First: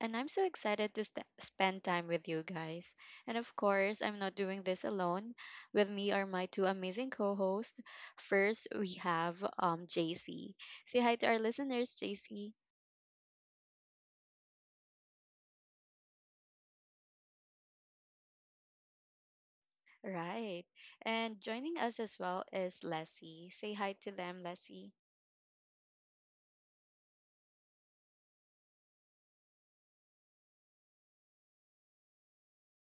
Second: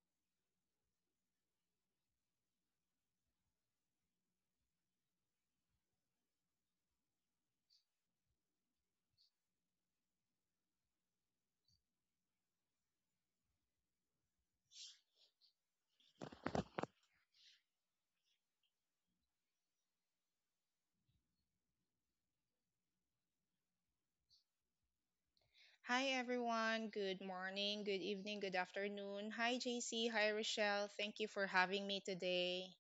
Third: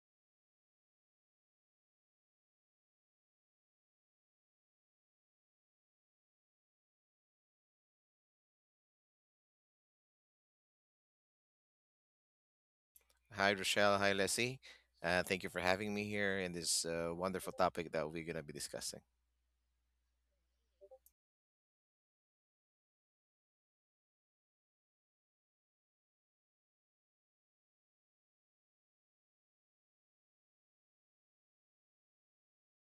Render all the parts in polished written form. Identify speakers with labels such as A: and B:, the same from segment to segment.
A: and I'm so excited to spend time with you guys. And of course, I'm not doing this alone. With me are my two amazing co hosts. First, we have JC. Say hi to our listeners, JC.
B: Hi, Rochelle. Hi, Leslie. Thank you for having me here in this wonderful topic that we're going to be discussing.
A: Right. And joining us as well is Leslie. Say hi to them, Leslie.
C: Hi everyone, good morning, good evening, good afternoon. Hi JC, hi Rochelle. Thank you for having me today.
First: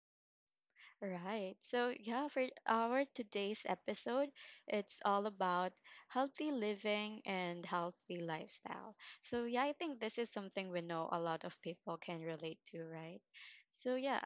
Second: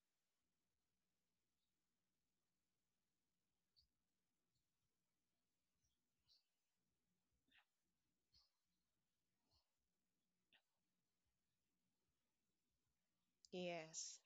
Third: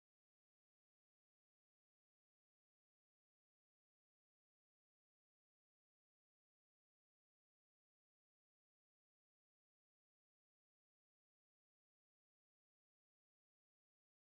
A: Right. So, for our today's episode, it's all about healthy living and healthy lifestyle. So, yeah, I think this is something we know a lot of people can relate to, right? So,
C: Yes.
A: yeah,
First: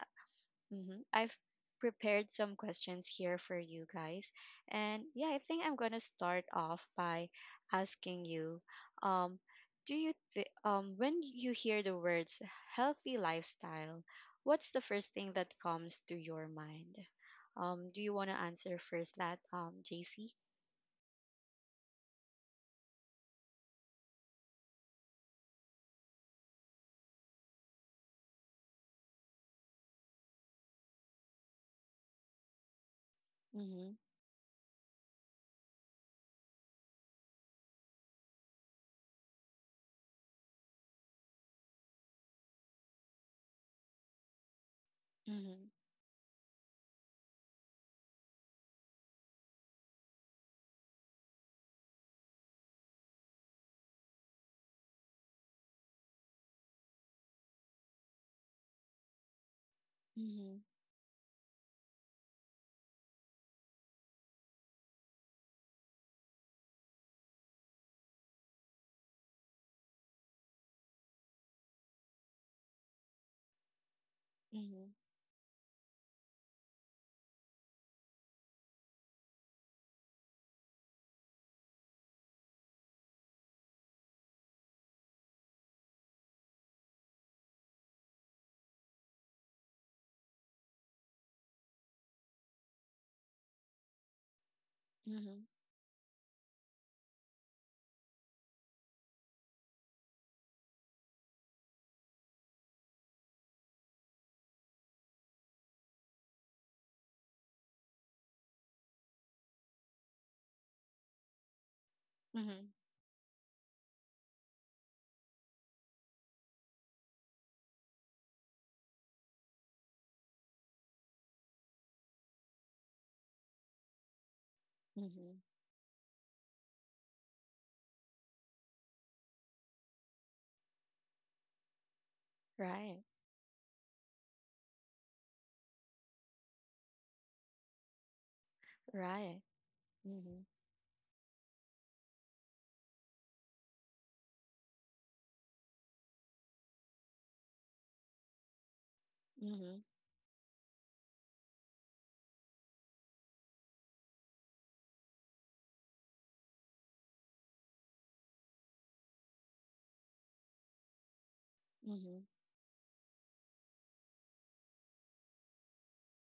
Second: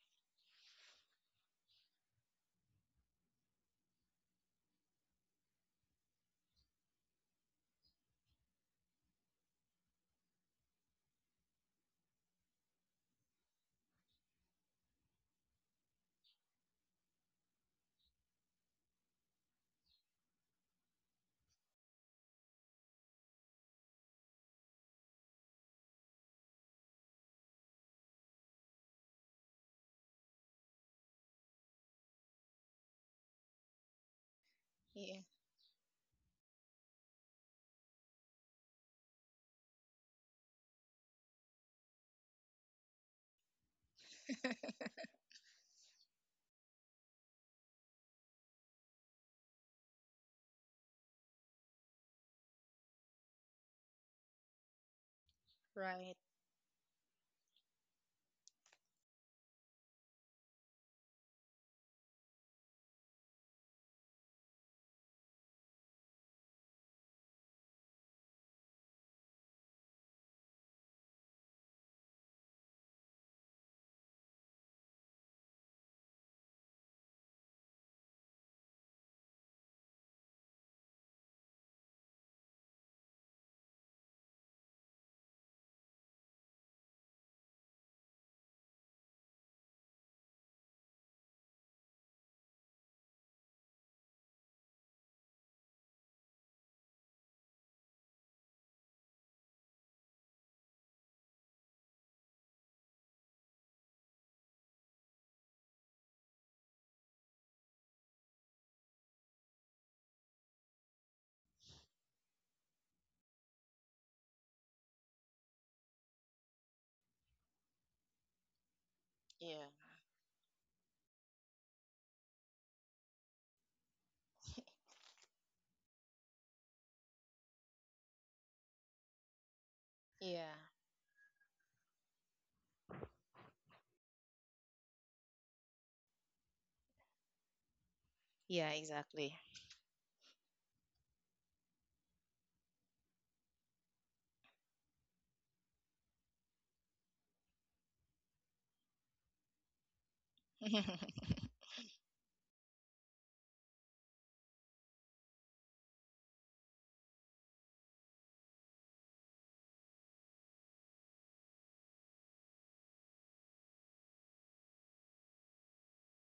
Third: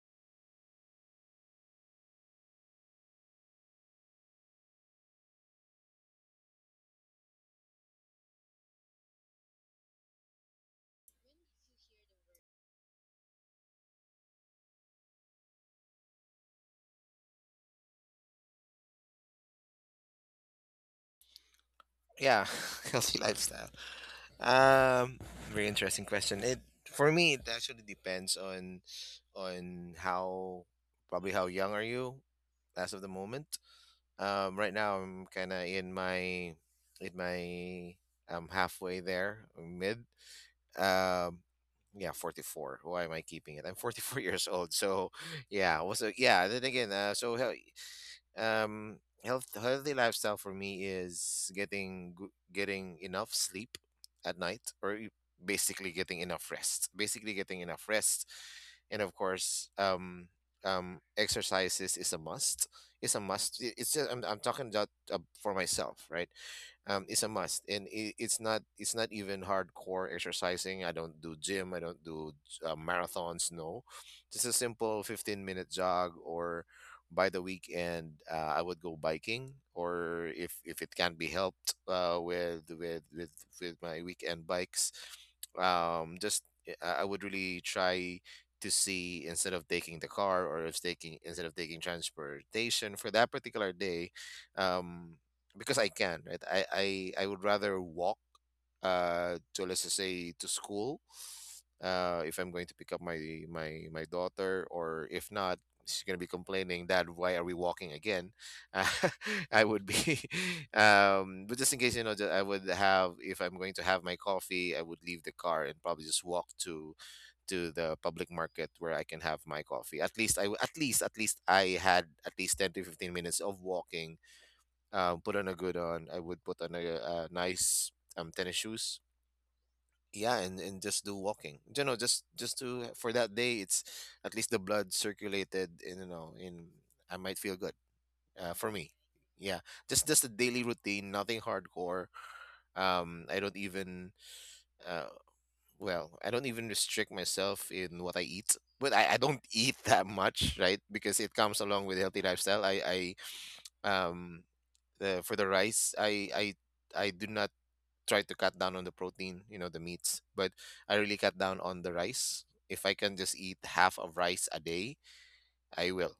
A: hmm I've prepared some questions here for you guys. And yeah, I think I'm going to start off by asking you um do you when you hear the words healthy lifestyle, what's the first thing that comes to your mind? Do you want to answer first that JC?
B: Yeah, healthy lifestyle. Um, Very interesting question. It for me, it actually depends on how probably how young are you as of the moment.
A: Mhm.
B: Right now,
C: Yeah.
B: I'm kind of in my in my I'm halfway there, mid. um yeah, 44. Why am I keeping it? I'm 44 years old. So
A: Mhm.
B: yeah was a, yeah then again so hell, um health Healthy lifestyle for me is getting enough sleep at night, basically
C: Right.
B: getting enough rest, basically getting enough rest. And of course,
A: Mhm.
B: exercises is a must. It's just I'm talking about, for myself, right? It's a must, and it's not even hardcore exercising. I don't do gym, I don't do marathons, no. Just a
A: Mhm.
B: simple 15-minute jog, or by the weekend, I would go biking, or if it can be helped, with my weekend bikes. Just I would really try to see, instead of taking the car, or if taking instead of taking transportation for that particular day, um
A: Mhm.
B: because I can, right? I would rather walk, to, let's just say, to school, if I'm going to pick up my daughter. Or if not, she's going to be complaining, "Dad, why are we walking again?" I would be but just in case, you know, that I would
A: Mhm.
B: have, if I'm going to have my coffee, I would leave the car and probably just walk to the public market where I can have my
C: Yeah.
B: coffee. At least I had at least 10 to 15 minutes of walking. Put
A: Mhm.
B: on a good on. I would put on a nice tennis shoes, yeah,
C: Yeah.
B: and just do walking, you know, just to,
A: Right.
B: for that day, it's at least the blood circulated, and you know, in I might feel good,
C: Yeah,
B: for me.
C: exactly.
A: Right.
B: Yeah, just a
A: Mhm.
B: daily routine, nothing hardcore. um i don't even uh I don't even restrict myself in what I eat, but I don't eat
A: Mhm.
B: that much, right? Because it comes along with healthy lifestyle. I um for the rice, I do not try to cut down on the protein, you know, the meats, but I really cut down on the
A: Mhm.
B: rice. If I can just eat half of rice a day, I will.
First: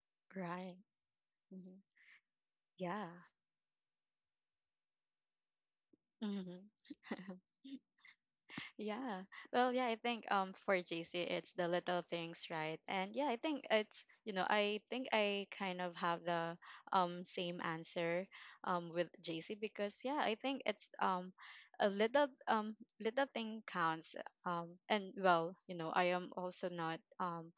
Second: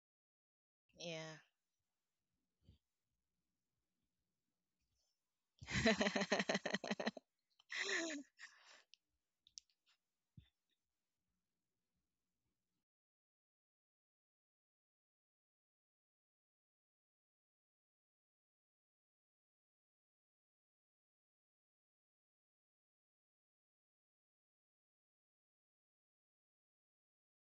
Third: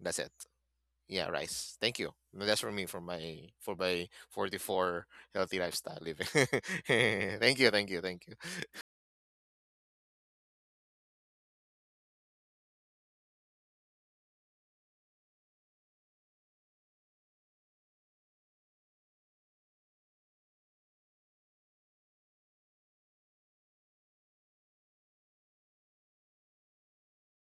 B: That's it.
A: Right.
B: Yeah,
C: yeah.
B: rice.
A: Mhm.
B: Thank you. No. That's for me, for
A: Yeah.
B: my, for my 44 healthy lifestyle living.
A: Hmm.
B: Thank you, thank you, thank you.
A: Yeah. Well, yeah, I think for JC it's the little things, right? And yeah, I think it's, you know, I think I kind of have the same answer with JC, because yeah, I think it's a little little thing counts. And well, you know, I am also not um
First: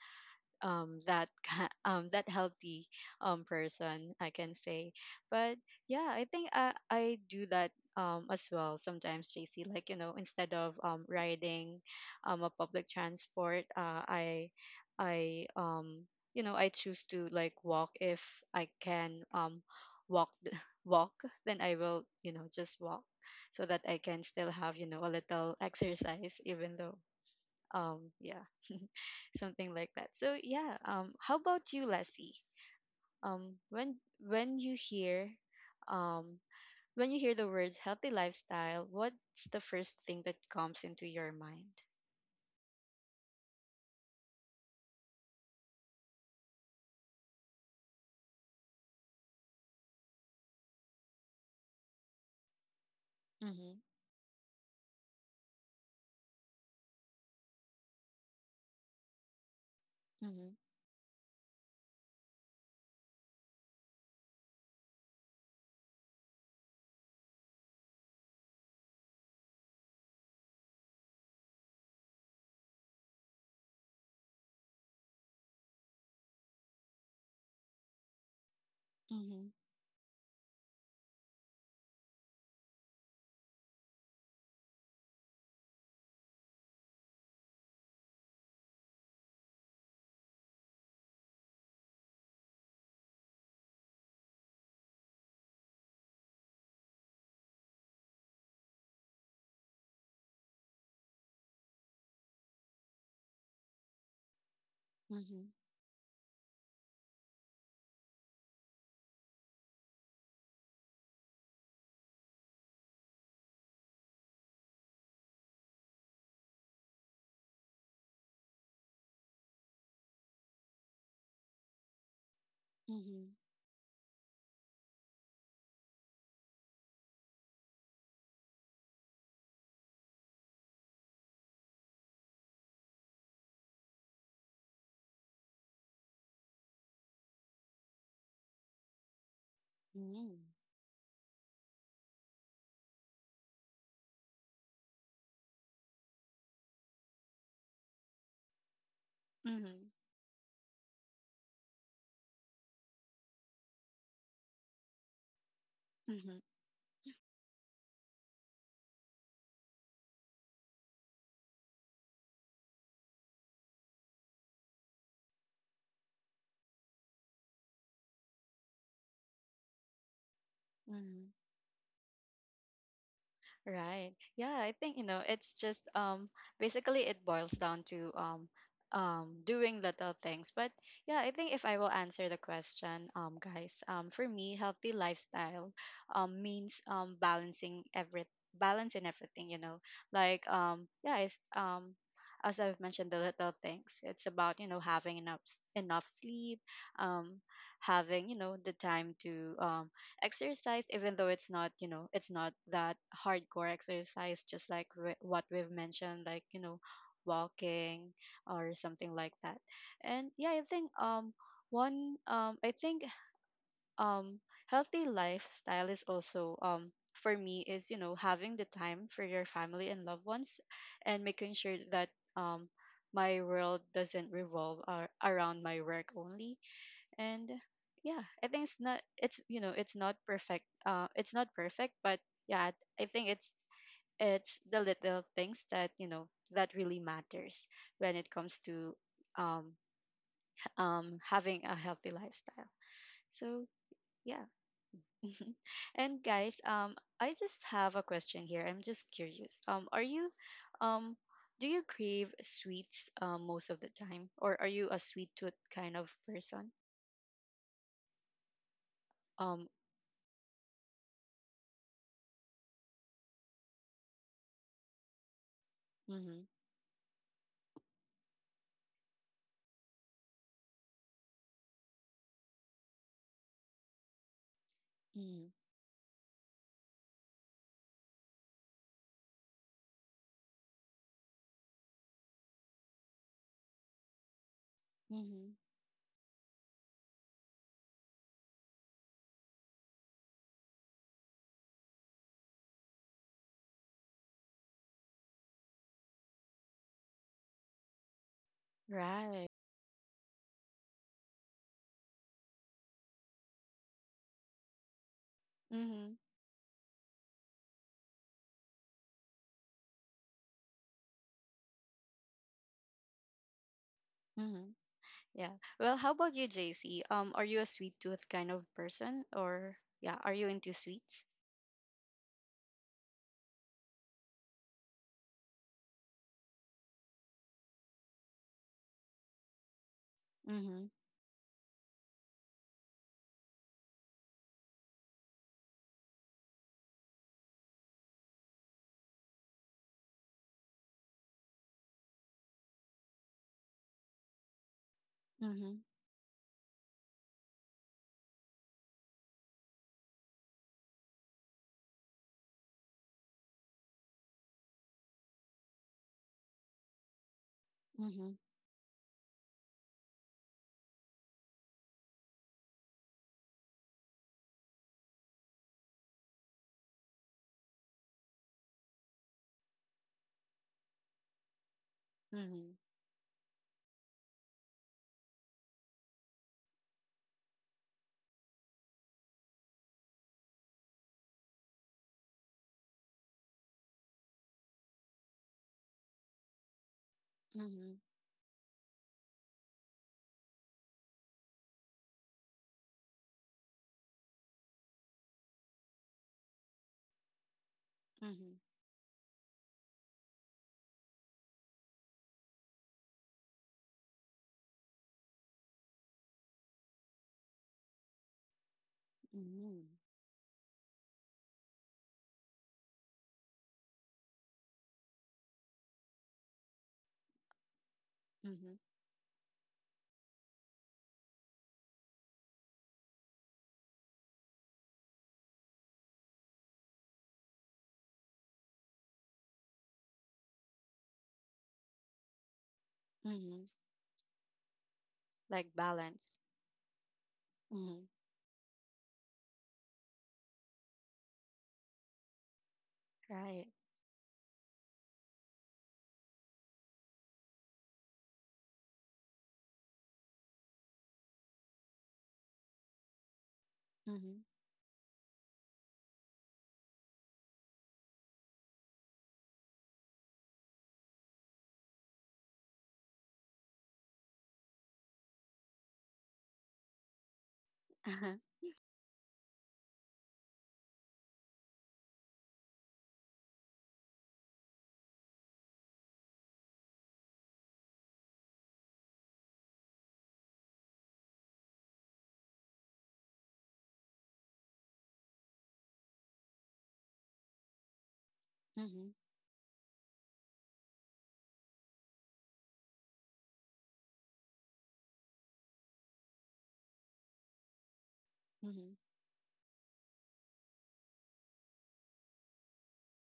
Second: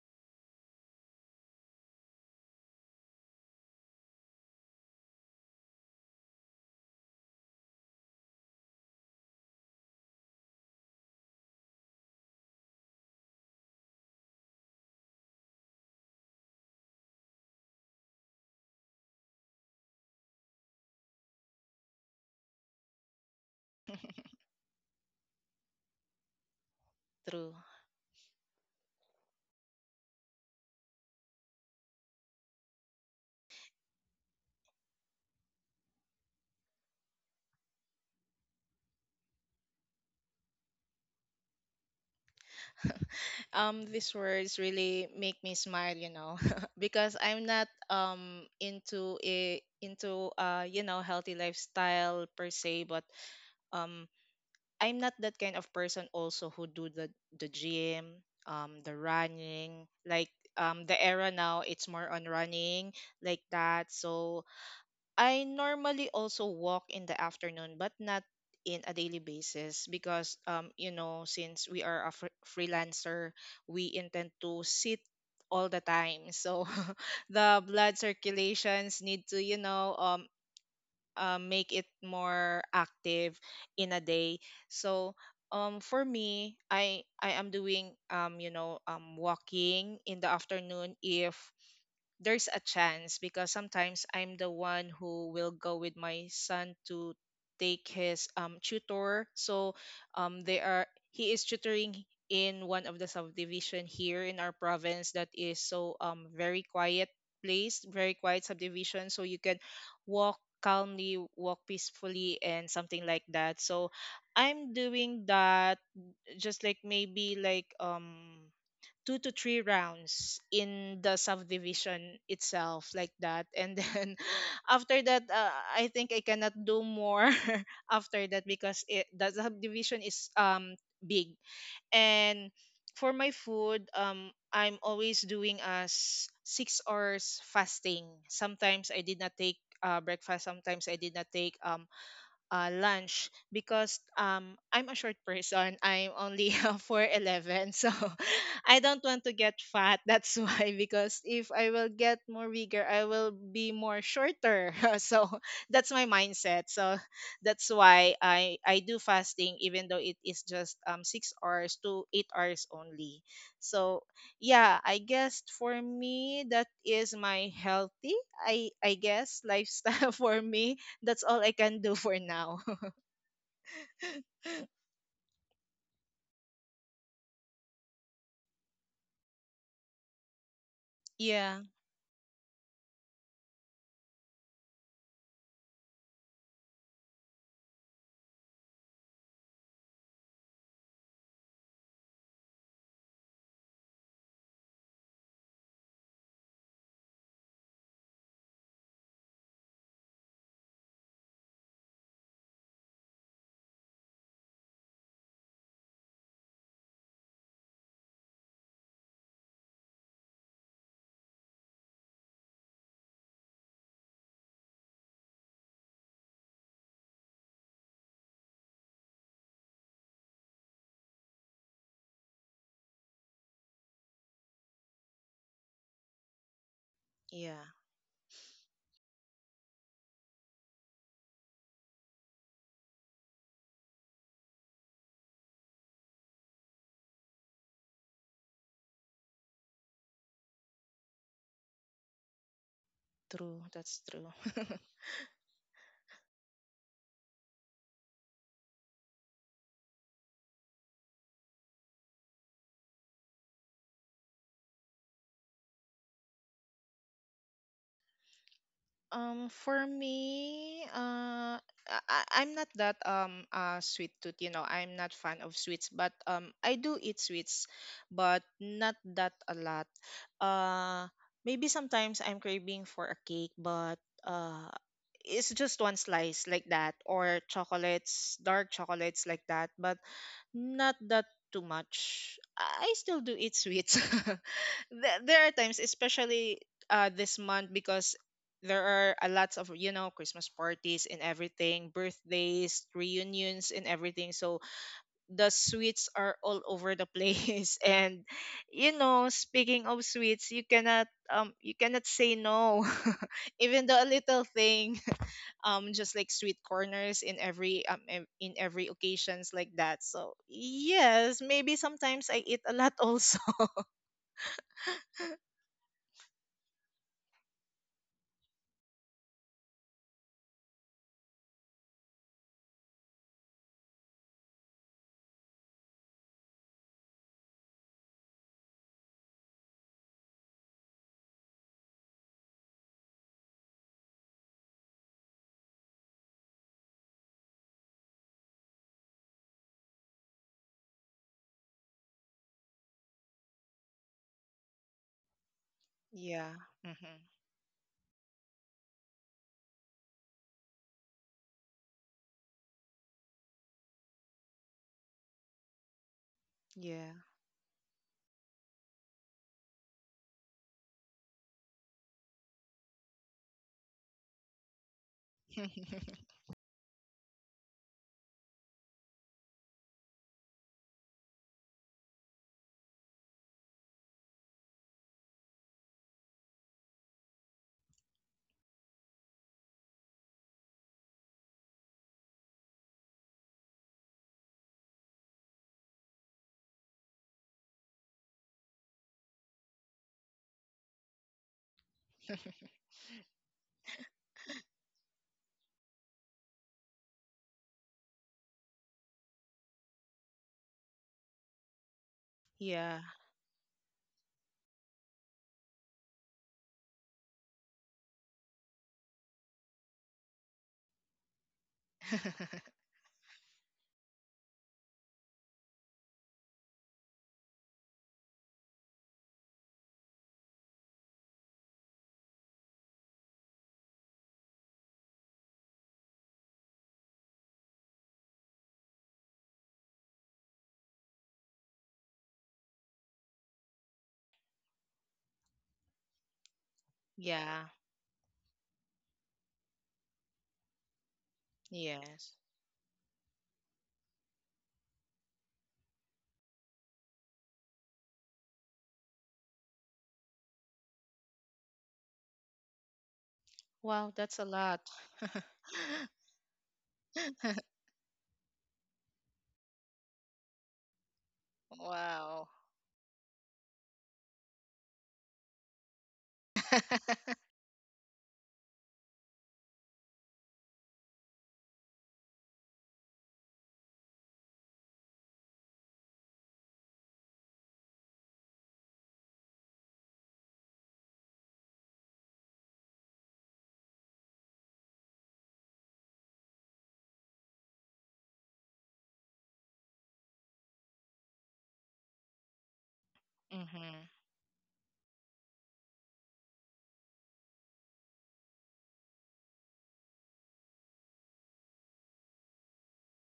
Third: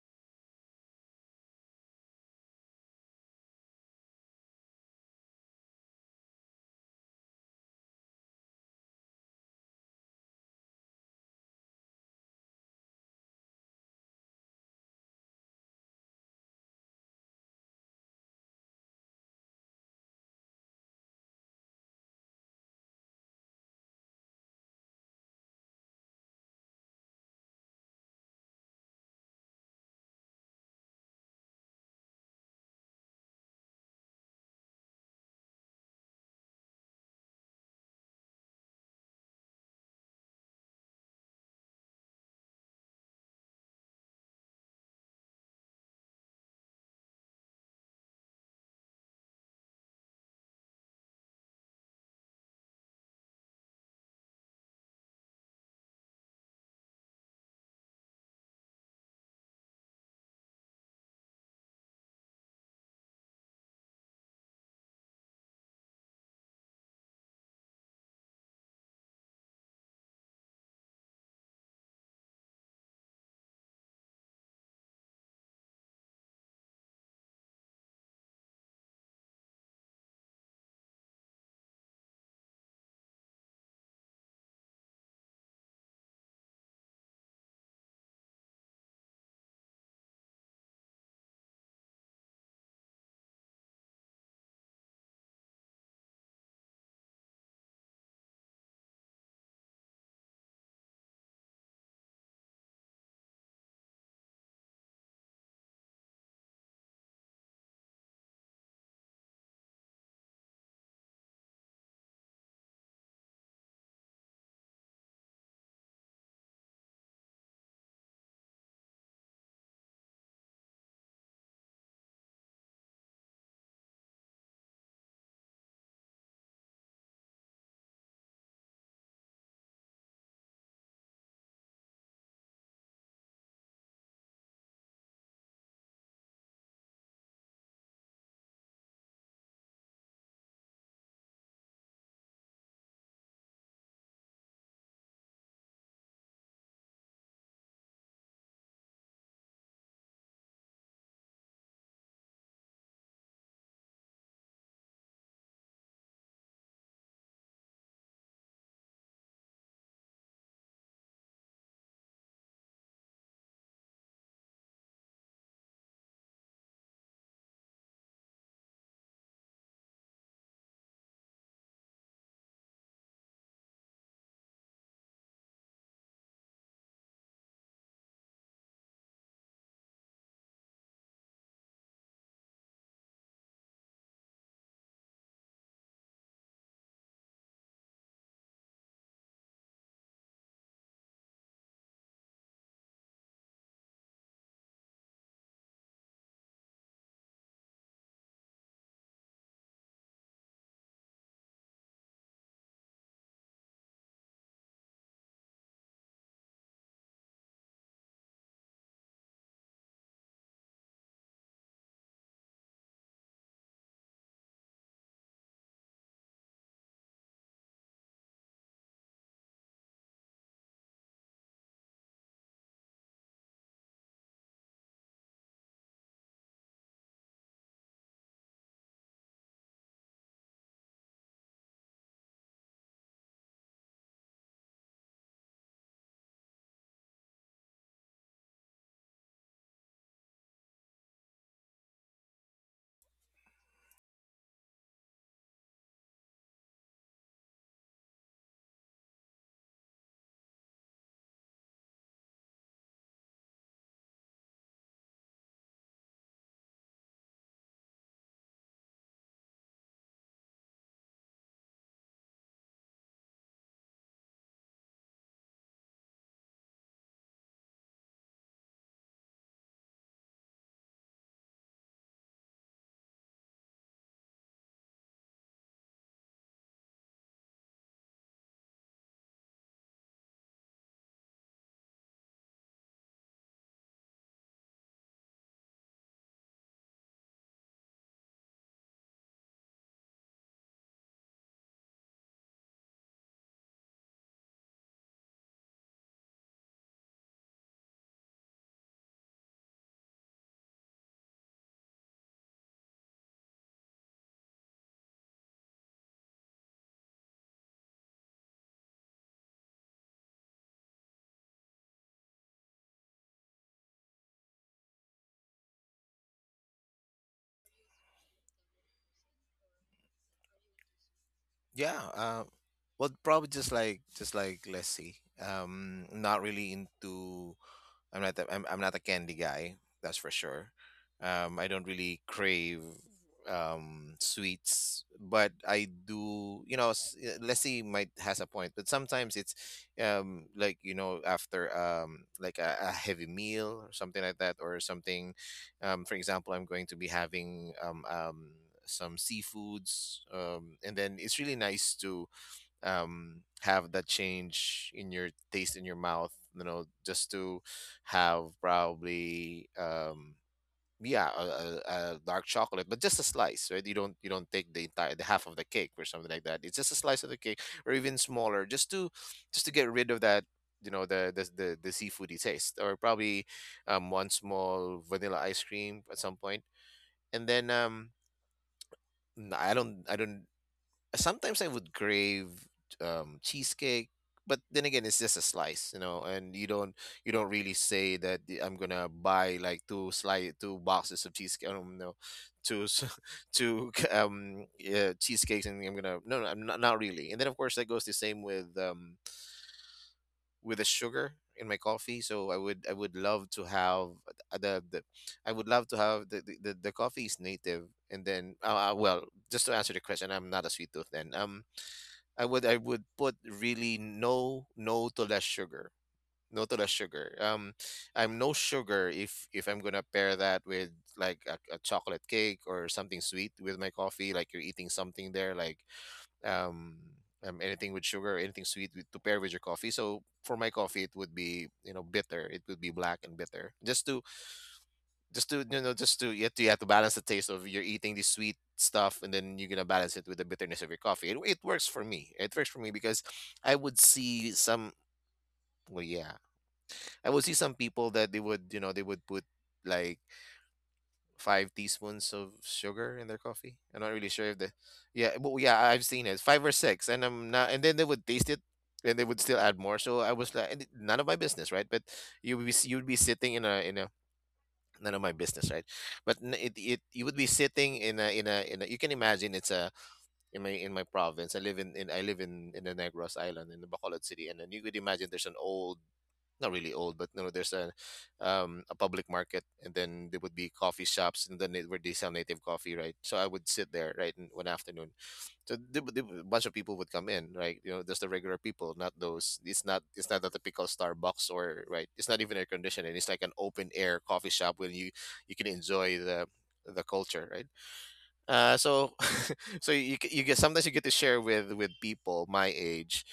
A: um, that ki- that healthy person, I can say. But yeah, I think I do that as well sometimes, JC. Like, you know, instead of riding a public transport, I I um, you know, I choose to like walk. If I can walk th- walk, then I will, you know, just walk so that I can still have, you know, a little exercise even though,
C: True.
A: um yeah something like that. So yeah, how about you, Leslie? Um, when when um, when you hear the words healthy lifestyle, what's the first thing that comes into your mind?
C: These words really make me smile, because I'm not into a into healthy lifestyle per se, but
A: Mm-hmm.
C: um. I'm not that kind of person also who do the gym, the running. Like
A: Mm-hmm.
C: the era now, it's more on running like that. So I normally also walk in the afternoon, but not in a daily basis because since we are a freelancer, we intend to sit all the time. So the blood circulations need to
A: Mm-hmm.
C: make it more active in a day. So for me, I am doing walking in the afternoon if there's a chance, because sometimes I'm the one who will go with my son to take his tutor. So they are he is tutoring in one of the subdivision here in our province that is so very quiet place, very quiet subdivision. So you can walk calmly, walk peacefully and something like that. So I'm doing that, just like maybe like two to three rounds in the subdivision itself like
A: Mm-hmm.
C: that, and then after that I think I cannot do more after that because the subdivision is big. And for my food, I'm always doing as 6 hours fasting. Sometimes I did not take
A: Mm-hmm. Mm-hmm.
C: breakfast, sometimes I did not take lunch because I'm a short person. I'm only 4'11", so I don't want to get
A: Mm-hmm.
C: fat. That's why, because if I will get more bigger, I will be more shorter. So that's my mindset. So that's why I do fasting, even though it is just 6 hours to 8 hours only. So yeah, I guess for me that is my healthy, I guess, lifestyle for me. That's
A: Mm-hmm.
C: all I can do for now.
A: Right. Yeah, I think, you know, it's just basically it boils down to doing little things. But yeah, I think
C: Yeah,
A: if I will answer the question, guys, for me healthy lifestyle means balancing every balance in everything, you know. Like yeah, it's as I've mentioned, the little things. It's about, you know, having enough sleep, um having, you know, the time to exercise, even though it's not, you know, it's not that hardcore exercise, just like what we've mentioned, like, you know, walking or something like that. And yeah, I think one I think um healthy lifestyle is also, for me, is, you know, having the time for your family and loved ones and making sure that um my world doesn't revolve around my work only. And
C: yeah,
A: yeah, I think it's not, it's, you know, it's not perfect, it's not perfect, but yeah, I think it's the little things that, you know, that really matters when it comes to um having a healthy lifestyle,
C: true.
A: so
C: That's true.
A: yeah. And guys, I just have a question here. I'm just curious, are you um do you crave sweets most of the time, or are you a sweet tooth kind of person? um
C: For me, I'm not that sweet tooth. You know, I'm not fan of sweets, but
A: mm-hmm,
C: I do eat sweets, but not that a lot. Uh, Maybe sometimes I'm craving for a cake, but uh, it's just one slice like that, or chocolates, dark chocolates like that, but not that too much. I still do eat sweets. There are
A: hmm
C: times, especially this month, because there are a lots of, you know, Christmas parties and everything, birthdays, reunions and everything, so the sweets are all over the place. And you know,
A: Right.
C: speaking of sweets, you cannot say no even though a little thing.
A: Mm-hmm.
C: Just like sweet corners in every in every occasions like that. So yes, maybe sometimes I eat a lot also.
A: Mm-hmm. Yeah. Well, how about you, JC? Are you a sweet tooth kind of person, or yeah, are you into sweets?
B: Yeah, well, probably just like, let's see. Not really into, I'm not the, I'm not a candy guy, that's for sure.
A: Mm-hmm.
B: I don't really crave sweets, but I do, you know, Leslie might has a point, but sometimes it's like, you know, after like a heavy meal or something like that, or something
A: Mm-hmm.
B: for example,
C: yeah
B: I'm going to be
C: hmm
B: having some seafoods, and then it's really nice to have that change in your taste, in your mouth, you know,
C: yeah
B: just to
A: Mm-hmm.
B: have probably, yeah, a dark chocolate, but just a slice, right? You don't take the entire, the half of the cake or something like that. It's just a slice of the cake, or even smaller, just to get rid of that, you know, the seafoody
A: Mm-hmm.
B: taste, or probably one small vanilla ice cream at some point. And then I don't, sometimes I would crave, cheesecake, but then again, it's just a slice, you know, and you don't really
A: Mm-hmm.
B: say that, I'm gonna buy like two slice, two boxes of cheesecake. I don't know, two s- two yeah, cheesecakes, and I'm gonna, no, no, I'm not, not really. And then of course, that goes the same
A: Mm-hmm.
B: with the sugar in my coffee. So I would, I
C: yeah
B: would love to have the I would love to have the coffee is native. And then, well, just to
A: Mm-hmm.
B: answer the question, I'm not a sweet tooth. Then, I would, I would put really no, no to less sugar. No to less sugar. I'm no
A: Mm-hmm.
B: sugar if I'm gonna pair that with like a chocolate cake or something sweet with my coffee. Like, you're eating something there, like um, anything with sugar, or anything sweet with, to pair with your coffee. So for my coffee, it would be, you know, bitter. It would be black and
A: Mm-hmm.
B: bitter, just to
A: Like
B: you know, just to,
A: balance.
B: you have to, you have to balance the taste of,
C: yeah.
B: you're
A: Mm-hmm.
B: eating the sweet stuff, and then you're gonna balance it with the bitterness of your coffee. It works for
C: Yes.
B: me, it works for me. Because
A: Right.
B: I would see some, well, yeah, I would see some people that they would, you know, they would put like five teaspoons of sugar in their coffee. I'm
C: Wow,
B: not really
C: that's
A: Mm-hmm.
C: a
B: sure if the,
C: lot.
B: yeah, but yeah, I've seen it, five or six, and I'm not, and then they would taste it and they would still add more. So I was like, none of my business, right? But
C: Wow.
B: you would be you would be sitting in a none of my business, right? But it, you would be sitting in
A: Uh-huh.
B: a, you can imagine, it's a, in my, in my province, I live in, I live in the Negros island, in the Bacolod city. And then you could imagine, there's an old, not really old, but no, there's a public market, and then there would be coffee shops, and then, it, where they sell native coffee, right? So I would sit there, right, in one afternoon. So the a bunch of people would come in, right? You know, just the regular people,
A: Mm-hmm.
B: not those. It's not, it's not a typical Starbucks or, right. It's not even air conditioning. It's like an open
C: Mm-hmm.
B: air coffee shop where you can enjoy the culture, right?
A: Mm-hmm.
B: So so you get, sometimes you get to share with people my age,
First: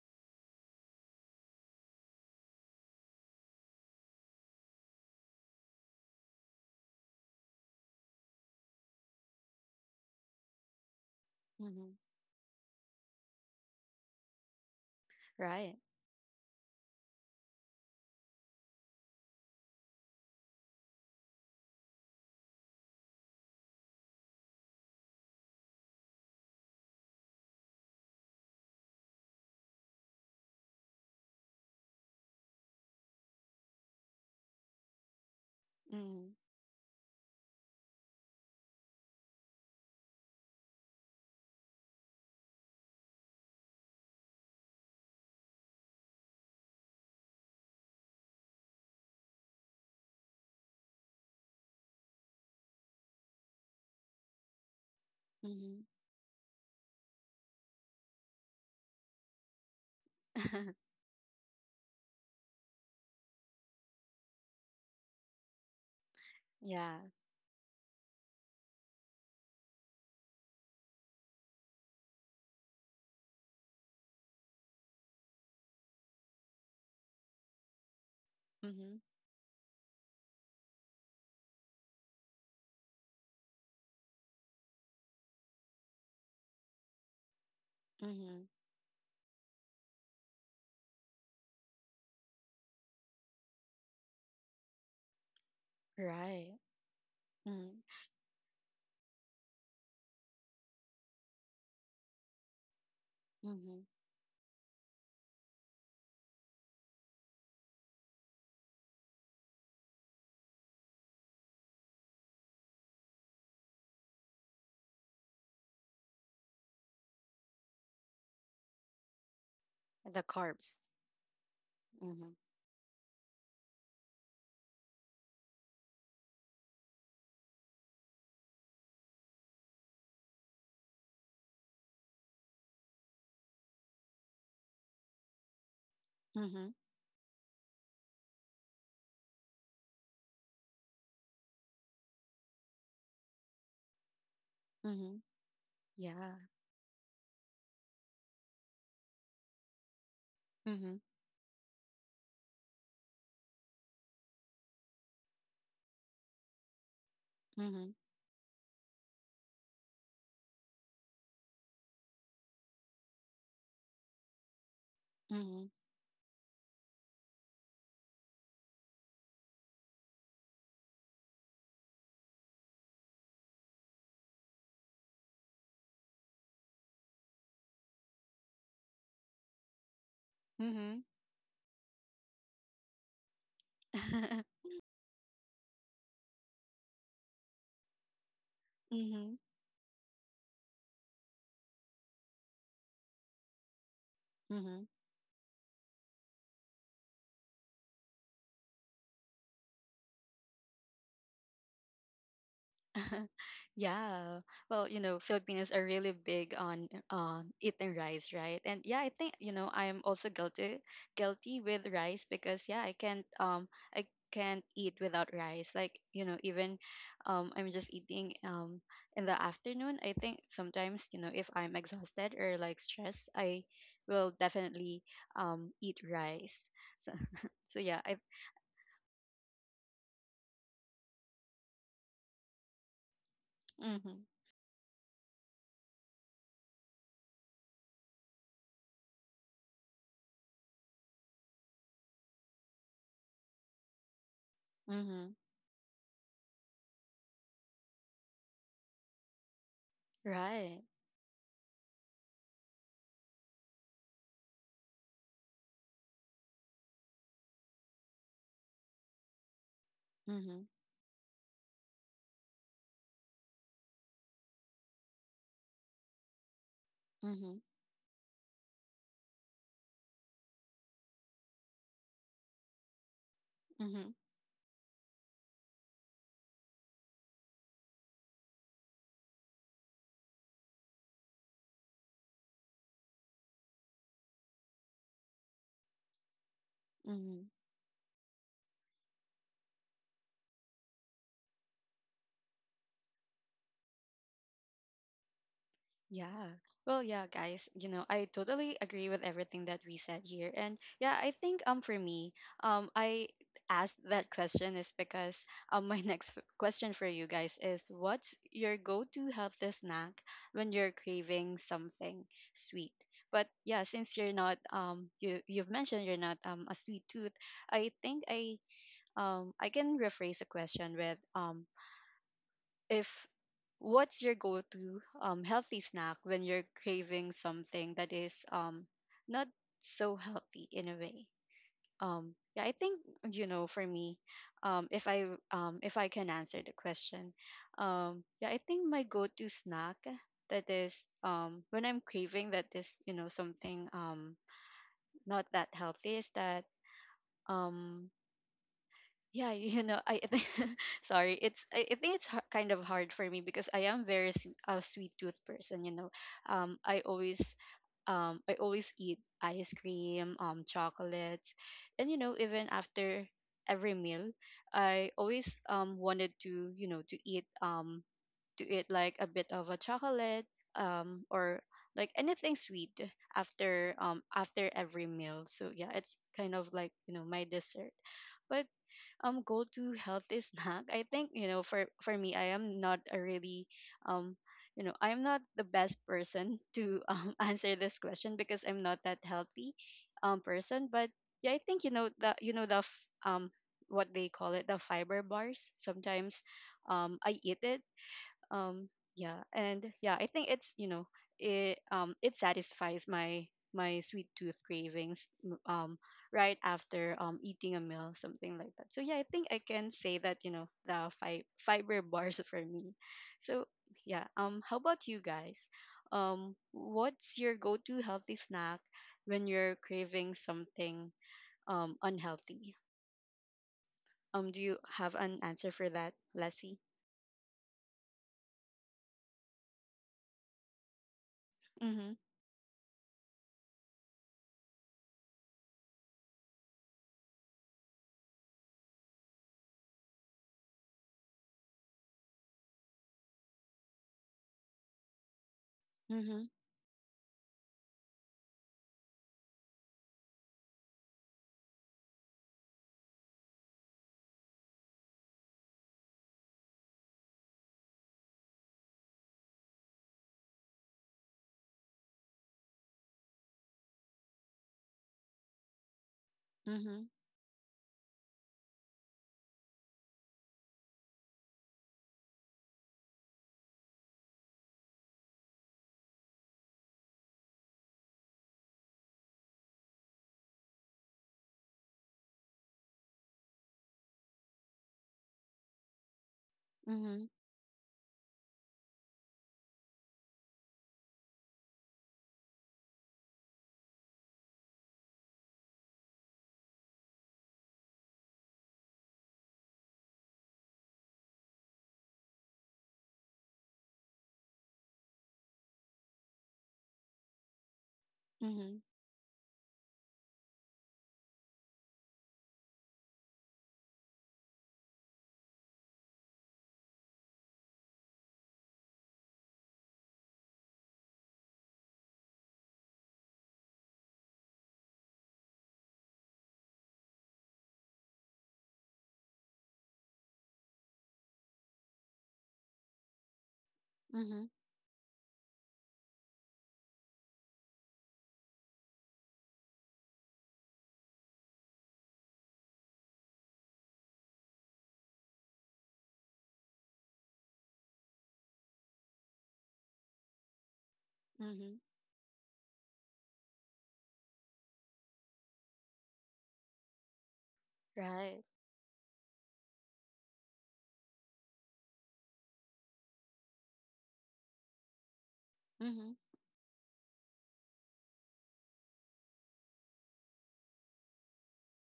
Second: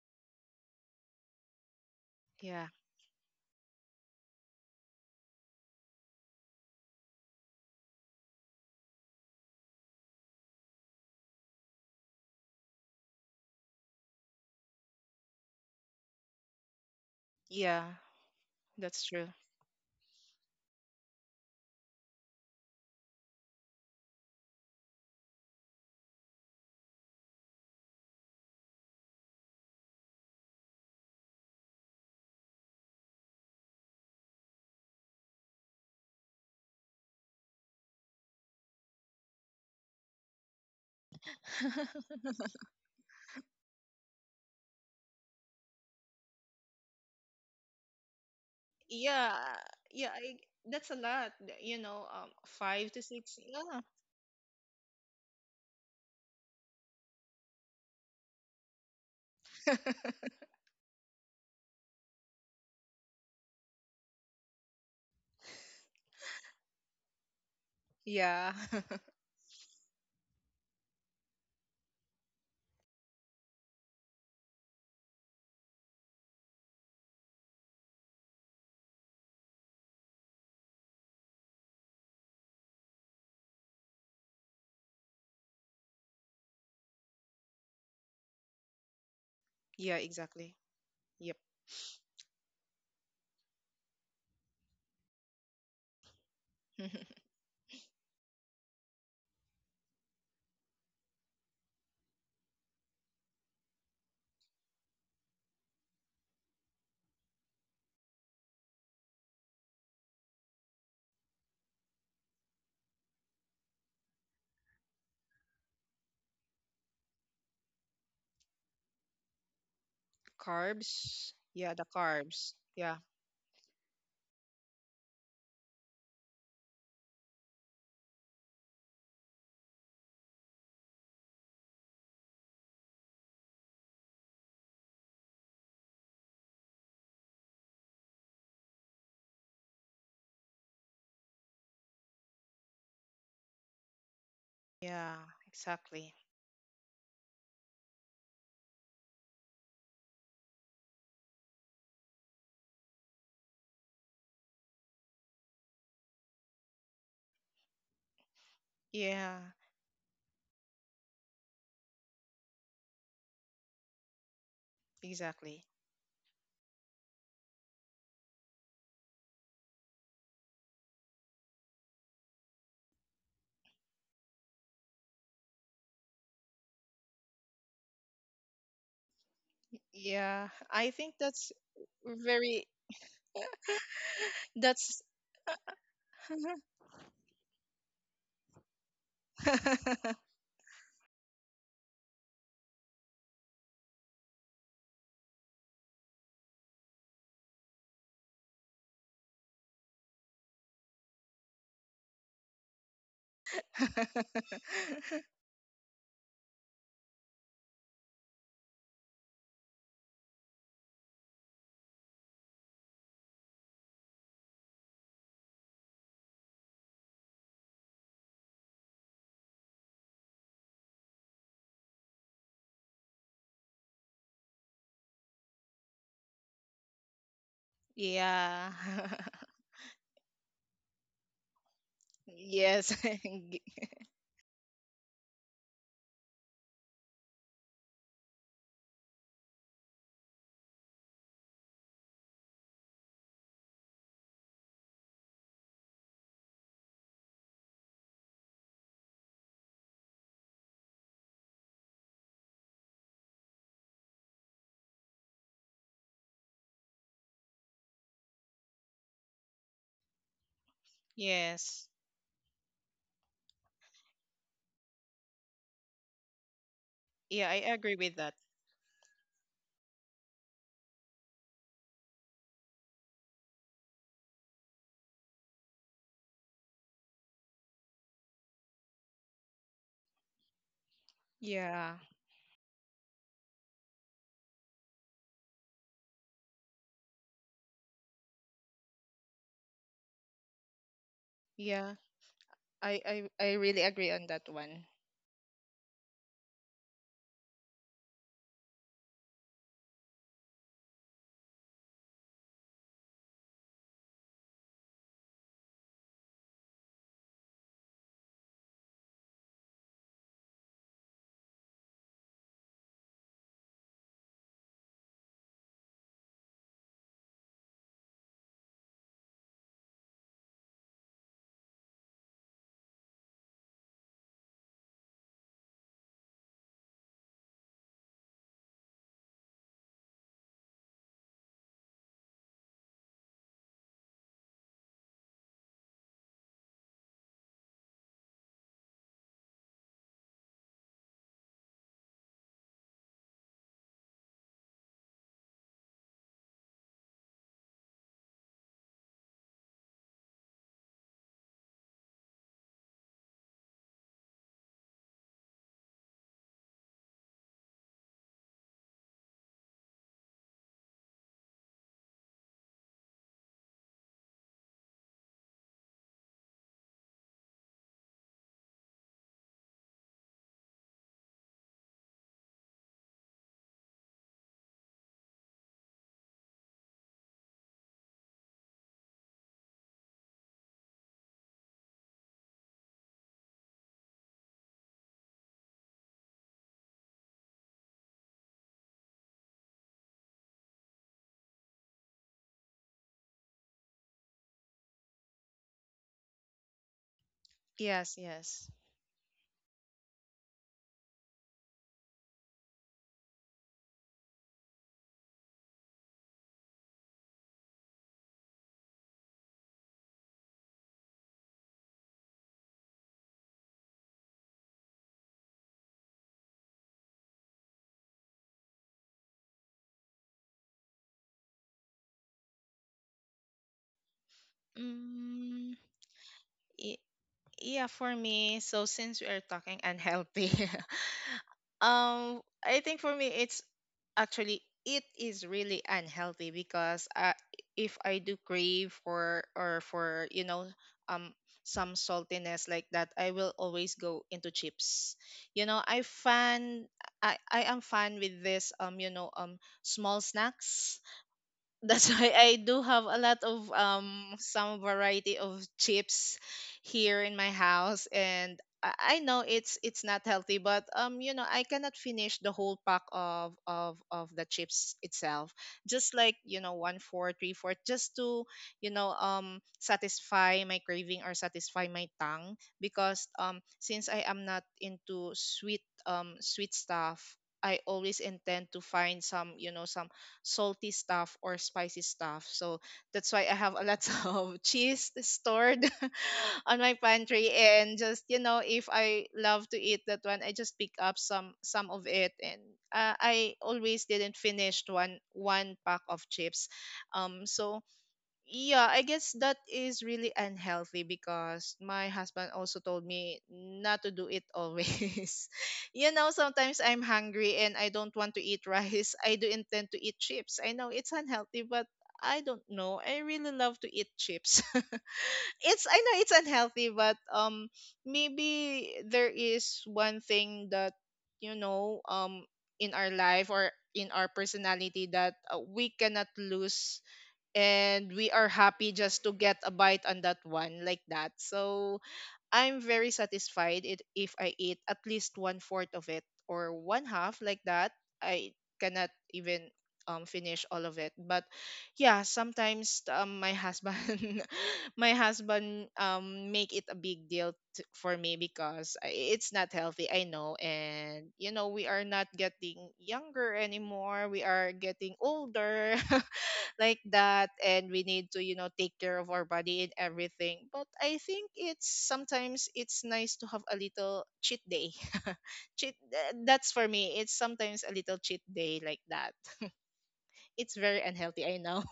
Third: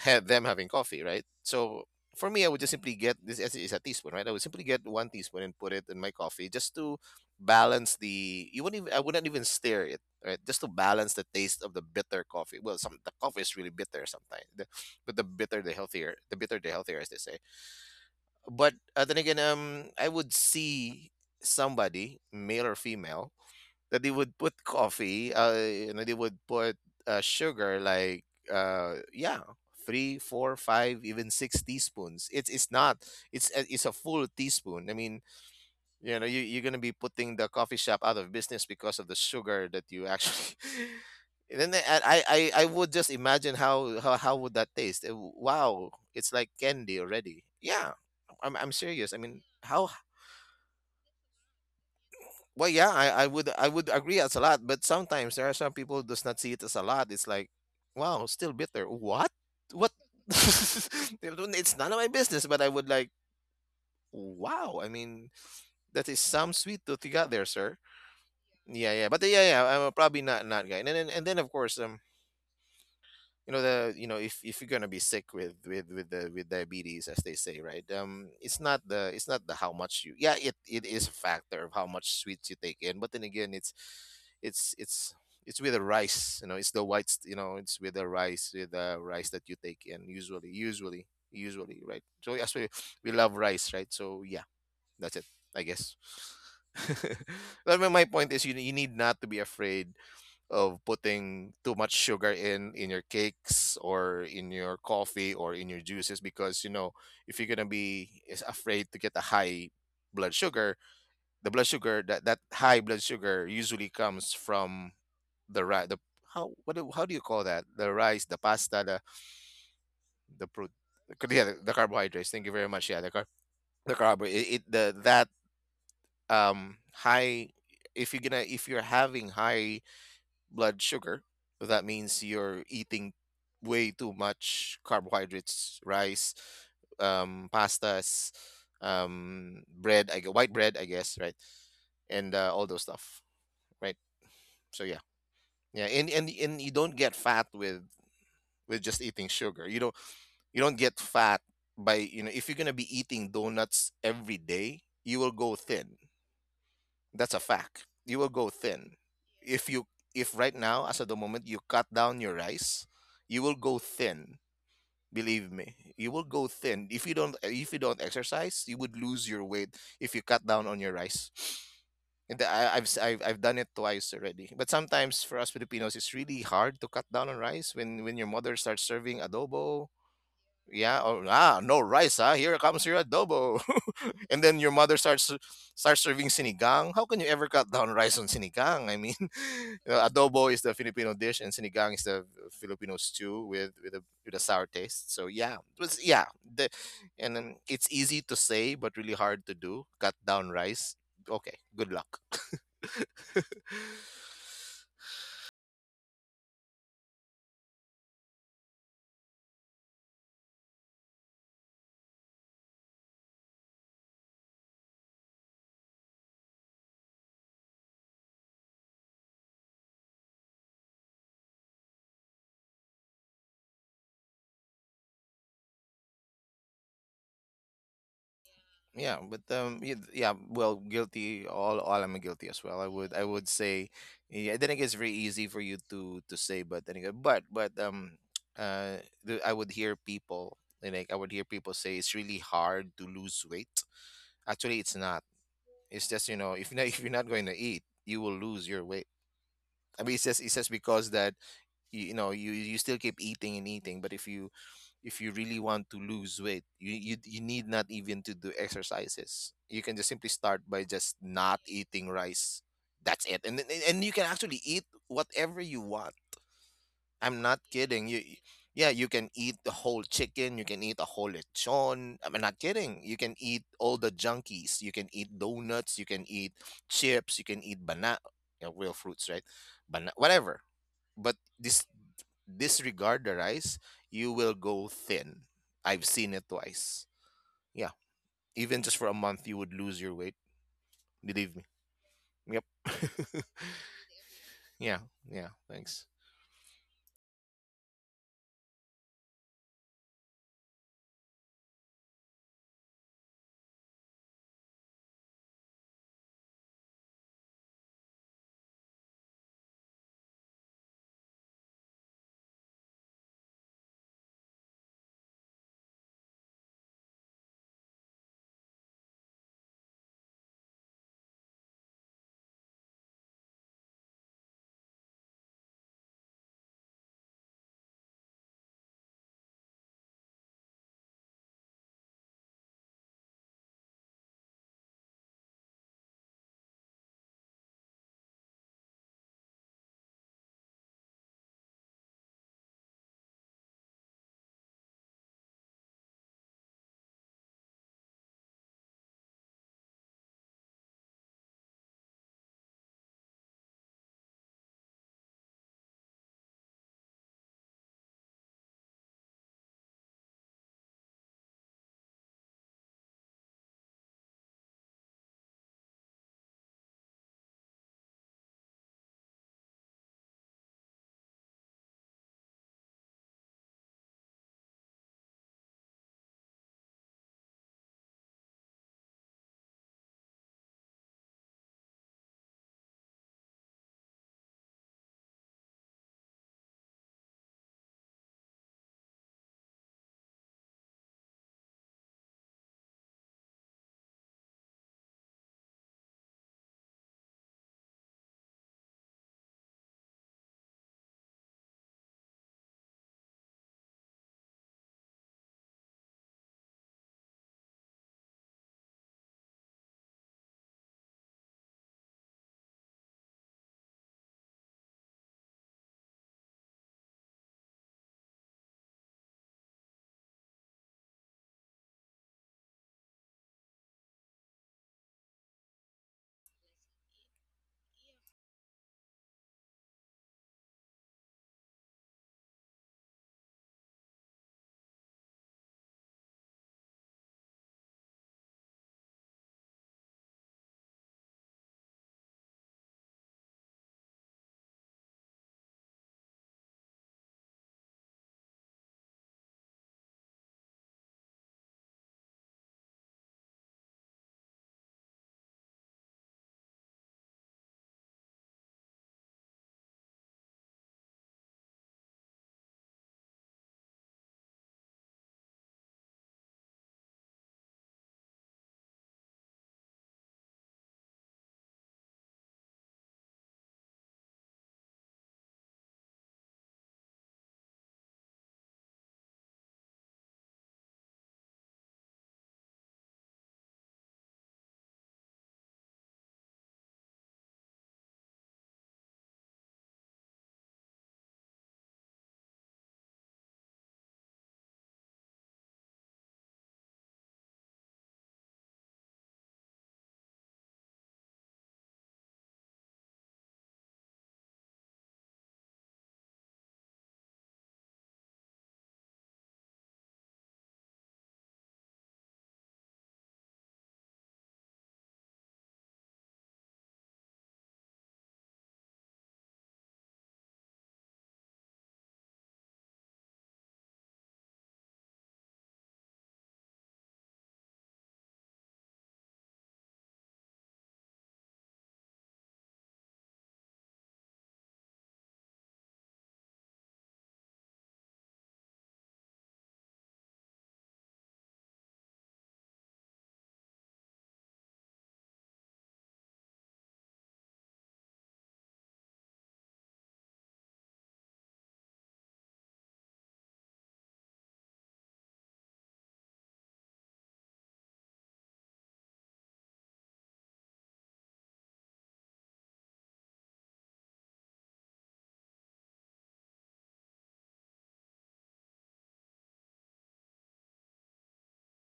B: have them having coffee, right? So for me, I would
C: Yeah.
B: just simply get this as is a teaspoon, right? I would simply get one teaspoon and put it in my coffee, just to balance the. You wouldn't even, I wouldn't even stir it, right? Just to balance the taste of the
A: Mm-hmm.
B: bitter coffee. Well, some, the coffee is really bitter sometimes, but the bitter the
A: Right.
B: healthier, the bitter the healthier, as they say.
C: Yeah,
B: But
C: that's
B: then
C: true.
B: again, I would see somebody, male or female, that they would put coffee, you know, they would put sugar like, yeah, three, four, five, even six teaspoons. It's not, it's it's a full teaspoon. I mean, you know,
A: Mm-hmm.
B: you, you're gonna be putting the coffee shop out of business because of the sugar that you actually. And then I would just imagine, how, how would that taste? Wow, it's like candy already. Yeah, I'm serious. I
C: Yeah,
B: mean, how.
C: yeah, I, that's a lot. You know,
B: Well, yeah,
C: five to
B: I
C: six.
B: would, I
C: Yeah.
B: would agree as a lot, but sometimes there are some
A: Mm-hmm.
B: people who does not see it as a lot. It's like, wow, still bitter. What? What? It's none of my business, but I would like, wow. I mean, that is some sweet
A: Yeah.
B: tooth you got there, sir.
C: Yeah.
B: Yeah, yeah, but yeah, yeah. I'm probably not guy, and then of course, the you know if you're gonna be sick with diabetes, as they say, right, it's not
A: Mm-hmm.
B: the how much you, yeah, it is a factor of how much sweets you take in. But then again, it's it's it's with the rice. It's the whites, it's with the
A: Mm-hmm.
B: rice that you take
C: Yeah,
B: in usually
C: exactly. Yep.
B: right? So yes, we love rice, right? So yeah, that's it, I guess.
A: Right. Mm-hmm.
B: But my point is, you need not to be afraid of putting too much sugar in your cakes,
A: Mm-hmm.
B: or in your coffee, or in your juices, because if you're gonna be is afraid to get a high blood sugar, the blood sugar — that high blood sugar usually comes from the rice, the how — how do you call that — the rice, the pasta,
A: The
B: the pro
A: carbs.
C: Carbs.
B: yeah, the
C: Yeah, the
B: carbohydrates,
A: Mm-hmm.
B: thank you
C: carbs.
B: very much.
C: Yeah.
B: Yeah, the carb — it the that high — if you're having high blood sugar. So that means you're eating way too much carbohydrates, rice,
A: Mm-hmm.
B: pastas, bread, white bread, I guess, right? And all those stuff, right? So yeah,
A: Mm-hmm.
C: Yeah,
B: yeah, and
C: exactly.
B: and
A: Yeah.
B: and you don't get fat with just eating sugar. You don't get
A: Mhm.
B: fat by — if you're gonna be eating donuts every day, you will go thin. That's a fact.
A: Mhm.
B: You will go thin.
C: Yeah,
B: If you if right now, as at the moment, you cut down your rice, you will go thin. Believe
C: exactly.
A: Mhm.
B: me, you will go thin. If you don't exercise, you would lose your weight if you cut down on your rice. And I, I've, s- I've done it twice already. But sometimes for us Filipinos, it's really hard to cut down on rice when your mother starts serving adobo.
C: Yeah, I
B: Yeah.
A: Mhm.
C: think
B: Oh,
C: that's
B: ah, no rice. Ah, here
C: very
B: comes your adobo. And then your mother
C: that's
B: starts serving sinigang. How can you ever cut down rice on sinigang? I mean, you
A: Mhm.
B: know, adobo is the Filipino dish, and sinigang is the Filipino stew with a sour
A: Mhm.
B: taste. So yeah, it was, yeah. And then it's easy to say, but really hard to do. Cut down rice. Okay. Good luck.
A: Yeah. Well, you know, Filipinos are really big on eating rice, right? And yeah, I think, you know, I'm also guilty with rice, because yeah, I can't eat without rice. Like, you know, even I'm just eating in the afternoon. I think sometimes, you know, if I'm exhausted or like stressed, I will definitely eat rice. So so yeah, I
C: yeah.
B: Yeah, but yeah, well, guilty. All I'm guilty as well.
C: yes.
B: I would
C: G-
B: say,
A: mhm.
B: yeah, I think it's very easy for you to say. But then again, but uh, I would hear people — like I would hear people say it's really hard to lose weight. Actually, it's not.
A: Mhm.
B: It's just — if not — if you're not going to eat, you will lose your weight. I mean, it's just
A: Right.
B: because that you know you still keep eating and eating. But if you really want to lose weight, you need not even to do exercises. You can just simply start
A: Mhm.
B: by just not
C: yes.
B: eating rice. That's it. And you can actually eat whatever you want. I'm
C: Yeah, I
B: not
A: Mhm.
C: agree
B: kidding
C: with
B: you.
C: that.
B: Yeah, you can eat the whole chicken. You can eat a whole lechon. I'm not kidding. You can eat all the
A: Mhm.
B: junkies. You can eat donuts. You can eat chips. You can eat banana, real fruits, right? Banana, whatever. But this
C: Yeah.
B: Disregard the rice, you will go thin. I've seen it twice.
A: Mhm.
B: Yeah. Even just for a month, you would lose your weight. Believe me.
C: Yeah.
B: Yep.
C: I I I really agree on that one.
B: Yeah. Yeah. Thanks.
A: Yeah. Well, yeah, guys, you know, I totally agree with everything that we said here. And yeah, I think for me, I asked that question is because my next question for you guys is, what's your go-to healthy snack when you're craving something sweet? But yeah, since you're not, you've mentioned you're not a sweet tooth, I think I can rephrase the question with, if what's your go-to healthy snack when you're craving something that is not so healthy in a way. Yeah I think You know, for me, um, if i if I can answer the question, yeah, I think my go-to snack that is, when I'm craving that, is, you know, something not that healthy, is that, um, yeah, you know, I sorry, it's I think it's kind of hard for me because I am very a sweet tooth person, you know. um i always I always eat ice cream, chocolates, and you know, even after every meal, I always wanted to, you know, to eat like a bit of a chocolate or like anything sweet after, after every meal, so yeah, it's kind of like, you know, my dessert. But go-to healthy snack, I think, you know, for me, I am not a really um you know, I'm not the best person to, answer this question because I'm not that healthy person, but yeah, I think, you know, the what they call it, the fiber bars. Sometimes I eat it,
C: Yes, yes.
A: um yeah. And yeah, I think it's, you know, it it satisfies my my sweet tooth cravings right after eating a meal, something like that. So yeah, I think I can say that, you know, the fiber bars for me. So yeah, how about you guys? What's your go-to healthy snack when you're craving something unhealthy? Do you have an answer
C: Mm,
A: for that, Leslie?
C: y- Yeah, for me, so since we are talking unhealthy,
A: Mm-hmm.
C: I think for me it's actually it is really unhealthy because if I do crave for or for, you know, um some saltiness like that, I will always go into chips. You know,
A: Mm-hmm.
C: I am fan with this small snacks, that's why I do have a lot of some variety of chips here in my house. And I know it's not healthy, but you know, I cannot finish the whole pack of the chips itself, just like you know one
A: Mm-hmm.
C: four three four, just to satisfy my craving or satisfy my tongue. Because since I am not into sweet sweet stuff, I always intend to find some, you know, some salty stuff or spicy stuff. So that's why I have a lot of cheese stored on my
A: Mm-hmm.
C: pantry, and just you know, if I love to eat that one, I just pick up some of it. And I always didn't finish one pack of chips. So yeah, I guess that is really unhealthy because my husband also told me not to do it always. You know, sometimes I'm hungry and I don't want to eat
A: Mm-hmm.
C: rice. I do intend to eat chips. I know it's unhealthy, but I don't know. I really love to eat chips. It's, I know it's unhealthy, but maybe there is one thing that, you know um in our life or in our personality, that we cannot lose, and we are happy just to get a bite on that one like that. So I'm very satisfied, if
A: Mm-hmm.
C: I eat at least one fourth of it or one half like that. I cannot even finish all of it. But yeah, sometimes my husband, my husband make it a big deal for me because it's not healthy. I know. And you
A: Mm-hmm.
C: know we are not getting younger anymore, we are getting older. Like that, and we need
A: Right.
C: to, you know, take care of our body and everything, but I think it's, sometimes it's nice to have a little cheat day. cheat
A: Mm-hmm.
C: That's for me, it's sometimes a little cheat day like that. It's very unhealthy, I know.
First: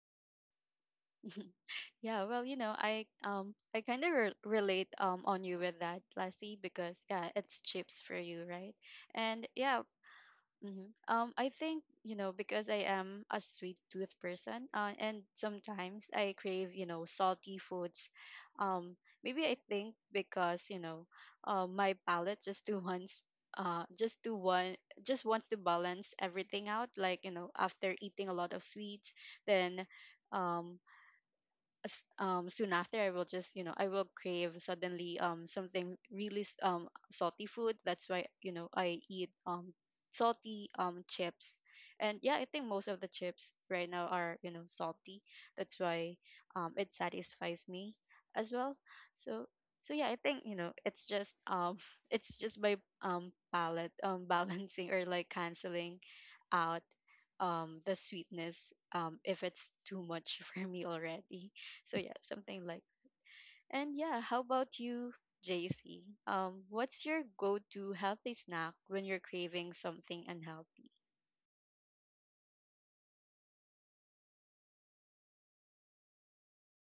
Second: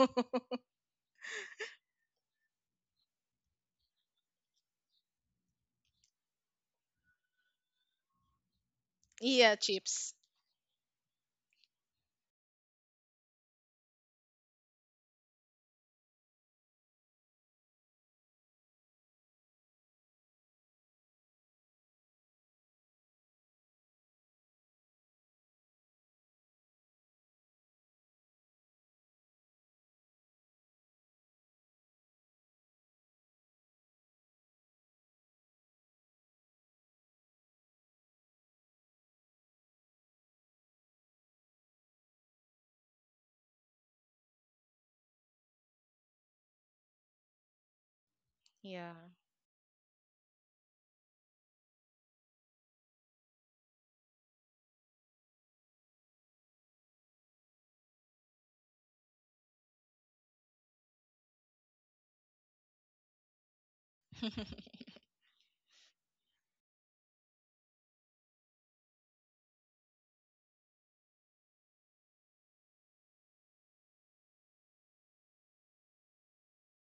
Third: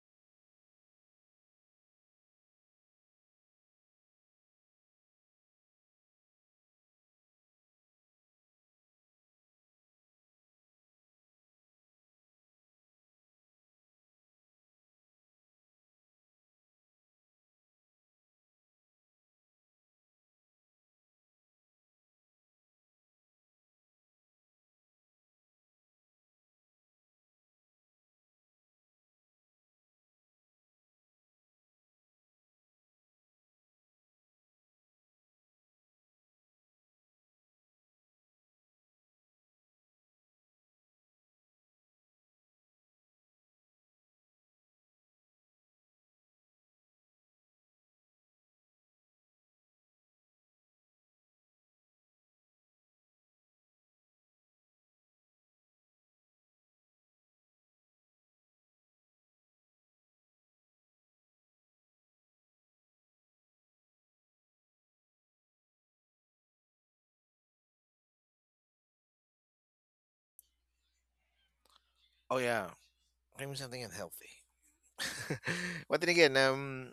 A: Yeah, well, you know, I kind of relate on you with that, Lassie, because yeah, it's chips for you, right? And
C: yeah
A: yeah,
C: chips
A: hmm. I think, you know, because I am a sweet tooth person, and sometimes I crave, you know, salty foods. Um, maybe I think because, you know, my palate just to once, just to one, just wants to balance everything out. Like, you know, after eating a lot of sweets, then, um, soon after I will just, you know, I will crave suddenly salty food. That's why, you know, I eat salty chips. And yeah, I think most of the chips right now are, you know, salty. That's why it satisfies me as well,
C: yeah
A: so. So yeah, I think, you know, it's just it's just my palate balancing, or like canceling out the sweetness, if it's too much for me already. So yeah, something like. And yeah, how about you, JC? What's your go-to healthy snack when you're craving something unhealthy?
B: Oh, yeah. Cream something unhealthy. But then again,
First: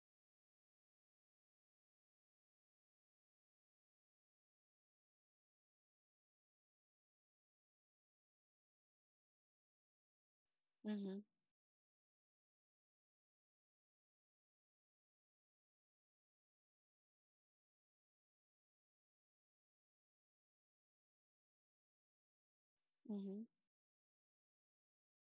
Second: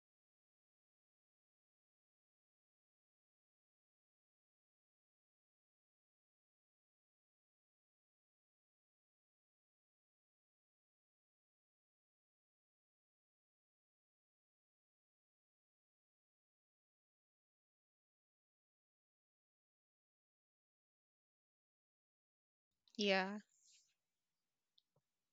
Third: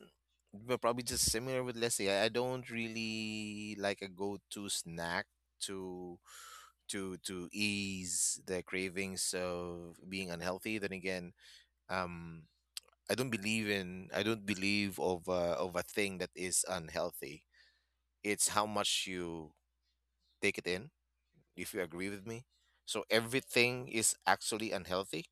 B: but probably just similar with Leslie. I don't really like a go-to snack to ease the cravings of being unhealthy. Then
A: Mm-hmm.
B: again, um I don't believe of a thing that is unhealthy. It's how much you take it in, if you agree with me. So
C: yeah
A: Mm-hmm.
B: everything is actually unhealthy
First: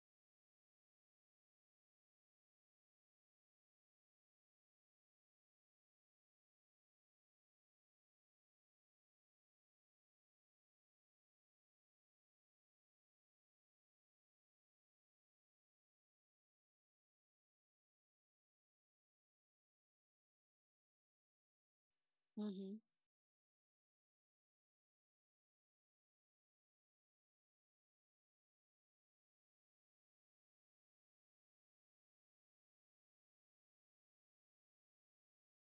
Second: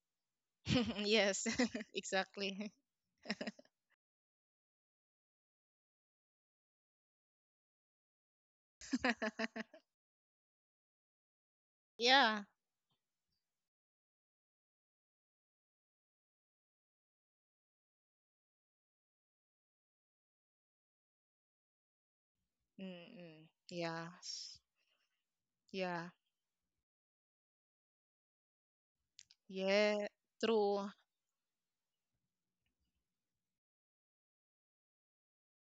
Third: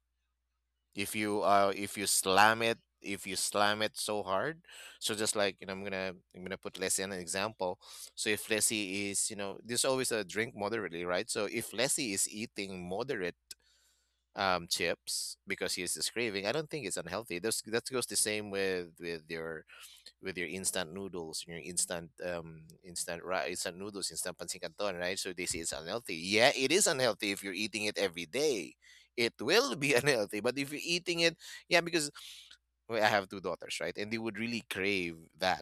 B: if you —
C: yes exactly
B: if you slam it so hard. So just, like you know, I'm gonna put Lessie an example. So if Lessie is — you know, there's always a drink moderately, right? So if Lessie is
C: yeah.
B: eating moderately, chips, because he has craving, I don't think it's unhealthy. That goes the same with with your instant noodles, your instant
A: Mm-hmm.
B: instant
C: Mm-mm.
B: rice, instant
C: yeah
B: noodles, instant pancit canton, right? So they say it's
C: yeah
B: unhealthy, yeah, it is unhealthy if you're eating it every day. It will be
C: yeah
B: unhealthy, but if you're
C: true
B: eating it — yeah, because, well, I have two daughters, right? And they would really crave that.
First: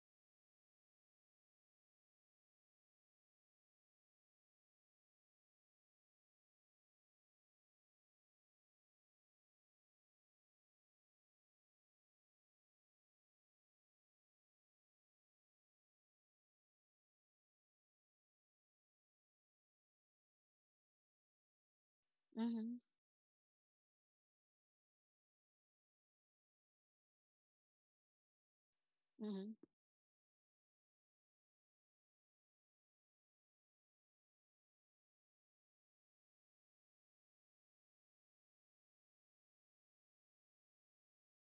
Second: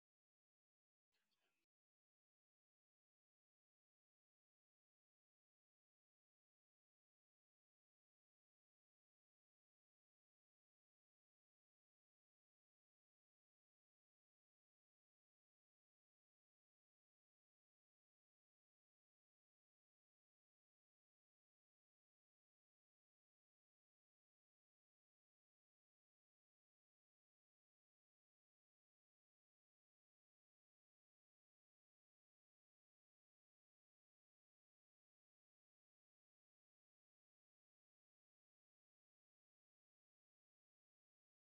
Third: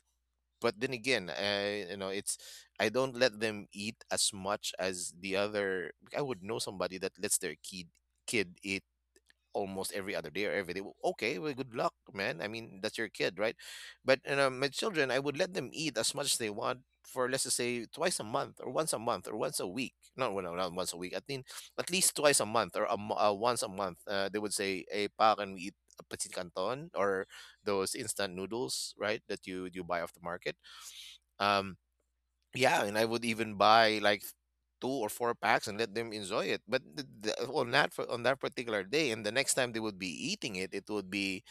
B: But then again, you know, it's — I don't let them eat as much as the other. I would know somebody that lets their kid eat almost every other day, or every day. Well, okay, well, good luck, man. I mean, that's your kid, right? But you know, my children, I would let them eat as much as they want for, let's just say, twice a month, or once a month, or once a week. Not — well, no, not once a week. I think at least twice a
A: Mm-hmm.
B: month, or once a month. They would say, "Hey, pa, can we eat a petit canton or those instant noodles, right? That
A: Mm-hmm.
B: you buy off the market." Um, yeah, and I would even buy like two or four packs and let them enjoy it. But on on that particular day, and the next time they would be eating it, it would be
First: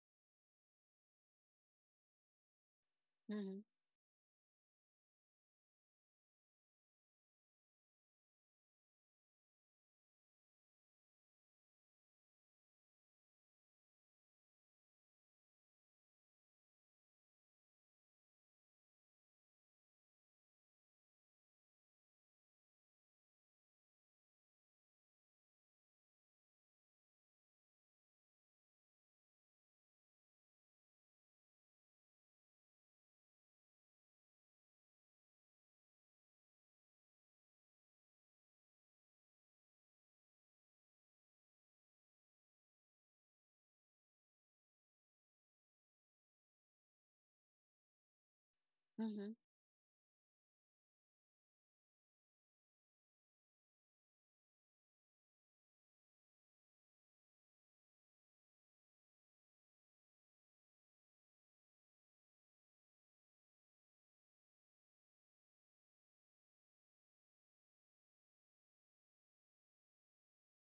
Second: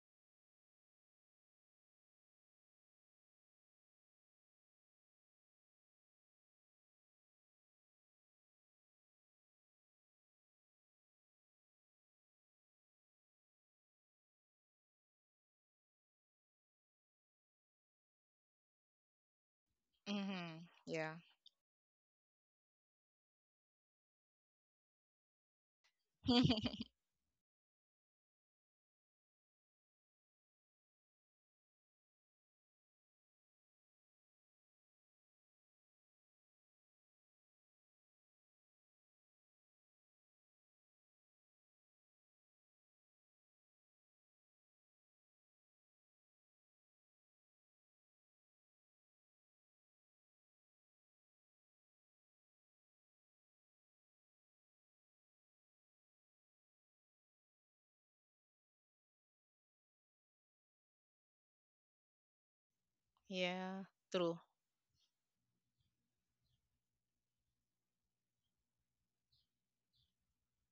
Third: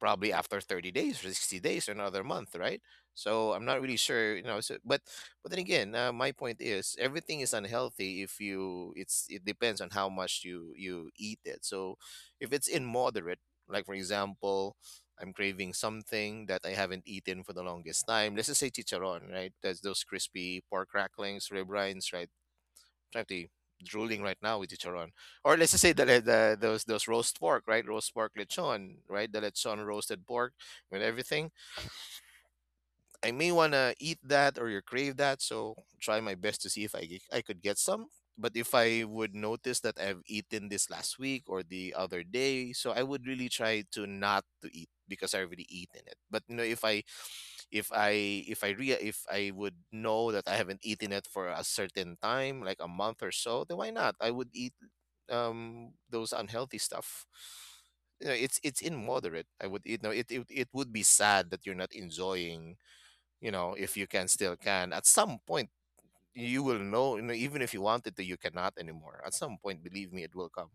B: probably after 30 days, or 60 days, or another month, right? So
A: Mm-hmm.
B: I'm not really sure, you know, so — but then again, my point is, everything is unhealthy if you — it depends on how much you eat it. So if it's in moderate, like for example, I'm craving something that I haven't eaten for the longest time, let's just say chicharron, right? That's those crispy
C: mm-hmm.
B: pork
C: yeah
B: cracklings, rib rinds, right? Frankly drooling right now with chicharon. Or let's just say the those roast pork, right? Roast pork lechon, right? The lechon roasted pork with everything. I may want to eat that, or you crave that, so try my best to see if I could get some. But if I would notice that I've eaten this last week, or the other day, so I would really try to not to eat because I already eaten it. But you know, if I if
A: Mm-hmm.
B: I would know that I haven't eaten it for a certain time, like a month or so, then why not? I would eat those unhealthy stuff. You know, it's in moderate, I would eat. No, it would be sad that you're not enjoying, you know,
C: yeah
B: if you can
C: true
B: still can at some point. You will know, you know, even if you wanted to, you cannot anymore at some point. Believe me, it will come.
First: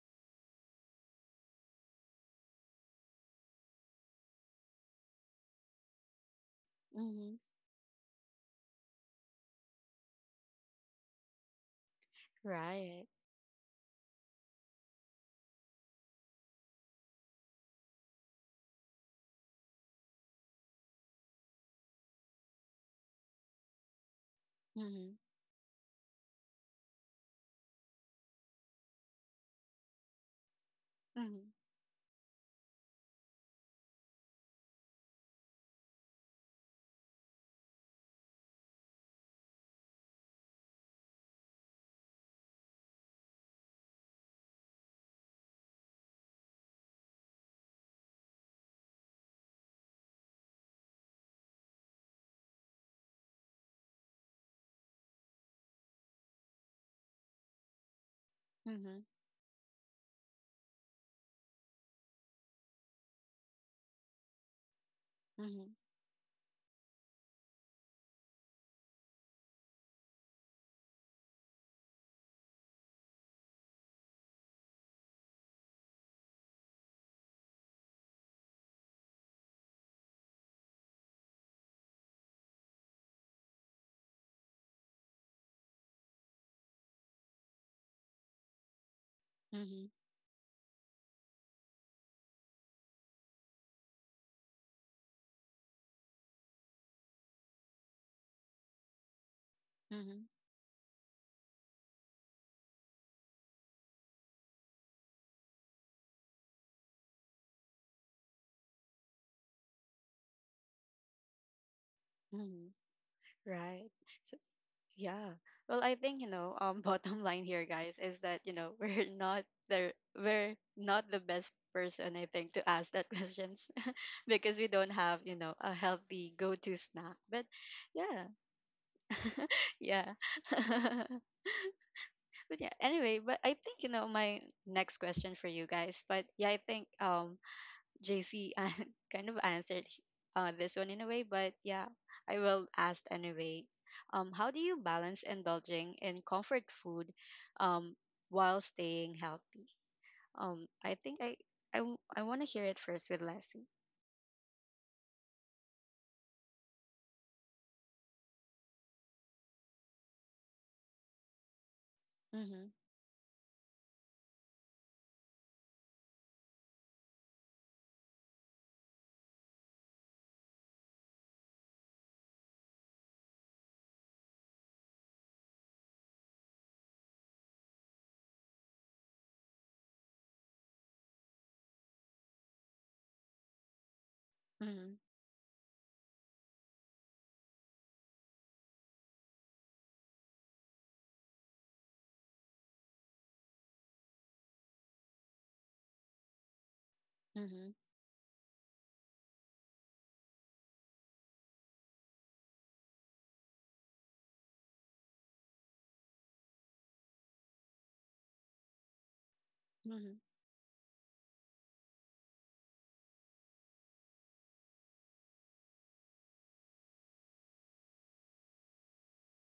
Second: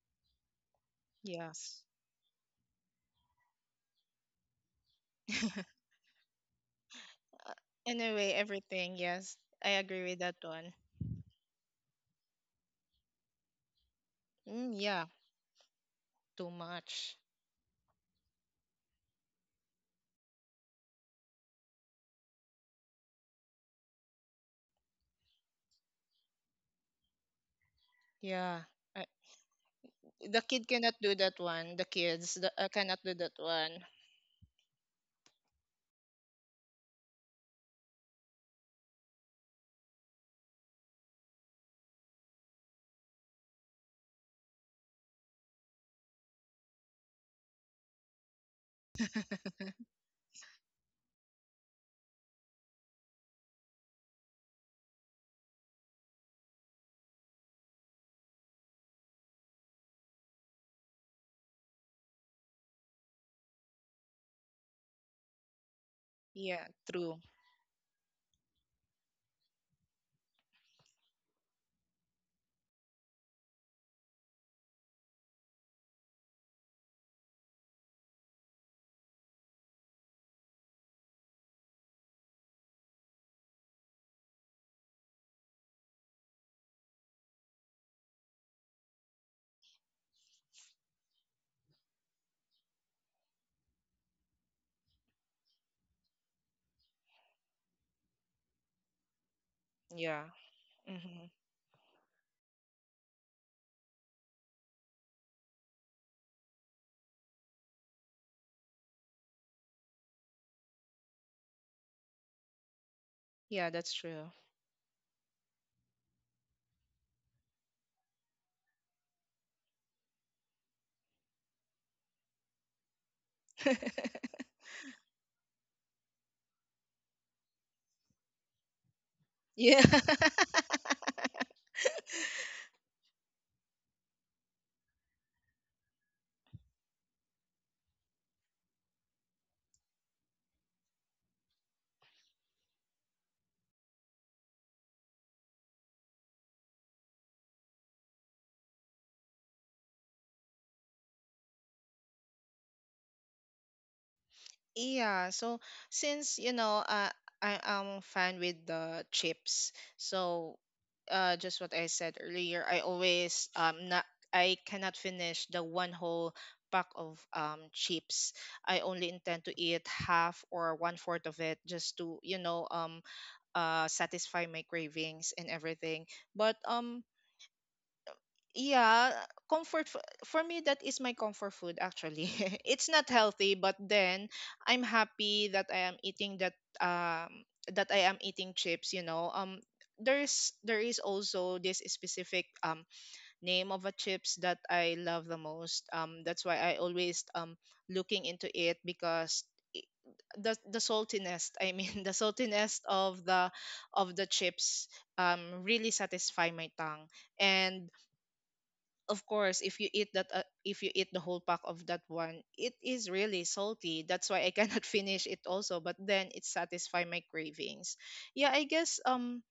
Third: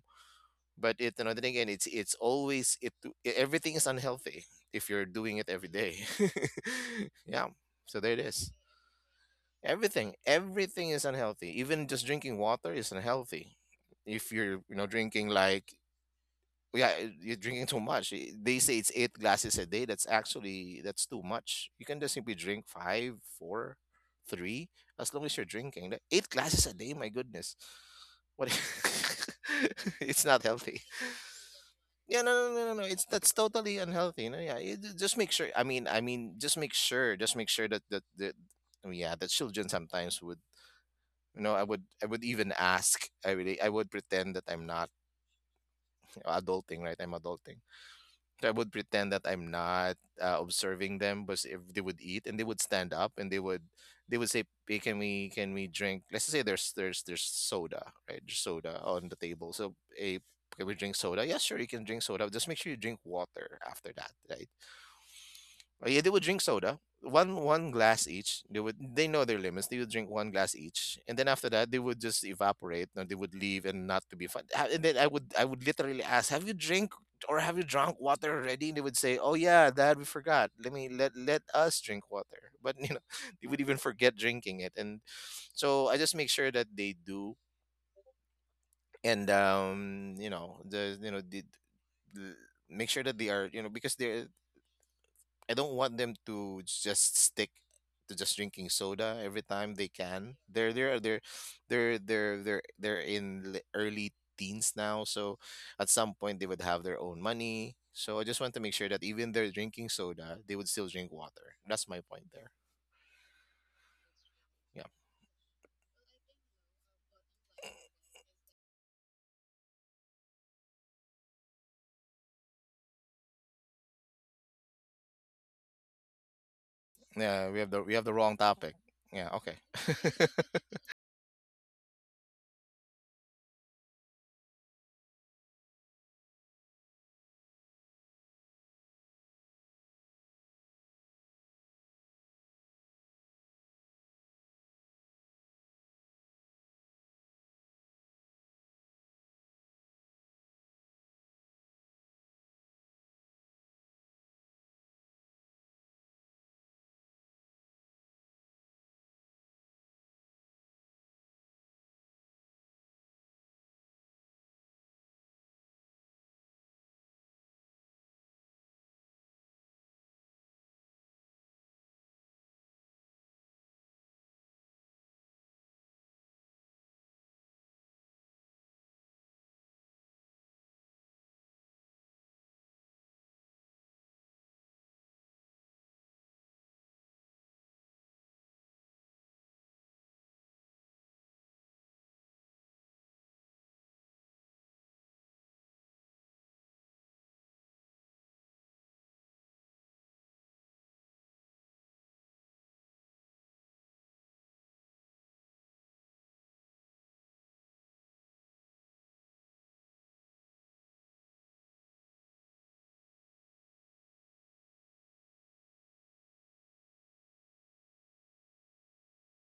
B: But it you know then again,
C: yes.
B: it's always — everything is unhealthy if you're doing it every day.
A: Mm-hmm.
B: Yeah, so there it
C: Anyway,
B: is.
C: everything. Yes, I agree
B: everything
C: with that one.
B: everything is unhealthy, even just drinking water is
A: Right.
B: unhealthy if you're,
C: Mm,
B: you know,
C: yeah,
B: drinking like —
C: too
B: yeah,
C: much.
B: you're drinking too much. They say it's eight glasses a day. That's — actually, that's too much. You can just simply drink five, four, three,
A: Mm-hmm.
B: as long as you're drinking. Like, eight glasses a day, my goodness. What?
C: Yeah, I,
B: It's not
C: the kid
B: healthy.
C: cannot do that
A: Mm-hmm.
C: one. The
B: Yeah, no,
C: kids
B: no, no, no, no.
C: cannot
B: It's
C: do
B: that's
C: that
B: totally
C: one.
B: unhealthy. No, yeah. Just make sure. I mean, just make sure. Just make sure that. I mean, yeah, that children sometimes would. You know, I would. I would even ask. I would pretend that I'm not, you know, adulting, right? I'm adulting. So I would pretend that I'm not observing them, but if they would eat, and they would stand up, and they would say, "Hey, can we drink?" Let's say there's soda, right? There's soda
A: Mm-hmm.
B: on the table. So, hey, can we drink soda? Yeah, sure, you can drink soda. Just make sure you drink water after that, right?
A: Mm-hmm.
B: Oh, yeah, they would drink
C: Yeah,
B: soda.
C: true.
B: One glass each. They know their limits. They would drink one glass each, and then after that, they would just evaporate. And they would leave, and not to be fun. And then I would literally ask, "Have you drink, or have you drunk water already?" And they would say, "Oh yeah, Dad, we forgot. Let me let Let us drink water." But you know, they would even forget drinking it, and so I just make sure that they do, and
A: Mm-hmm.
B: you know, the you know the. The make sure that they are, you know, because they are — I don't want them to just stick to just drinking soda every time they
C: Yeah.
B: can.
C: hmm
B: They're early teens now, so at some point they would have their own money. So I just want to make sure that even they're drinking soda, they would still drink water. That's my point there.
A: Mm-hmm.
C: Yeah,
A: Right.
C: that's true.
B: Yeah,
A: Yeah. Well, I think, you know, bottom line here, guys, is that, you know, we're not the best person, I think, to ask that questions because we don't have, you know, a healthy go-to snack. But
B: yeah. We have the
A: yeah.
B: wrong topic. Yeah. Okay.
C: yeah.
A: Yeah. But yeah, anyway, but I think, you know, my next question for you guys, but yeah, I think JC kind of answered this one in a way, but yeah, I will ask anyway. How do you balance indulging in comfort food um, while staying healthy? I think I want to hear it first with Lassie.
C: Yeah, so since you know, I am fan with the chips. So, just what I said earlier,
A: Mm-hmm,
C: I always not I cannot finish the one whole pack of chips. I only intend to eat half or one fourth of it, just to satisfy my cravings and everything. But yeah, for me that is my comfort food actually. It's not healthy, but then I'm
A: mm-hmm,
C: happy that I am eating that, um that I am eating chips, you know. There's there is also this specific name of a chips that I love the most. That's why I always
A: mm-hmm,
C: looking into it because i- the saltiness, I mean the saltiness of the chips really satisfy my tongue. And of course if you eat
A: mm-hmm,
C: that, if you eat the whole pack of that one, it is really salty, that's why I cannot finish it also, but then it satisfies my cravings. Yeah, I guess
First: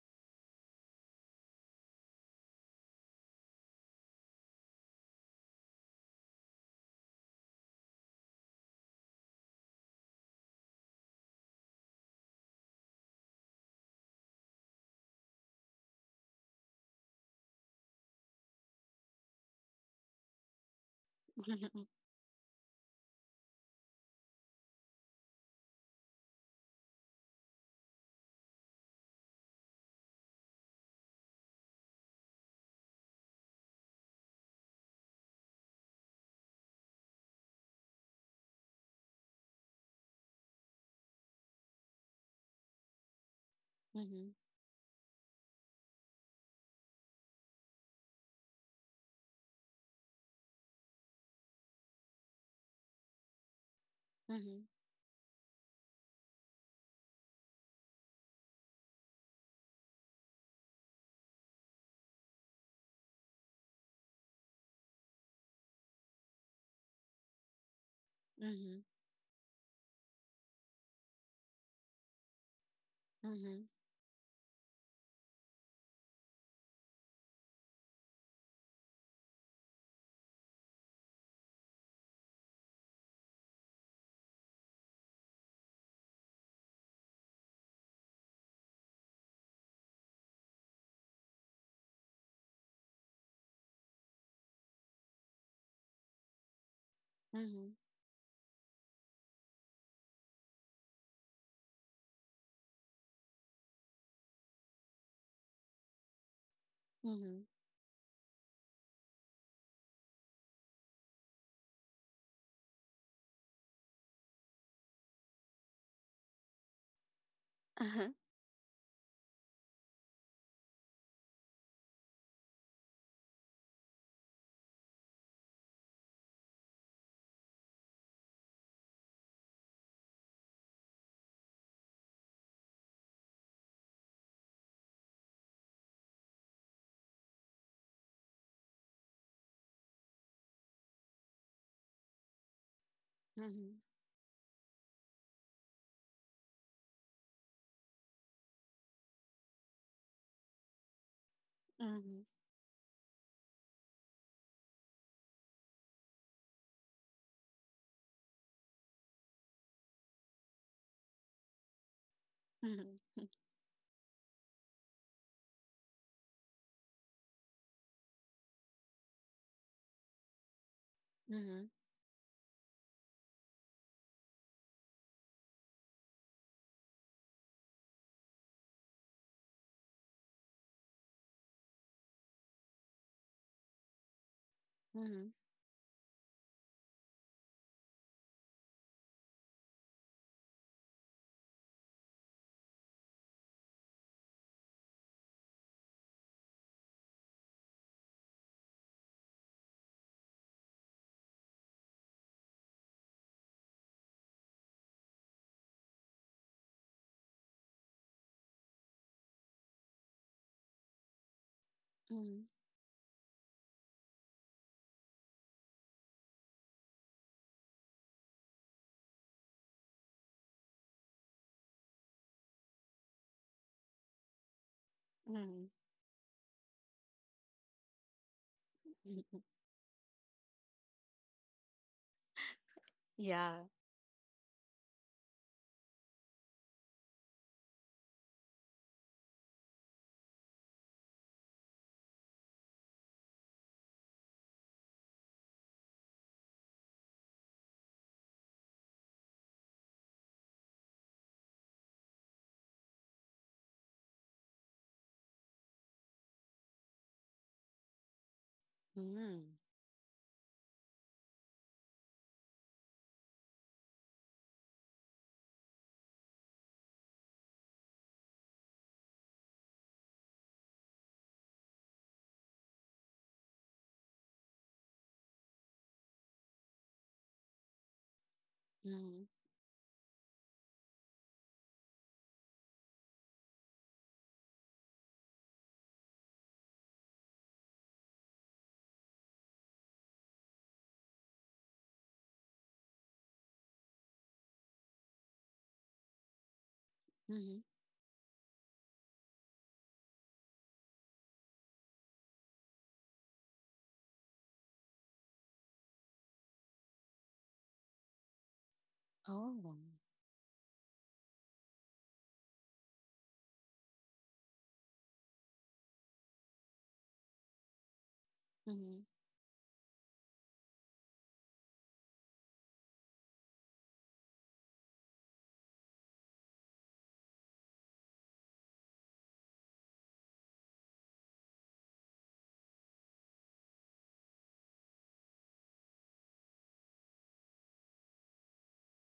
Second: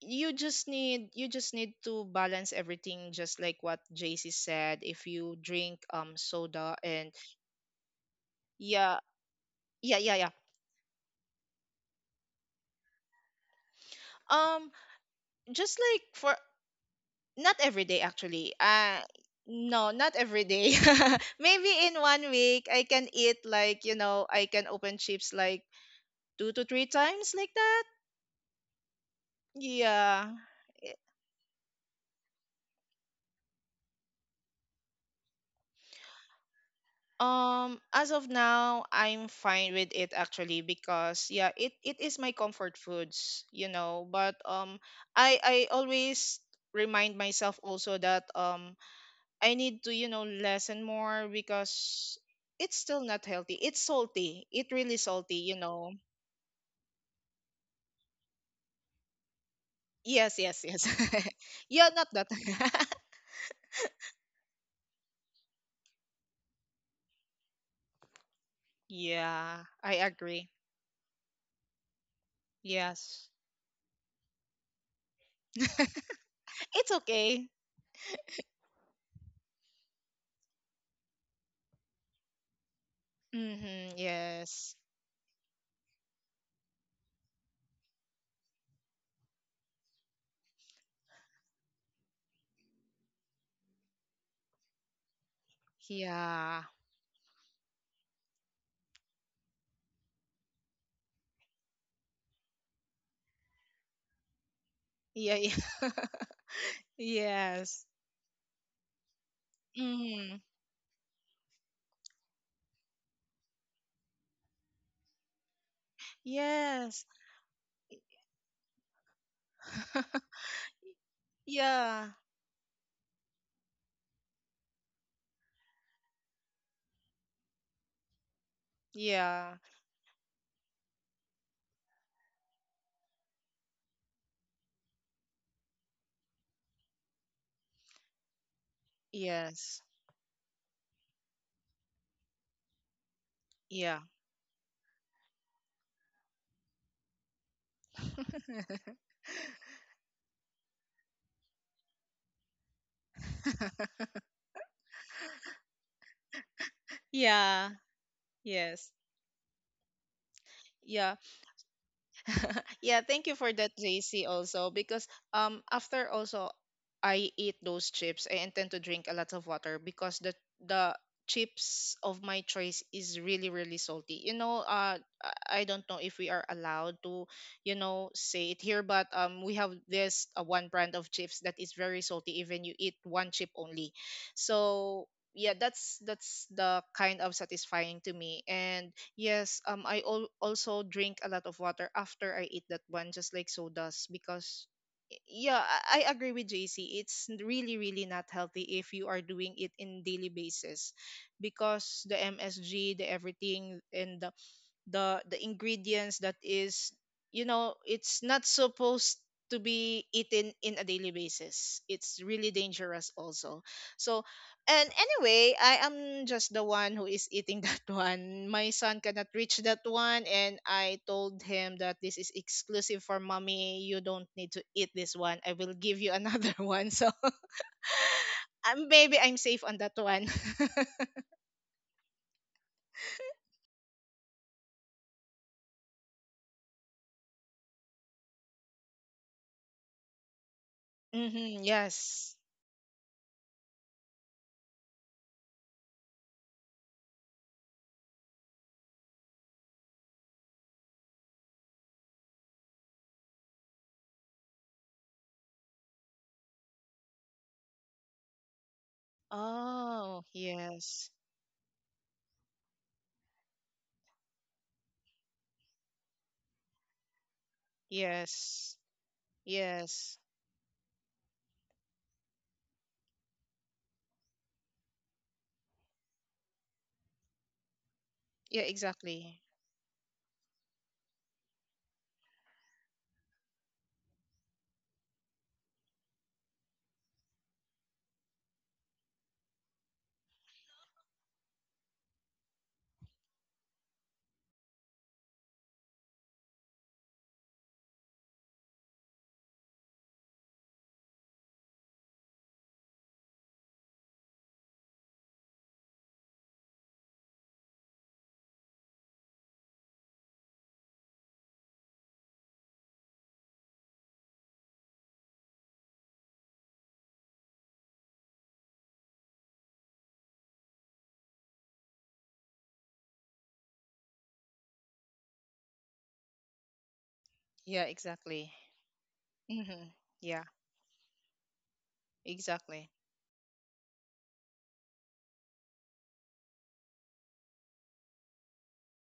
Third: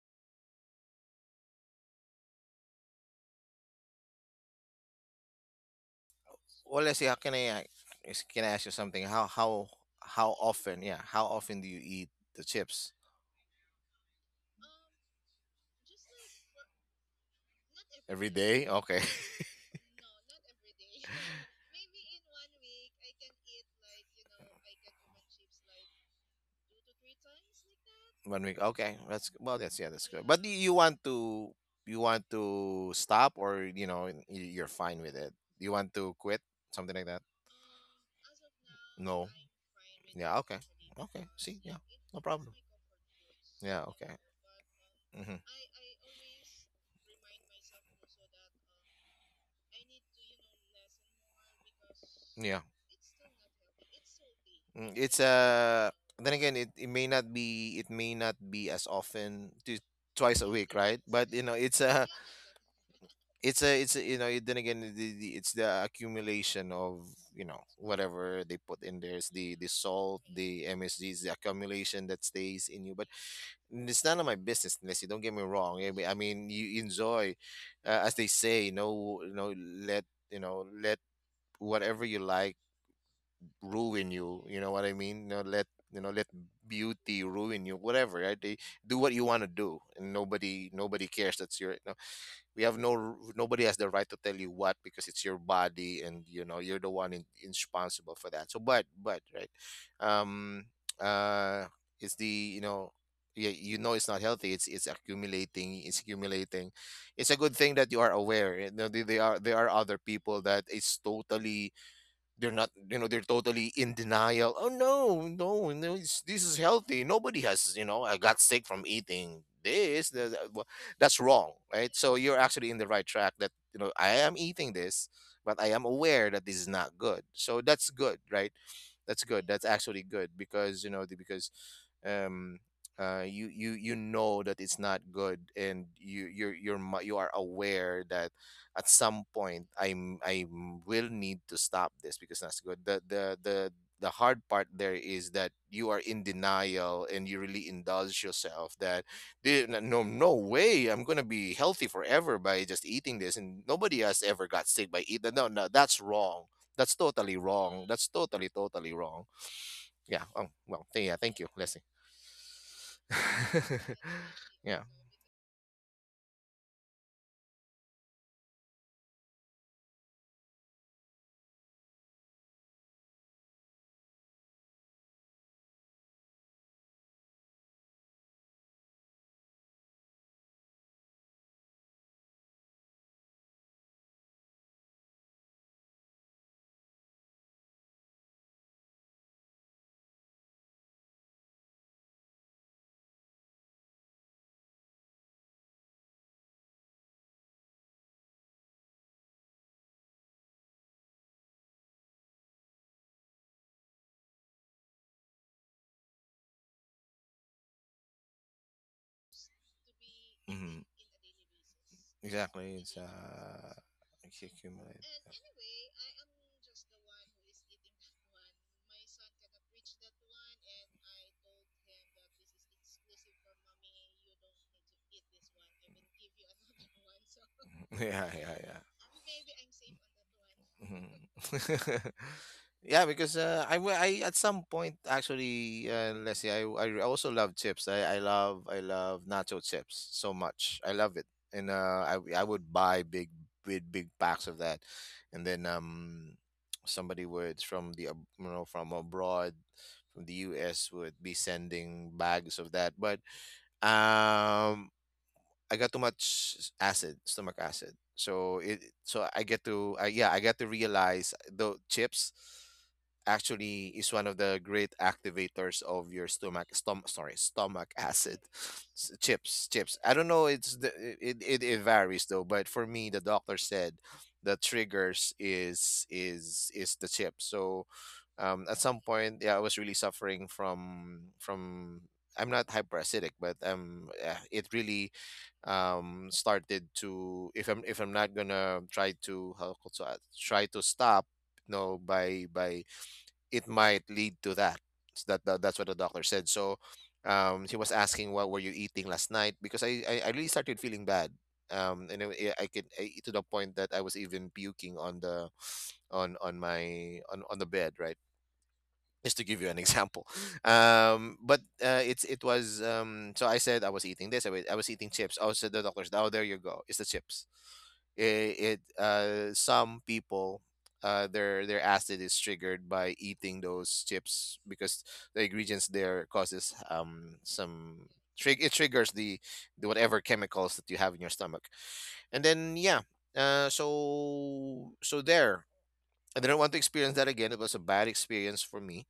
C: you just need to balance everything, just like what JC said, if you drink soda
B: Well, let's see.
C: and
B: How can I, can I ask you
C: yeah
B: something?
C: yeah yeah yeah.
B: How often? Yeah. How often do you eat the chips?
C: um just like for not every day
B: Every
C: actually.
B: day? Okay.
C: No, not every day. Maybe in one week I can eat like, you know, I can open chips like two to three times like that.
B: One week. Okay, that's, well, that's, yeah, that's good.
C: Yeah.
B: But do you want to — stop, or, you know, you're fine with it? You want to quit something like that?
C: As of now I'm
B: No.
C: fine with it
B: Yeah. Okay.
C: actually
B: Okay.
C: because yeah,
B: See.
C: it
B: Yeah.
C: it is
B: No
C: my
B: problem.
C: comfort foods, you
B: Yeah.
C: know,
B: Okay.
A: mm-hmm,
C: but
B: hmm
C: I always remind myself also that I need to, you know, lessen more because
B: Yeah.
C: it's still not healthy. It's salty. It
B: Mm,
C: really
B: it's
C: salty, you know.
B: then again it may not be it may not be as often to
C: Yes,
B: twice a
C: yes,
B: week,
C: yes.
B: right? But you know it's
C: yeah, not that.
B: It's a, then again it's the accumulation of, you know, whatever they
A: mm-hmm,
B: put in there. It's the
C: yeah,
B: the
C: I
B: salt,
C: agree.
B: the msgs, the accumulation that stays in you. But
C: Yes.
A: mm-hmm, mm-hmm,
B: it's none of my business. Unless, you don't get me wrong, I mean, you
C: It's
B: enjoy,
C: okay.
B: as they say, no, you know, let, you know, let whatever you like
C: Mm-hmm.
B: ruin you, you know
C: Yes.
B: what I mean. No, let, you know, let beauty ruin you whatever, right? They do what you want to do, and nobody cares. That's your, we have no, nobody has the right to tell you what, because it's your body and you know
C: Yeah.
B: you're the one in,
A: mm-hmm,
B: responsible for that. So but right. um uh it's the, you know, yeah, you know, it's not healthy, it's
C: Yeah. yeah.
B: accumulating, it's accumulating. It's a
A: mm-hmm,
B: good thing
C: yes.
B: that you are aware, eh, you know. There are other
C: Mm-hmm.
B: people that is totally they're not, you know, they're totally in denial. Oh no, no, no, it's, this is
C: Yes.
B: healthy. Nobody has, you know,
A: uh-huh,
B: I got sick from eating this. That's wrong, right?
C: yeah.
B: So you're actually in the right track. That, you know, I am eating this, but I am aware that this is not good. So that's good, right? That's good.
C: Yeah.
B: That's actually good because, you know, because um you know that it's not good and you you're mi- you are aware that at some point
C: Yes.
B: I will need to stop this. Because that's good,
A: mm-hmm,
C: Yeah.
B: the hard part there is that you are in denial and you really indulge yourself that, "Dude, no, no way I'm gonna be healthy
A: mm-hmm,
B: forever by just eating this, and nobody has ever got sick by eating, no no, that's wrong, that's totally
C: yeah.
B: wrong, that's totally
C: Yes.
B: totally wrong." Yeah. Oh well, yeah,
C: Yeah.
B: thank you, Leslie.
C: Yeah,
A: mm-hmm,
C: thank you for that, JC, also,
B: Yeah.
C: because after also I eat those chips, I intend to drink a lot of water because the the
A: mm-hmm,
C: chips of my choice is really, really salty. You know, I don't know if we are allowed to, you know, say it here, but we have this one brand of chips that is very salty, even you eat one chip only. So
A: mm-hmm,
C: yeah, that's the kind of satisfying to me. And yes, I al also drink a lot of water after I eat that one, just like sodas. Because y- yeah, I agree with JC. It's really, really not healthy if you are doing it in daily basis, because the MSG, the everything, the ingredients that is it's not supposed to be eaten in
B: Mhm.
C: a daily basis. It's
A: mm-hmm,
C: really
B: Exactly, it's
C: dangerous also. So and
B: accumulated.
C: anyway, I am just the one who is eating that one. My son cannot reach that one, and I told him that this is exclusive for mommy. You don't need to eat this one, I
A: hmm.
C: will give you another one. So
B: Yeah, yeah, yeah.
C: maybe I'm safe on that one.
B: Mhm. Yeah, because I, I at some point actually, let's see, I also love chips. I love nacho chips so much. I love it, and
C: Yes.
B: I would buy big packs of that. And then somebody would, from the you know, from abroad, from the U.S., would be sending bags of that. But um I got too much acid, stomach acid. So it, so
A: Yeah.
B: I get to I,
C: Oh
B: yeah, I get to
C: yes.
B: realize the chips actually is one of the great activators of your stomach, stom, sorry, stomach acid.
C: Yes.
B: Chips, chips. I
C: Yes.
B: don't know, it's the, it varies though, but for me the doctor said the triggers is the chip. So
C: Yeah,
B: at some
A: Mhm,
B: point,
C: exactly.
B: yeah, I was really suffering from, I'm not hyperacidic, but it really started to, if I'm not gonna try to, try to stop, you know, by it might lead to that. So that's what the doctor said. So
A: mhm.
B: he was asking, what were you eating last night? Because I really started feeling bad. And I could I, to the point that I was even puking on the, on my on the bed, right? Just to give you
A: Oh.
B: an example. But it's it was, so I said I was eating this, I was eating chips. Oh, said the doctor's, oh there you go, it's the chips. It,
A: Mhm,
B: uh, some people, their acid is triggered by eating those chips, because the ingredients there causes
C: Yeah,
B: some
C: exactly.
B: trig, it triggers the
C: Mm-hmm.
B: whatever
C: Yeah,
B: chemicals that you have in your stomach, and then
C: exactly.
B: yeah. So so there, I didn't want to experience that again. It was a bad experience for me.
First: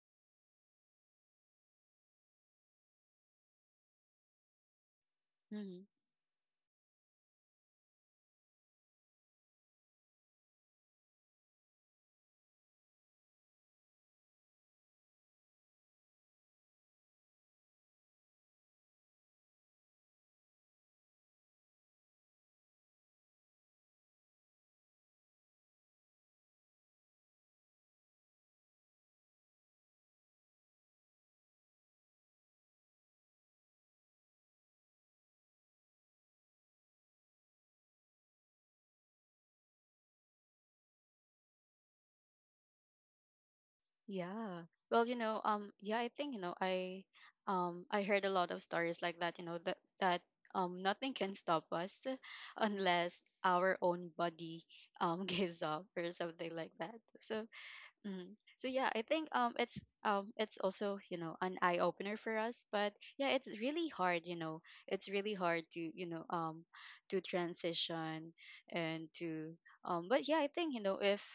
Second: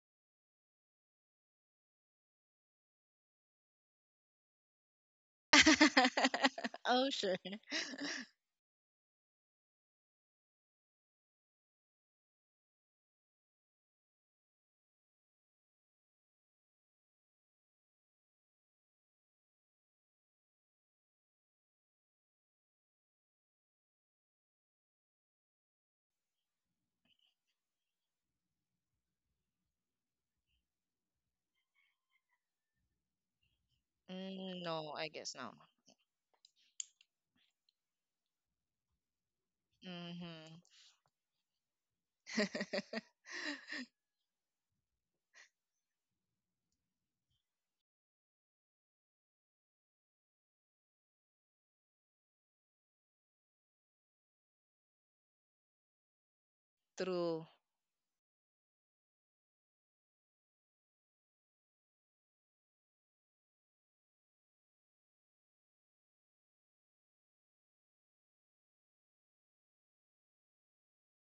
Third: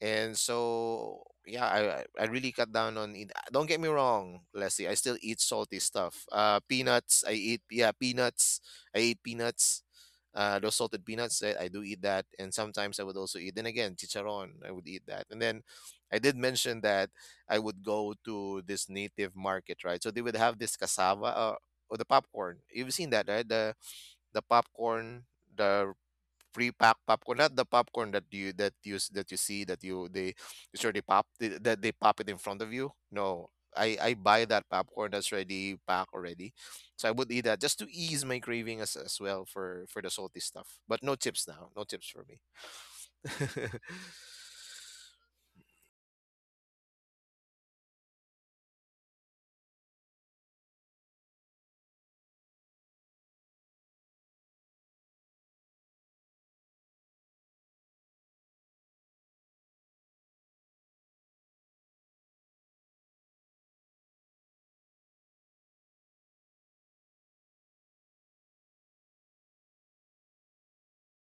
B: And so, yeah, I really cut down on it. Don't get me wrong, Leslie. I still eat salty
A: mhm.
B: stuff.
C: Oh,
B: Peanuts. I
C: sure.
B: eat, yeah, peanuts. I eat peanuts. Those salted peanuts. I do eat that. And sometimes I would also eat, then again, chicharon. I would eat that. And then I did mention that I would go to this native market, right? So they would have this cassava, or the popcorn. You've seen that, right? The popcorn, the pre-packed popcorn, not the popcorn that that you see that you, they, it's already pop, that they pop it in front of you. No, I buy
C: Mm,
B: that
C: no, I
B: popcorn that's
C: guess not.
B: already packed already. So I would eat that just to ease my craving as well for the salty
C: Mm-hmm.
B: stuff. But no chips now, no chips for me.
A: Yeah. Well, you know, yeah, I think, you know, I heard a lot of stories like that, you know, that that nothing can stop us unless our own body gives up or something like that. So,
C: True.
A: Mhm. So yeah, I think it's also, you know, an eye opener for us, but yeah, it's really hard. You know, it's really hard to, you know, to transition and to. But yeah, I think you know if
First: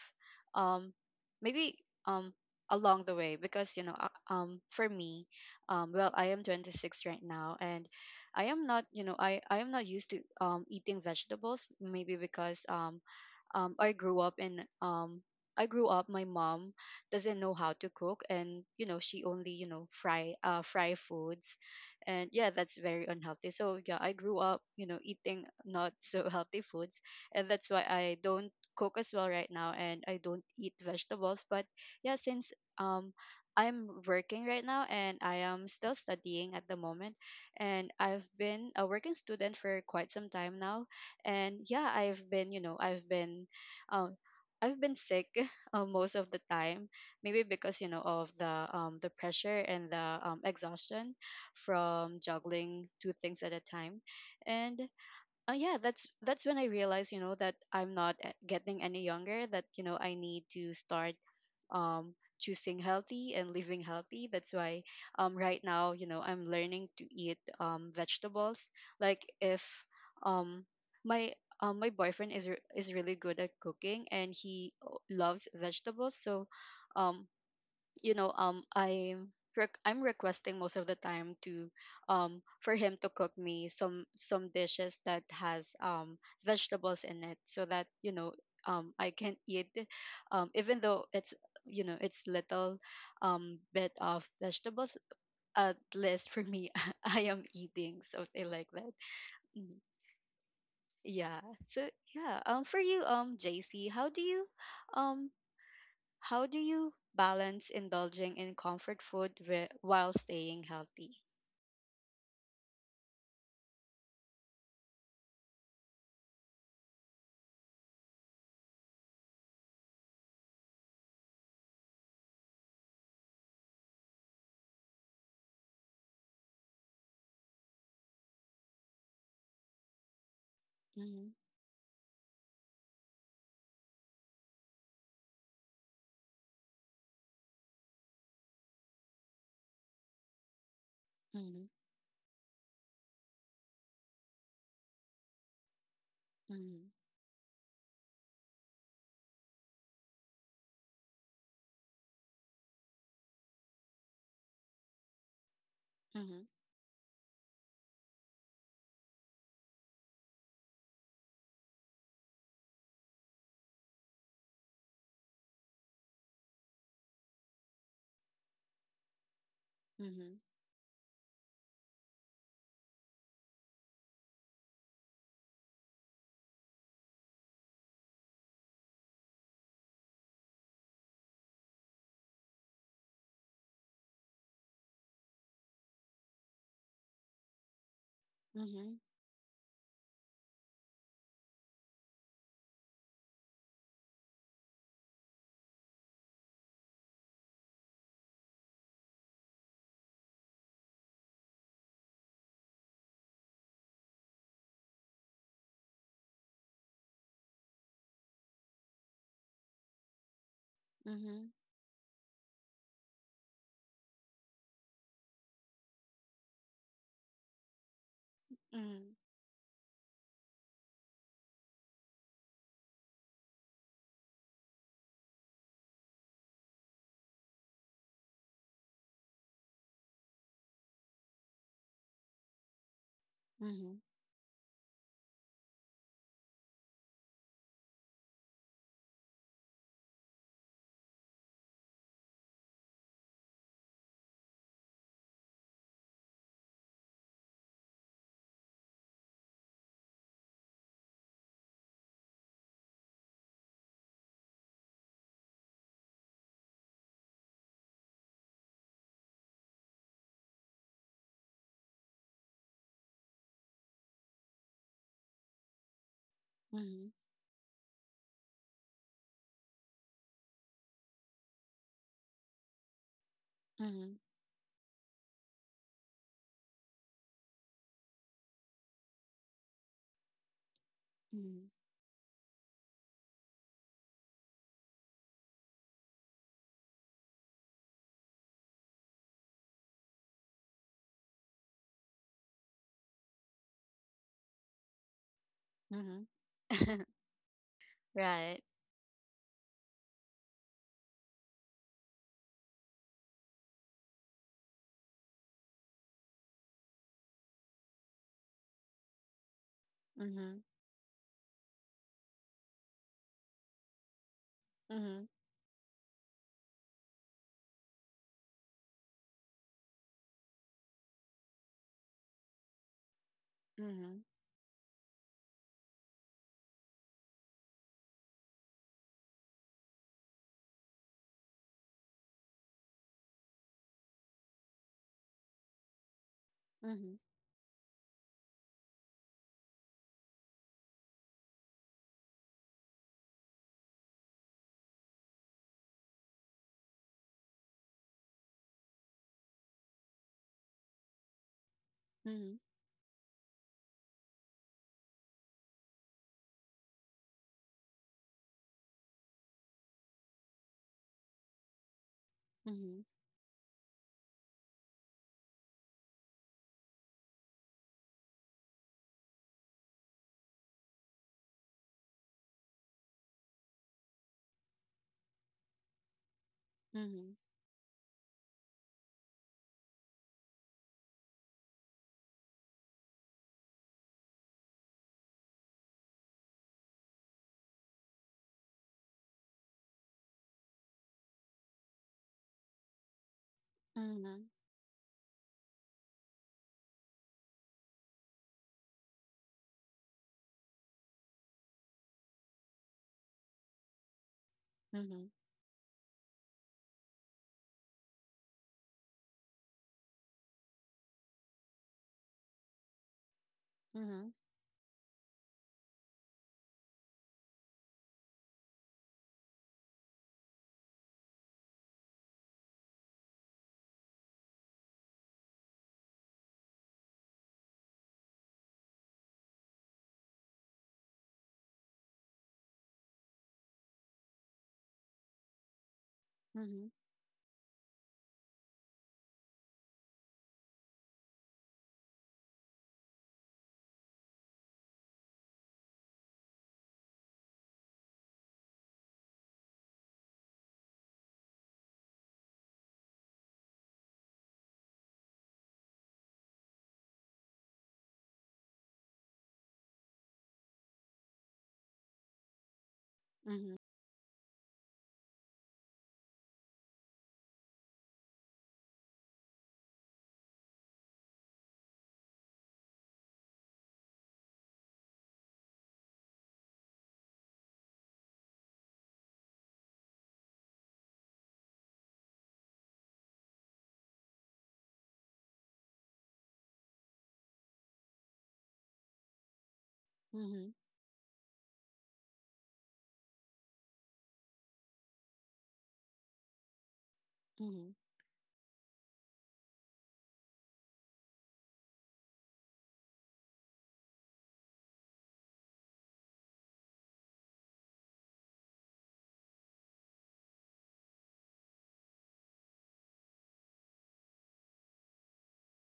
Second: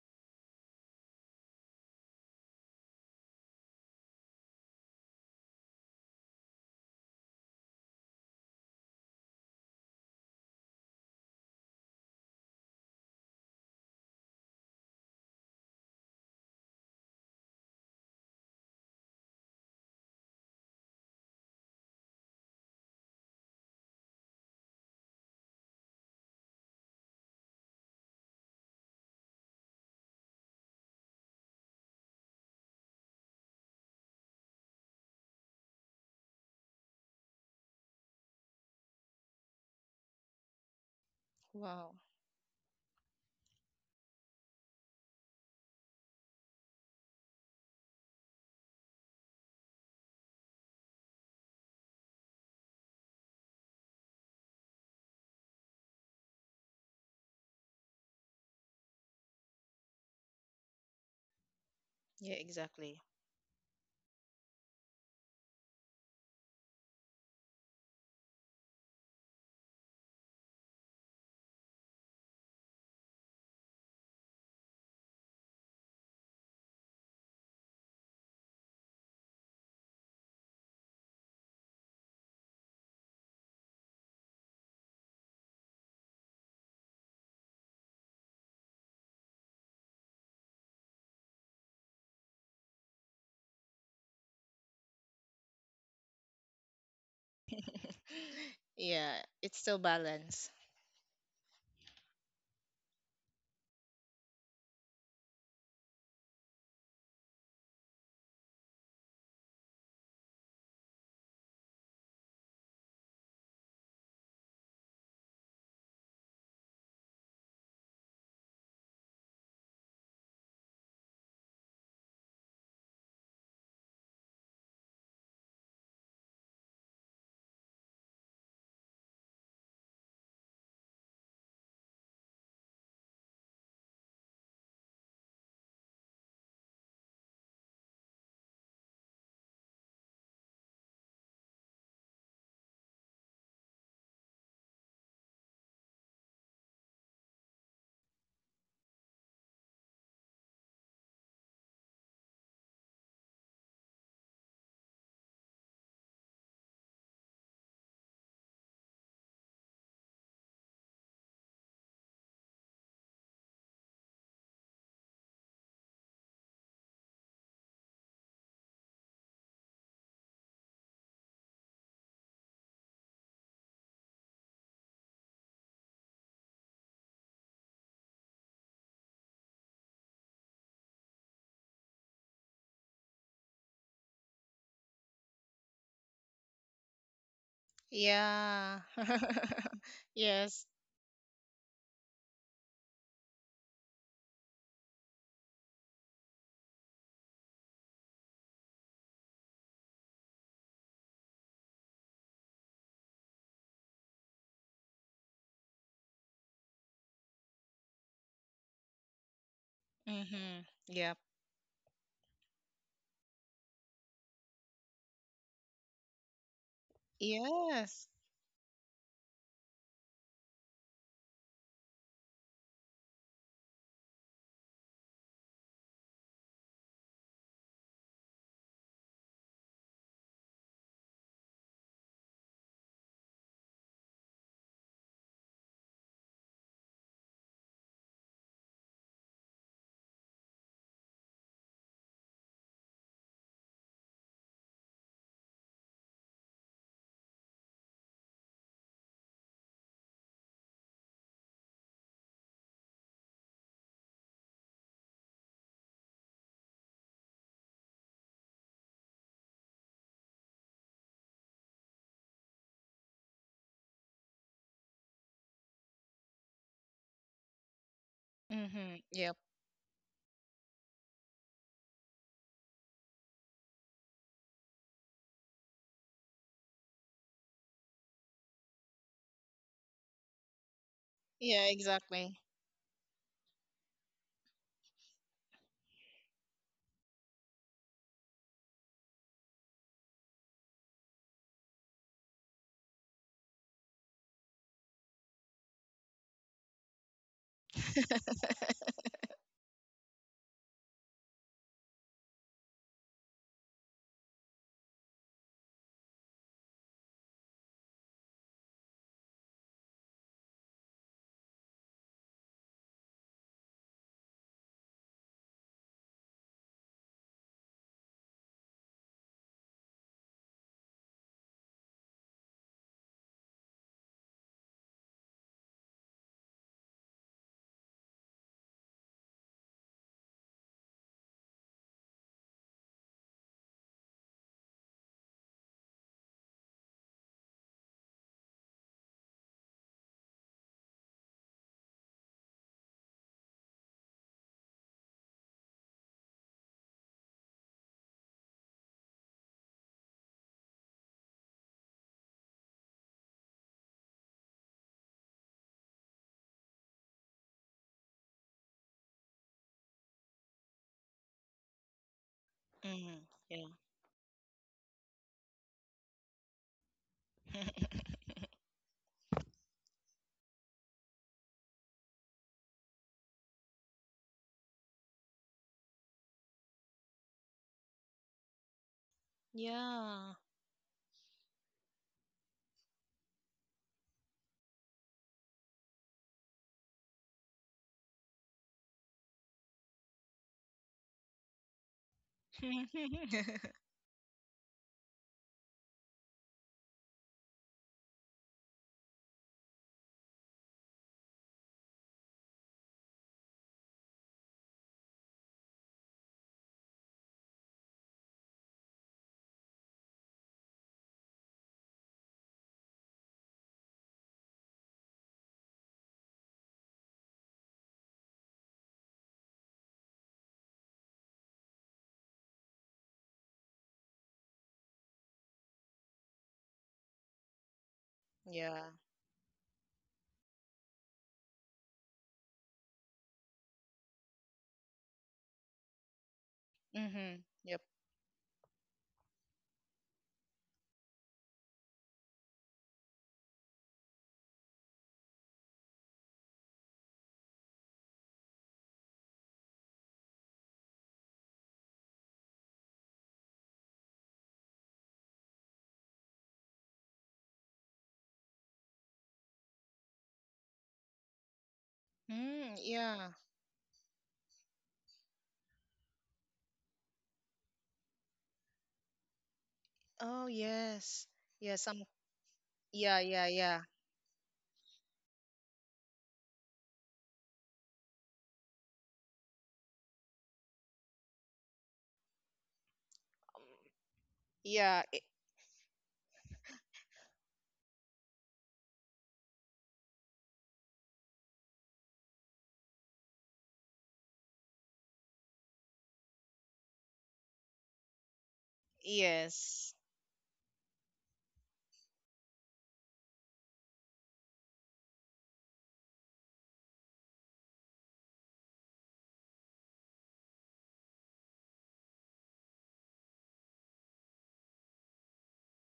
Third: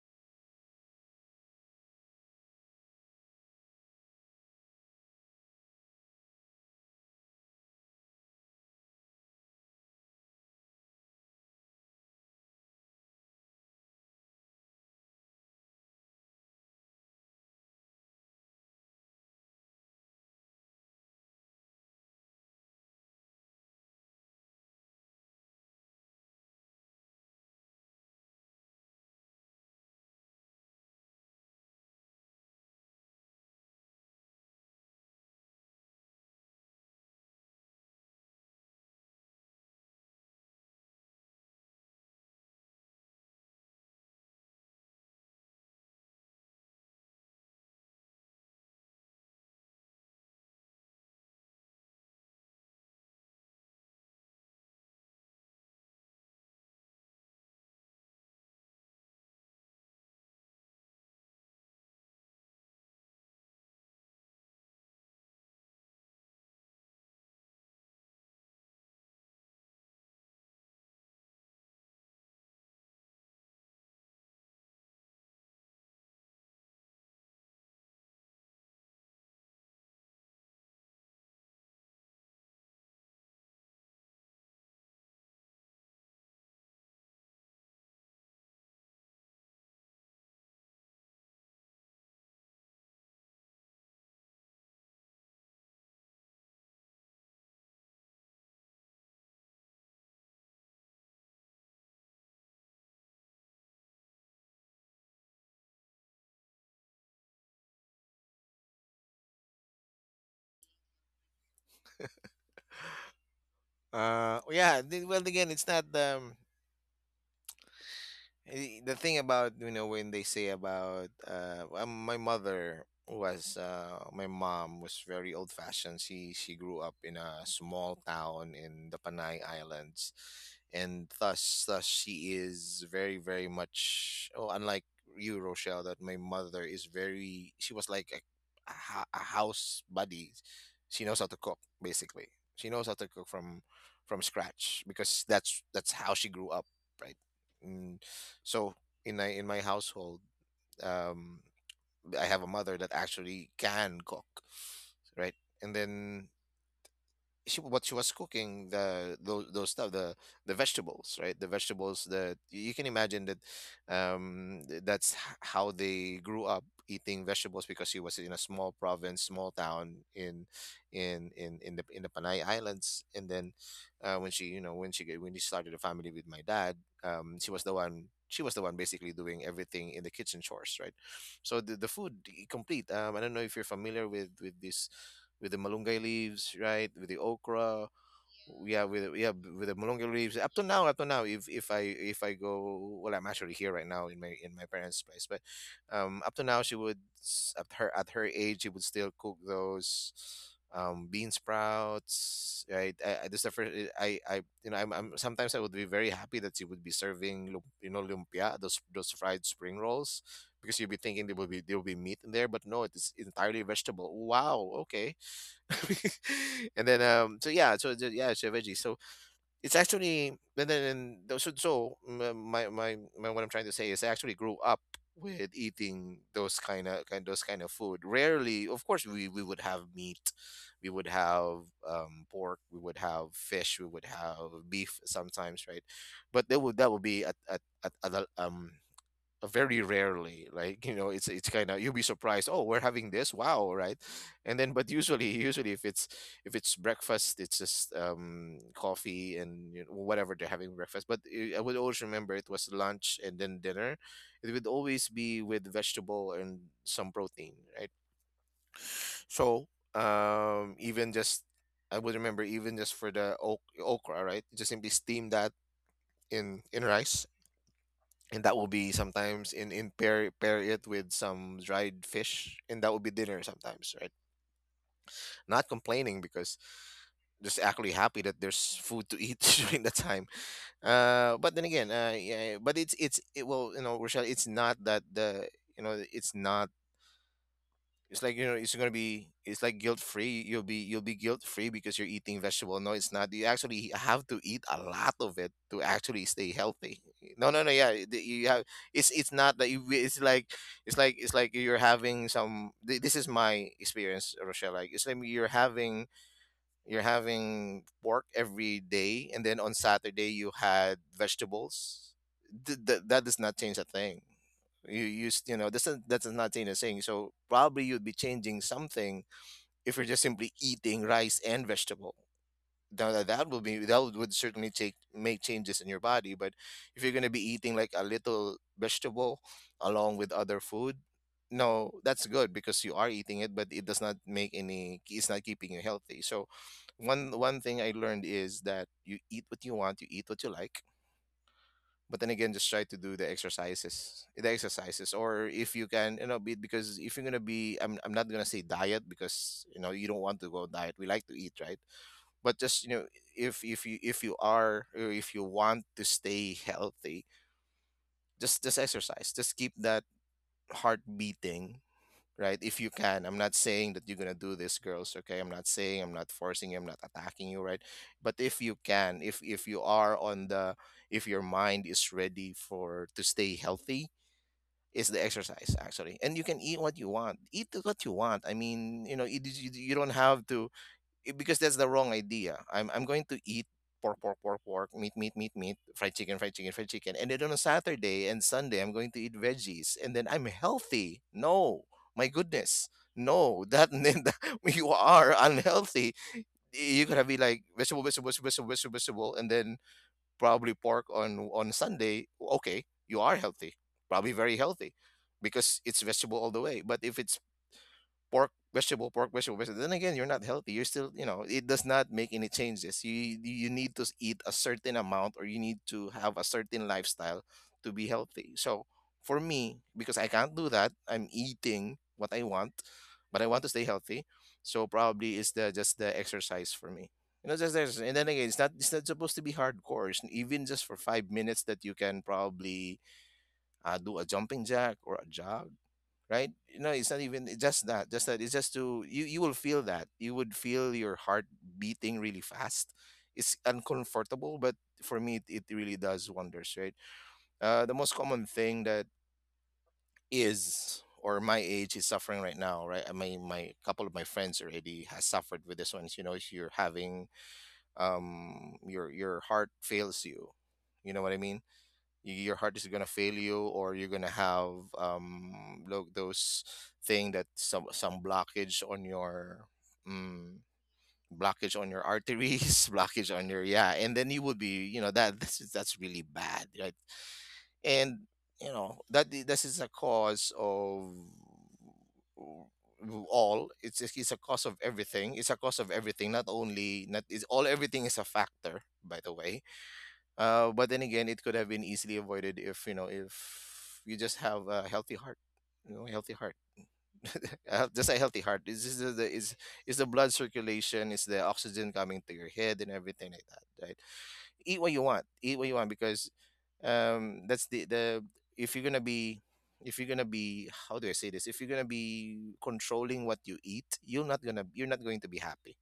A: um maybe um along the way because for me well I am 26 right now and I am not you know I am not used to eating vegetables maybe because I grew up in I grew up. My mom doesn't know how to cook, and you know she only you know fry foods, and yeah, that's very unhealthy. So yeah, I grew up you know eating not so healthy foods, and that's why I don't cook as well right now, and I don't eat vegetables. But yeah, since um I'm working right now and I am still studying at the moment, and I've been a working student for quite some time now and yeah
C: Wow.
A: I've been you know um I've been sick most of the time maybe because you know of the the pressure and the exhaustion from juggling two things at a time and yeah that's when I realized you know that I'm not getting any younger, that you know I need to start um,
C: Yeah,
A: choosing
C: exactly.
A: healthy and living healthy. That's why right now, you know, I'm learning to eat vegetables. Like if um, my my boyfriend is is really good at cooking and he loves vegetables, so um, you know I'm requesting most of the time to for him to cook me some dishes that has vegetables in it so that you know I can eat even though it's you know it's little bit of vegetables, at least for me. I am eating something like that.
C: Yeah, it's
A: Mhm.
C: still balance.
A: Yeah so yeah, for you, JC, how do you um how do you balance indulging in comfort food while staying healthy?
B: Uh, yeah, well again, it's not Eh, the thing about, you know, when they say about, my mother was, my mom was very old fashioned. She she grew up in a small town in the Panay Islands, and
A: Mhm,
B: thus she is very very much, oh, unlike you, Rochelle. That my mother is very, she was like a, a house buddy. She knows how to cook
A: mhm,
B: basically. She knows how to cook from scratch, because that's how she grew up,
A: mhm,
B: right? Mm, so in my, in my household, um, I have a mother that actually can cook, right? And then, she, what she was cooking, the those stuff, the vegetables, right? The vegetables that you can imagine that, that's how they grew up eating vegetables, because she was in a small province, small town
A: mhm,
B: in, in the, in the Panay Islands. And then when she, you know, when she when she started a family with my dad, she was the one, she was the one basically doing everything in the kitchen chores, right? So the food, complete, I don't know if you're familiar with this, with the malunggay leaves, right? With the okra,
C: Yeah.
B: yeah,
A: mhm,
B: with, yeah, with the malunggay leaves.
C: Yes.
B: Up to now, if, if I go, well, I'm actually here right now in my, in my parents' place, but up to now she would at her, at her age she would still cook those bean sprouts, right? This is the first. I You know, I'm sometimes I would be very happy that she would be serving you know, lumpia, those fried spring rolls,
C: Mm-hmm.
B: because you'd be
C: Yep.
B: thinking there will
A: mhm,
B: be, there will be meat in there, but no, it is entirely vegetable. Wow, okay. And then, so yeah,
C: Yes.
B: yeah, it's a veggie. So
A: mhm,
B: it's actually, and then, and so, so mm, my what I'm trying to say is, I actually grew up with eating those kind of, kind those kind of food rarely. Of course we would have meat, we would have pork, we would have fish, we
A: mhm,
B: would have beef sometimes, right? But that would, that would be at, at the, very rarely, like, you know, it's kind of, you'll be surprised, oh we're having this, wow, right? And then, but usually, usually if it's, if it's breakfast, it's just coffee, and you know, whatever they're having breakfast. But I would always remember, it was lunch and then dinner, it would always be with vegetable and some protein, right? So even just, I would remember, even just for the okra, right? Just simply steam that in
A: mhm,
B: rice, and that will be
C: Mm-hmm. Yep.
B: sometimes, in, pair it with some dried fish, and that will be dinner
A: mhm,
B: sometimes, right?
A: mhm,
B: Not complaining, because just actually happy that there's food to eat during the time. But
C: Yeah,
B: then
A: mhm,
B: again,
C: exactly.
B: yeah, but it's, it will, you know, Rochelle, it's not that the, you know it's not, it's like, you know, it's gonna be, it's like guilt free. You'll be guilt free because you're eating vegetable. No, it's not. You actually have to eat a lot of it to
A: mhm.
B: actually stay healthy. No, no, no. Yeah, you
A: Right.
B: have. It's not that you, it's like, it's like it's like you're having some, this is my experience, Rochelle. Like, it's like you're having, you're having pork every day, and then on Saturday you
A: Mhm,
B: had vegetables. That does not change a thing. You
A: mhm,
B: use, you know, this, is that does not change a thing. So probably you'd be changing something if you're just simply eating rice and vegetable now that will be that
A: mhm,
B: would certainly take make changes in your body. But if you're going to be eating like a little vegetable along with other food, no that's good because you are eating it, but it does not make any, it's not keeping you healthy. So
A: mhm,
B: one thing I learned is that you eat what you want, you eat what you like, but then again just try to do the exercises, the exercises, or if you can, you know, be because if you're going to be, I'm not going to say diet because you know you don't want to go diet, we like to eat, right?
A: mhm,
B: But just, you know, if you, if you are, or if you want to stay healthy, just exercise, just keep that heart beating, right? If you
A: mhm,
C: Mm-hmm.
B: can, I'm not
C: Yeah.
B: saying that you're going to do this, girls, okay? I'm not saying, I'm not forcing you, I'm not attacking you, right? But if you can, if you are on the, if your mind is ready for to stay healthy, is the exercise actually, and you can eat what you
A: mhm,
B: want, eat what you want. I mean, you know, it, is- you don't
C: Yeah.
B: have to because that's the wrong idea. I'm going to eat pork, pork, pork, pork, meat, meat, meat, meat, fried chicken, fried chicken, fried chicken, and then on a Saturday and Sunday I'm going to eat veggies, and then I'm healthy. No, my goodness, no, that then that-
A: mhm,
B: you are unhealthy. You're gonna be like vegetable, vegetable, vegetable, vegetable, vegetable, vegetable, and then probably pork on Sunday. Okay, you are healthy, probably very healthy,
A: mhm,
B: because it's vegetable all the way. But if it's pork, vegetable, vegetable. Then again, you're not healthy. You're still, you know, it does not make any changes. You need to
A: mhm,
B: eat a certain amount, or you need to have a certain lifestyle to be healthy. So for me, because I can't do that, I'm eating what I want, but I want to stay healthy. So probably it's the just the exercise for me. You know, just there's, and then again, it's not
C: Yeah.
B: it's not supposed to be hardcore. It's even just for 5 minutes that you can probably do a jumping jack or a jog, right? You
A: mhm,
B: know, it's not
C: Mm-hmm.
B: even, it's
C: Yep.
B: just that, just that. It's just to you. You will feel that. You would feel your heart beating really fast. It's uncomfortable, but for me, it really does wonders, right? The most common thing that is, or my age is suffering right now, right? I mean, my couple of my friends already has suffered with this ones. You know, if you're having your heart fails you, you know what I mean? Y- your
C: Mm,
B: heart is gonna
C: yeah.
B: fail you,
A: mhm,
B: or you're gonna have look those thing that some blockage on your
C: Oh,
B: mm,
C: yes. Yeah,
B: blockage on your
C: some
B: arteries
C: yeah,
B: blockage
C: yeah,
B: on your,
C: yeah.
B: yeah, and then you would be, you know, that that's really bad, right? And you know that I- this is a cause of w- all, it's a cause of
C: Yeah,
B: everything, it's a cause of everything, not only not, it's all, everything is a factor, by the way.
A: mhm,
B: But then again, it could have been easily avoided if you know, if you just have a healthy heart, you know, healthy heart,
A: mhm.
B: just a healthy heart. It's just the
C: yes.
B: is the blood circulation, is the oxygen coming to your head and everything like that, right? Eat what you want, eat what you want, because that's the if you're gonna be, how do I say this? If you're gonna be controlling what you eat, you're not going to be happy.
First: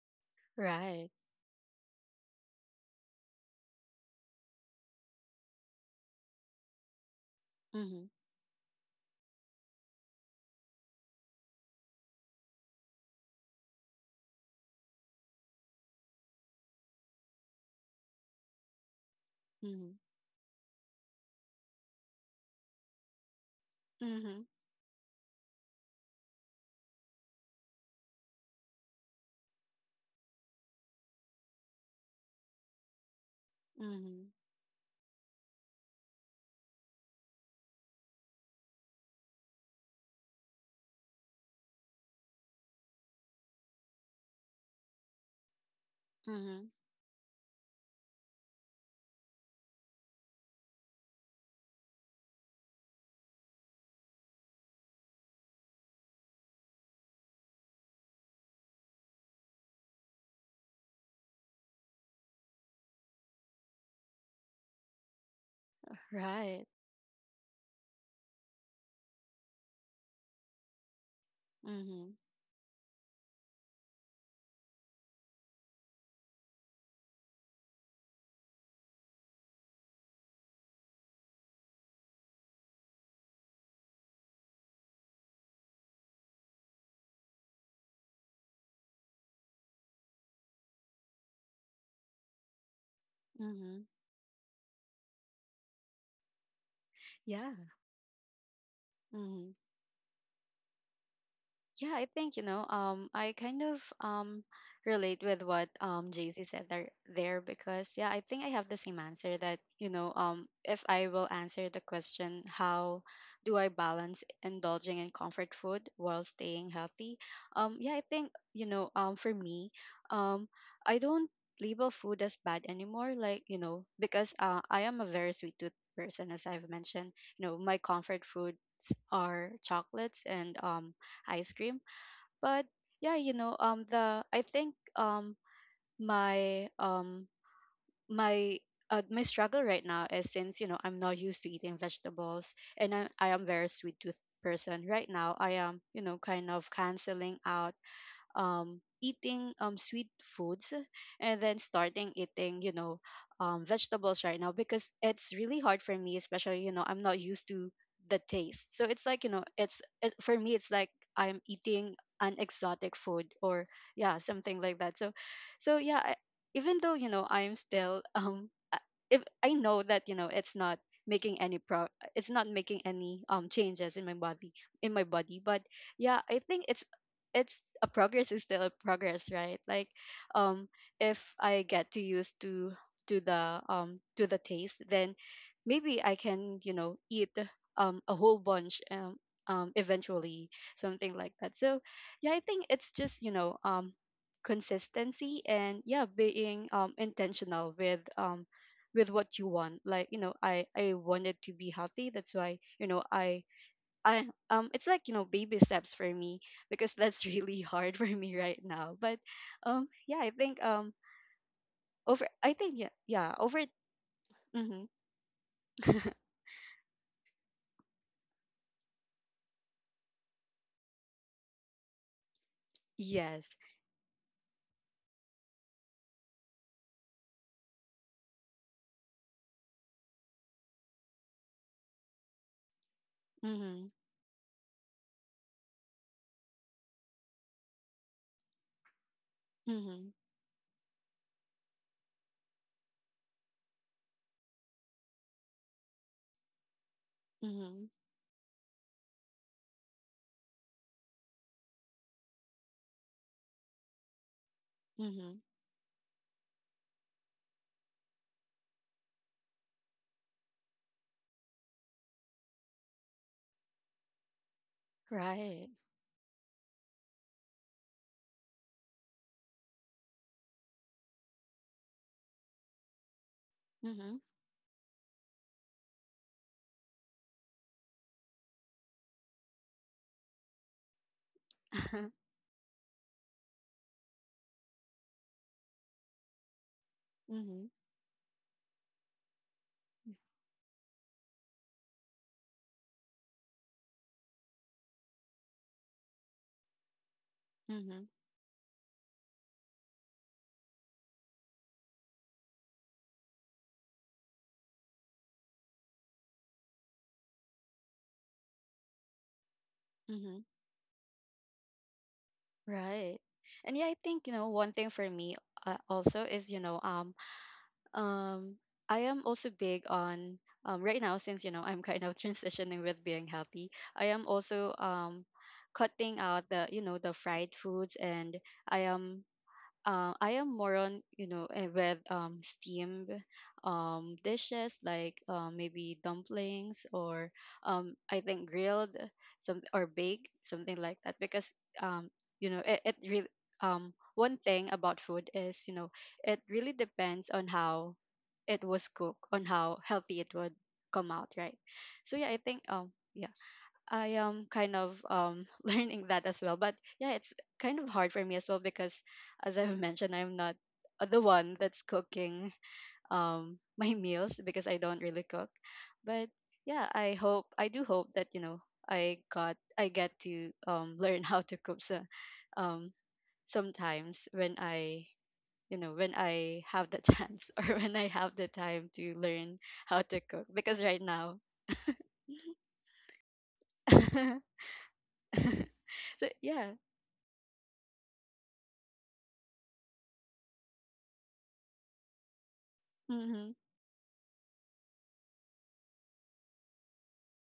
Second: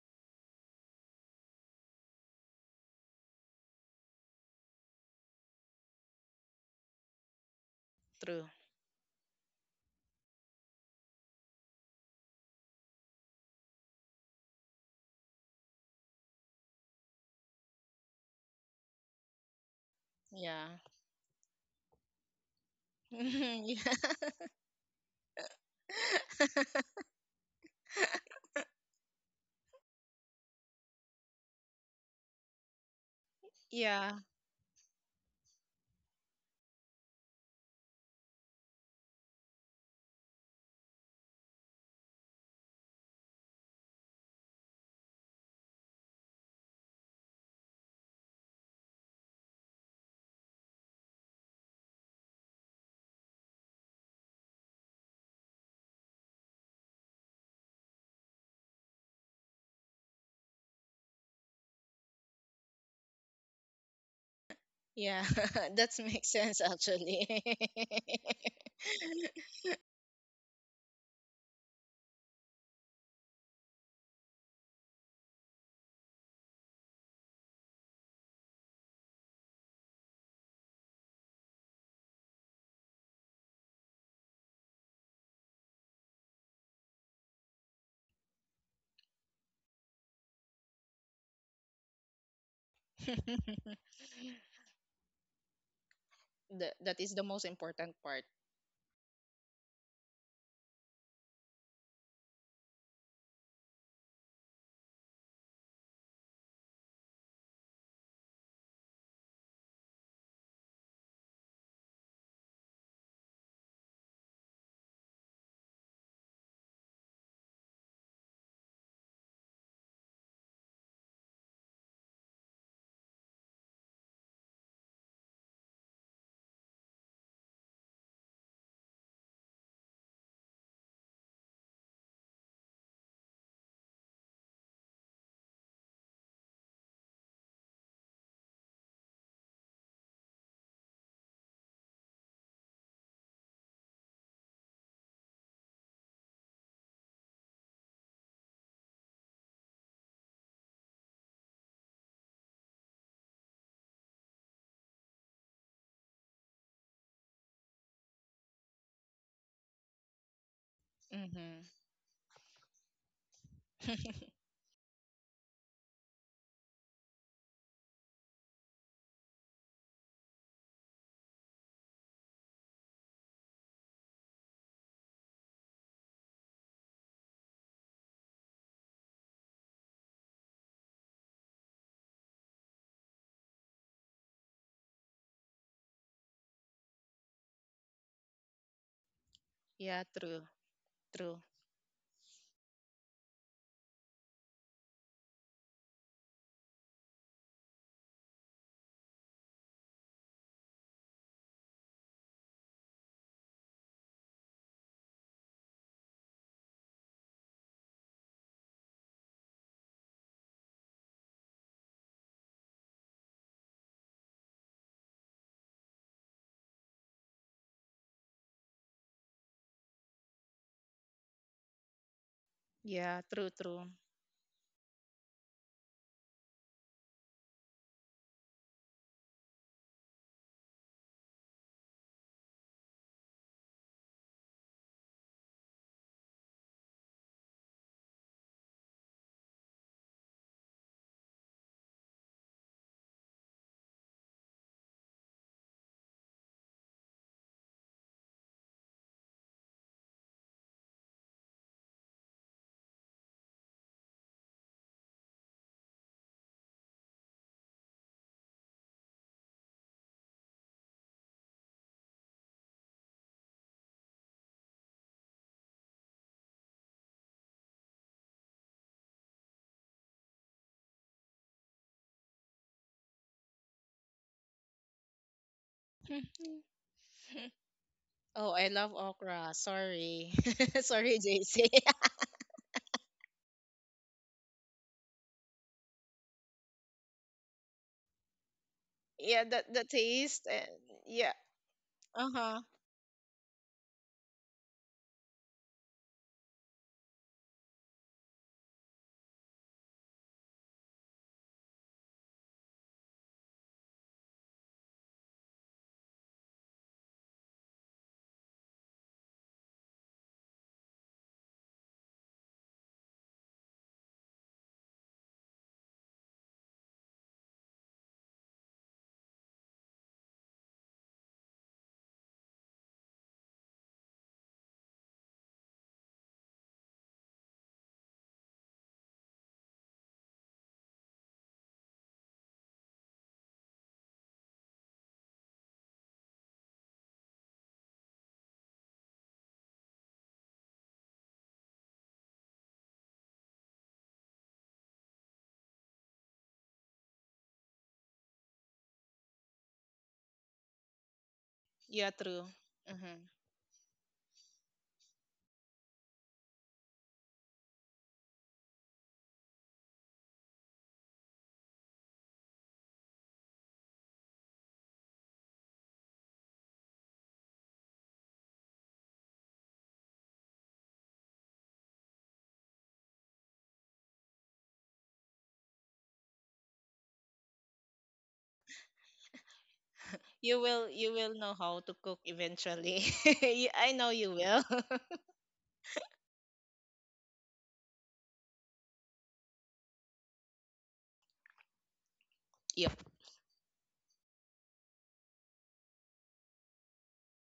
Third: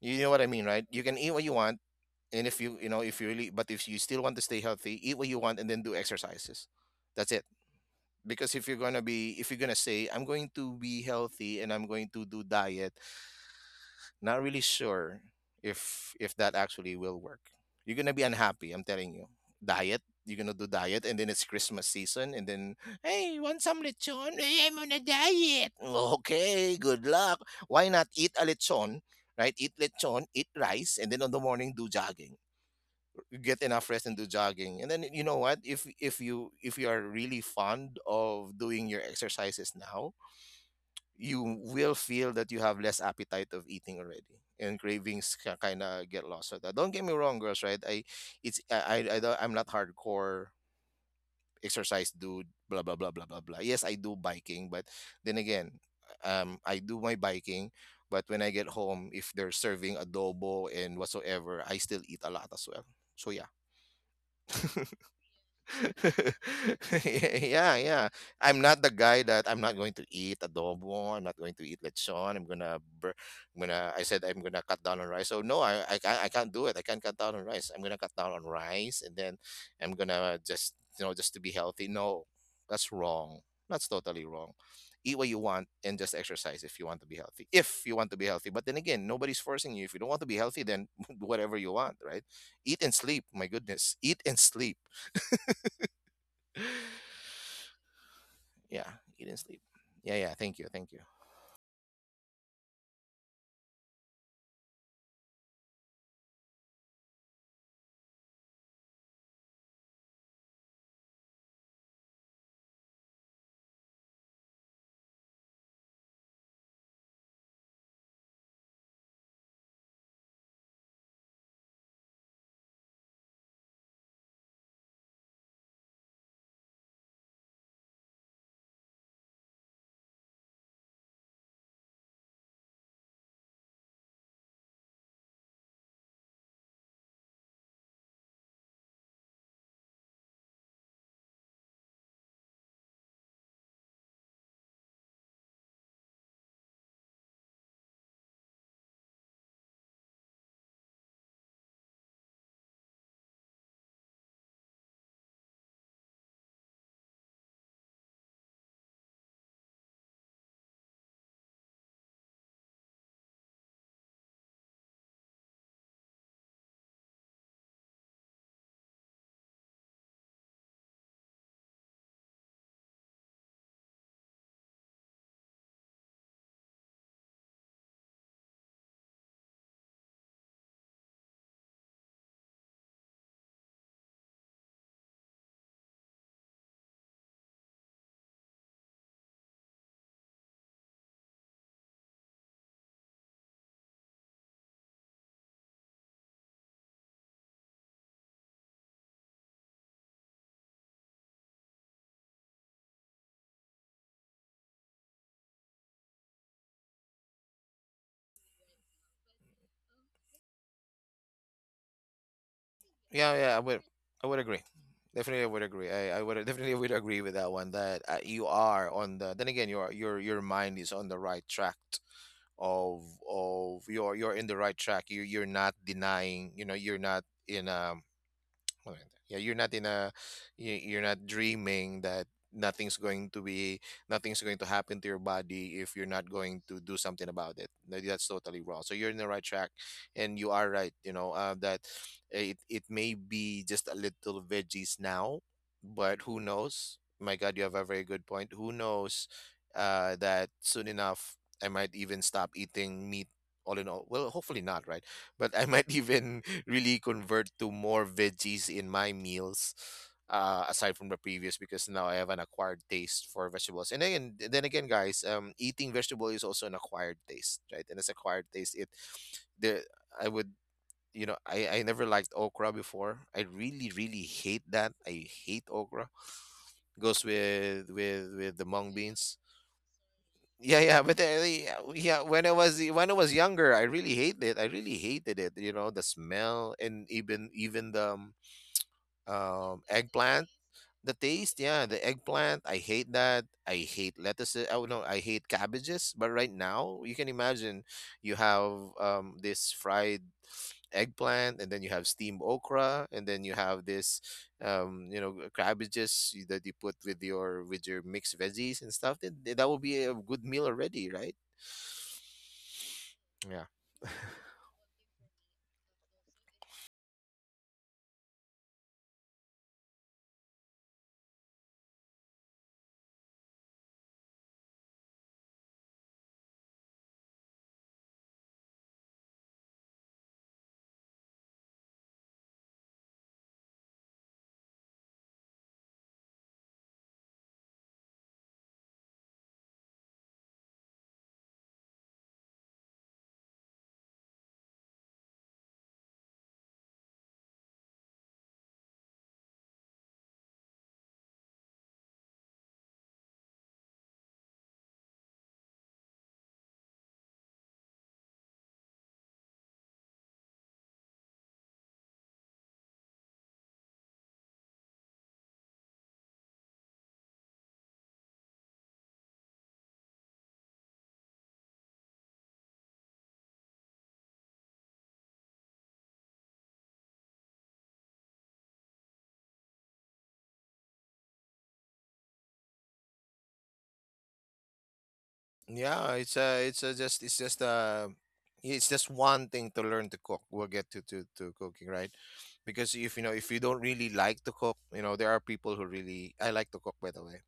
B: You know what I mean, right? You
A: Right.
B: can eat what you want, and if you, you know, if you really, but if you still want to stay healthy, eat what you want and then do exercises, that's it.
A: Mhm,
C: True.
B: Because if you're going to be, if you're going to say, I'm going to be healthy and I'm going to do diet, not really sure if that actually will work, you're going to be unhappy, I'm telling you.
A: mhm,
B: Diet, you're going to do
C: Yeah.
B: diet, and then it's Christmas season, and then hey, want
C: Yeah.
B: some lechon?
A: mhm,
B: Hey, I'm on a diet. Okay, good luck. Why not eat a lechon? Right, eat lechon, eat rice, and then on the morning do jogging, get enough rest
C: Yeah.
B: and do
A: mhm,
B: jogging. And then, you know what, if if you are really fond of doing your exercises now, you will feel that you have less appetite of eating already, and cravings can kind of get lost. So
A: mhm.
B: that, don't get me wrong, girls, right? I, it's I don't, I'm not hardcore exercise dude, blah blah blah blah blah blah. Yes, I do biking, but then again, I do my biking, but when I get home, if they're serving adobo and whatsoever, I still eat a lot as well. So yeah.
C: Yeah. That makes sense,
A: Right.
C: actually.
B: Yeah, yeah. I'm not the guy that I'm not going to eat adobo. I'm not going to eat
A: Mhm,
B: lechon. I'm gonna, I said I'm gonna cut down on rice. So no, I can't. I can't do it. I can't cut down on rice. I'm gonna cut down on rice, and then I'm gonna just, you know, just to be healthy. No, that's wrong. That's totally wrong. Eat what you want and just exercise if you want to be healthy. If you want to be healthy, but then again, nobody's forcing you. If you don't want to be healthy, then do whatever you want, right? Eat and sleep. My
A: mhm.
B: goodness, eat and sleep.
C: That that is the most
A: Yeah.
C: important part.
B: Yeah, you didn't
A: Mhm.
B: sleep. Yeah, yeah. Thank you, thank you.
A: Yeah, I think, you know, I kind of relate with what Jay Z said there because, yeah, I think I have the same answer that, you know, if I will answer the question, how do I balance indulging in comfort food while staying healthy? Yeah, I think, you know, for me, um, I don't label food as bad anymore, like, you know, because I am a very sweet tooth person, as I've mentioned. You know, my comfort foods are chocolates and ice cream. But yeah, you know, the I think my my my struggle right now is since you know I'm not used to eating vegetables and I am very sweet tooth person right now. I am you know kind of canceling out eating sweet foods and then starting eating, you know, vegetables right now because it's really hard for me, especially, you know, I'm not used to the taste. So it's like, you know, for me, it's like I'm
C: Mm-hmm.
A: eating an exotic food or yeah, something like that. So yeah, I, even though, you know, I'm still, if I know that, you know, making any pro it's not making any changes in my body in my body, but yeah I think it's a progress, is still a progress right, like um if I get to use to to the taste, then maybe I can you know eat a whole bunch,
C: Yeah, true.
A: eventually something like
C: True.
A: that. So yeah I think it's just you know consistency and yeah being intentional with what you want, like you know I wanted to be healthy, that's why you know I it's like you know baby steps for me because that's really hard for me right now. But yeah, I think yeah yeah
B: Yeah, yeah.
A: over
B: I would agree.
A: mm-hmm,
B: Definitely, I would agree. I would definitely would agree with that one. That you are on the. Then again, your mind is on the right track of
C: Yeah, true,
A: yes
B: of
C: true.
B: you're in the right track. You, you're not denying. You know, you're not in a Maganda. Yeah, you're not in a, you- you're not dreaming that nothing's going to be,
A: mm-hmm,
B: nothing's going to happen to your body if you're not going to do something about it. No, that's totally wrong. So you're in the right track,
A: mm-hmm,
B: and you are right, you know, that it may be just a little veggies now, but who knows? My God, you have
A: mm-hmm,
B: a very good point. Who knows that soon enough I might even stop eating meat all in all. Well, hopefully not, right?
A: mm-hmm,
B: But I might even really convert to more veggies in my meals, aside from the previous, because now I have an acquired taste for vegetables. And then again, guys,
A: right
B: eating vegetable is also an acquired taste, right? And it's acquired taste. It, the I would, you know, I never liked okra before. I really
A: mm-hmm,
B: really hate that. I hate okra. Goes with with
C: Oh,
B: with the
C: I
B: mung
C: love
B: beans.
C: okra. Sorry.
B: Yeah, yeah, but
C: Sorry, JC.
B: yeah, yeah, when I was when I was younger, I really hated it. I really hated it. You know, the smell and
A: mm-hmm,
B: even the
C: Yeah, the
B: eggplant.
C: taste and
B: The
C: yeah.
B: taste, yeah, the
C: Uh-huh.
B: eggplant, I hate that. I hate lettuces. Oh no, I hate cabbages. But right now, you can imagine
A: mm-hmm,
B: you have this fried eggplant, and then you have steamed okra, and then you have this you know cabbages y- that you put with your mixed veggies and stuff. Then th- that will be a
A: mm-hmm,
B: good meal already, right?
A: right.
B: Yeah.
A: And yeah, I think you know one thing for me also is you know Um, I am also big on right now since you know I'm kind of transitioning with being healthy. I am also cutting out the you know the fried foods, and I am I am more on you know eh, with steamed dishes like maybe dumplings or I think grilled some or baked something like that because um, you know it really one thing about food is you know it really depends on how it was cooked, on how healthy it would come out, right?
C: Yeah,
A: So yeah I
C: true.
A: think
C: Hmm.
A: I am kind of learning that as well. But yeah, it's kind of hard for me as well because, as I've mentioned, I'm not the one that's cooking my meals because I don't really cook. But yeah, I hope, I do hope that you know I get to learn how to cook, so, um, sometimes when I you know when I have the chance, or when I have the time to learn how to cook
C: You
A: because
C: will,
A: right
C: you
A: now
C: will know how to cook eventually. You- I
A: so
C: know you will.
B: Yeah,
A: yeah
B: it's just it's just it's just one thing to learn to cook. We'll get to cooking, right? Because
C: Yep.
B: if you know, if
A: Mhm,
B: you don't really like to cook, you know there are people who really, I like to cook, by the way.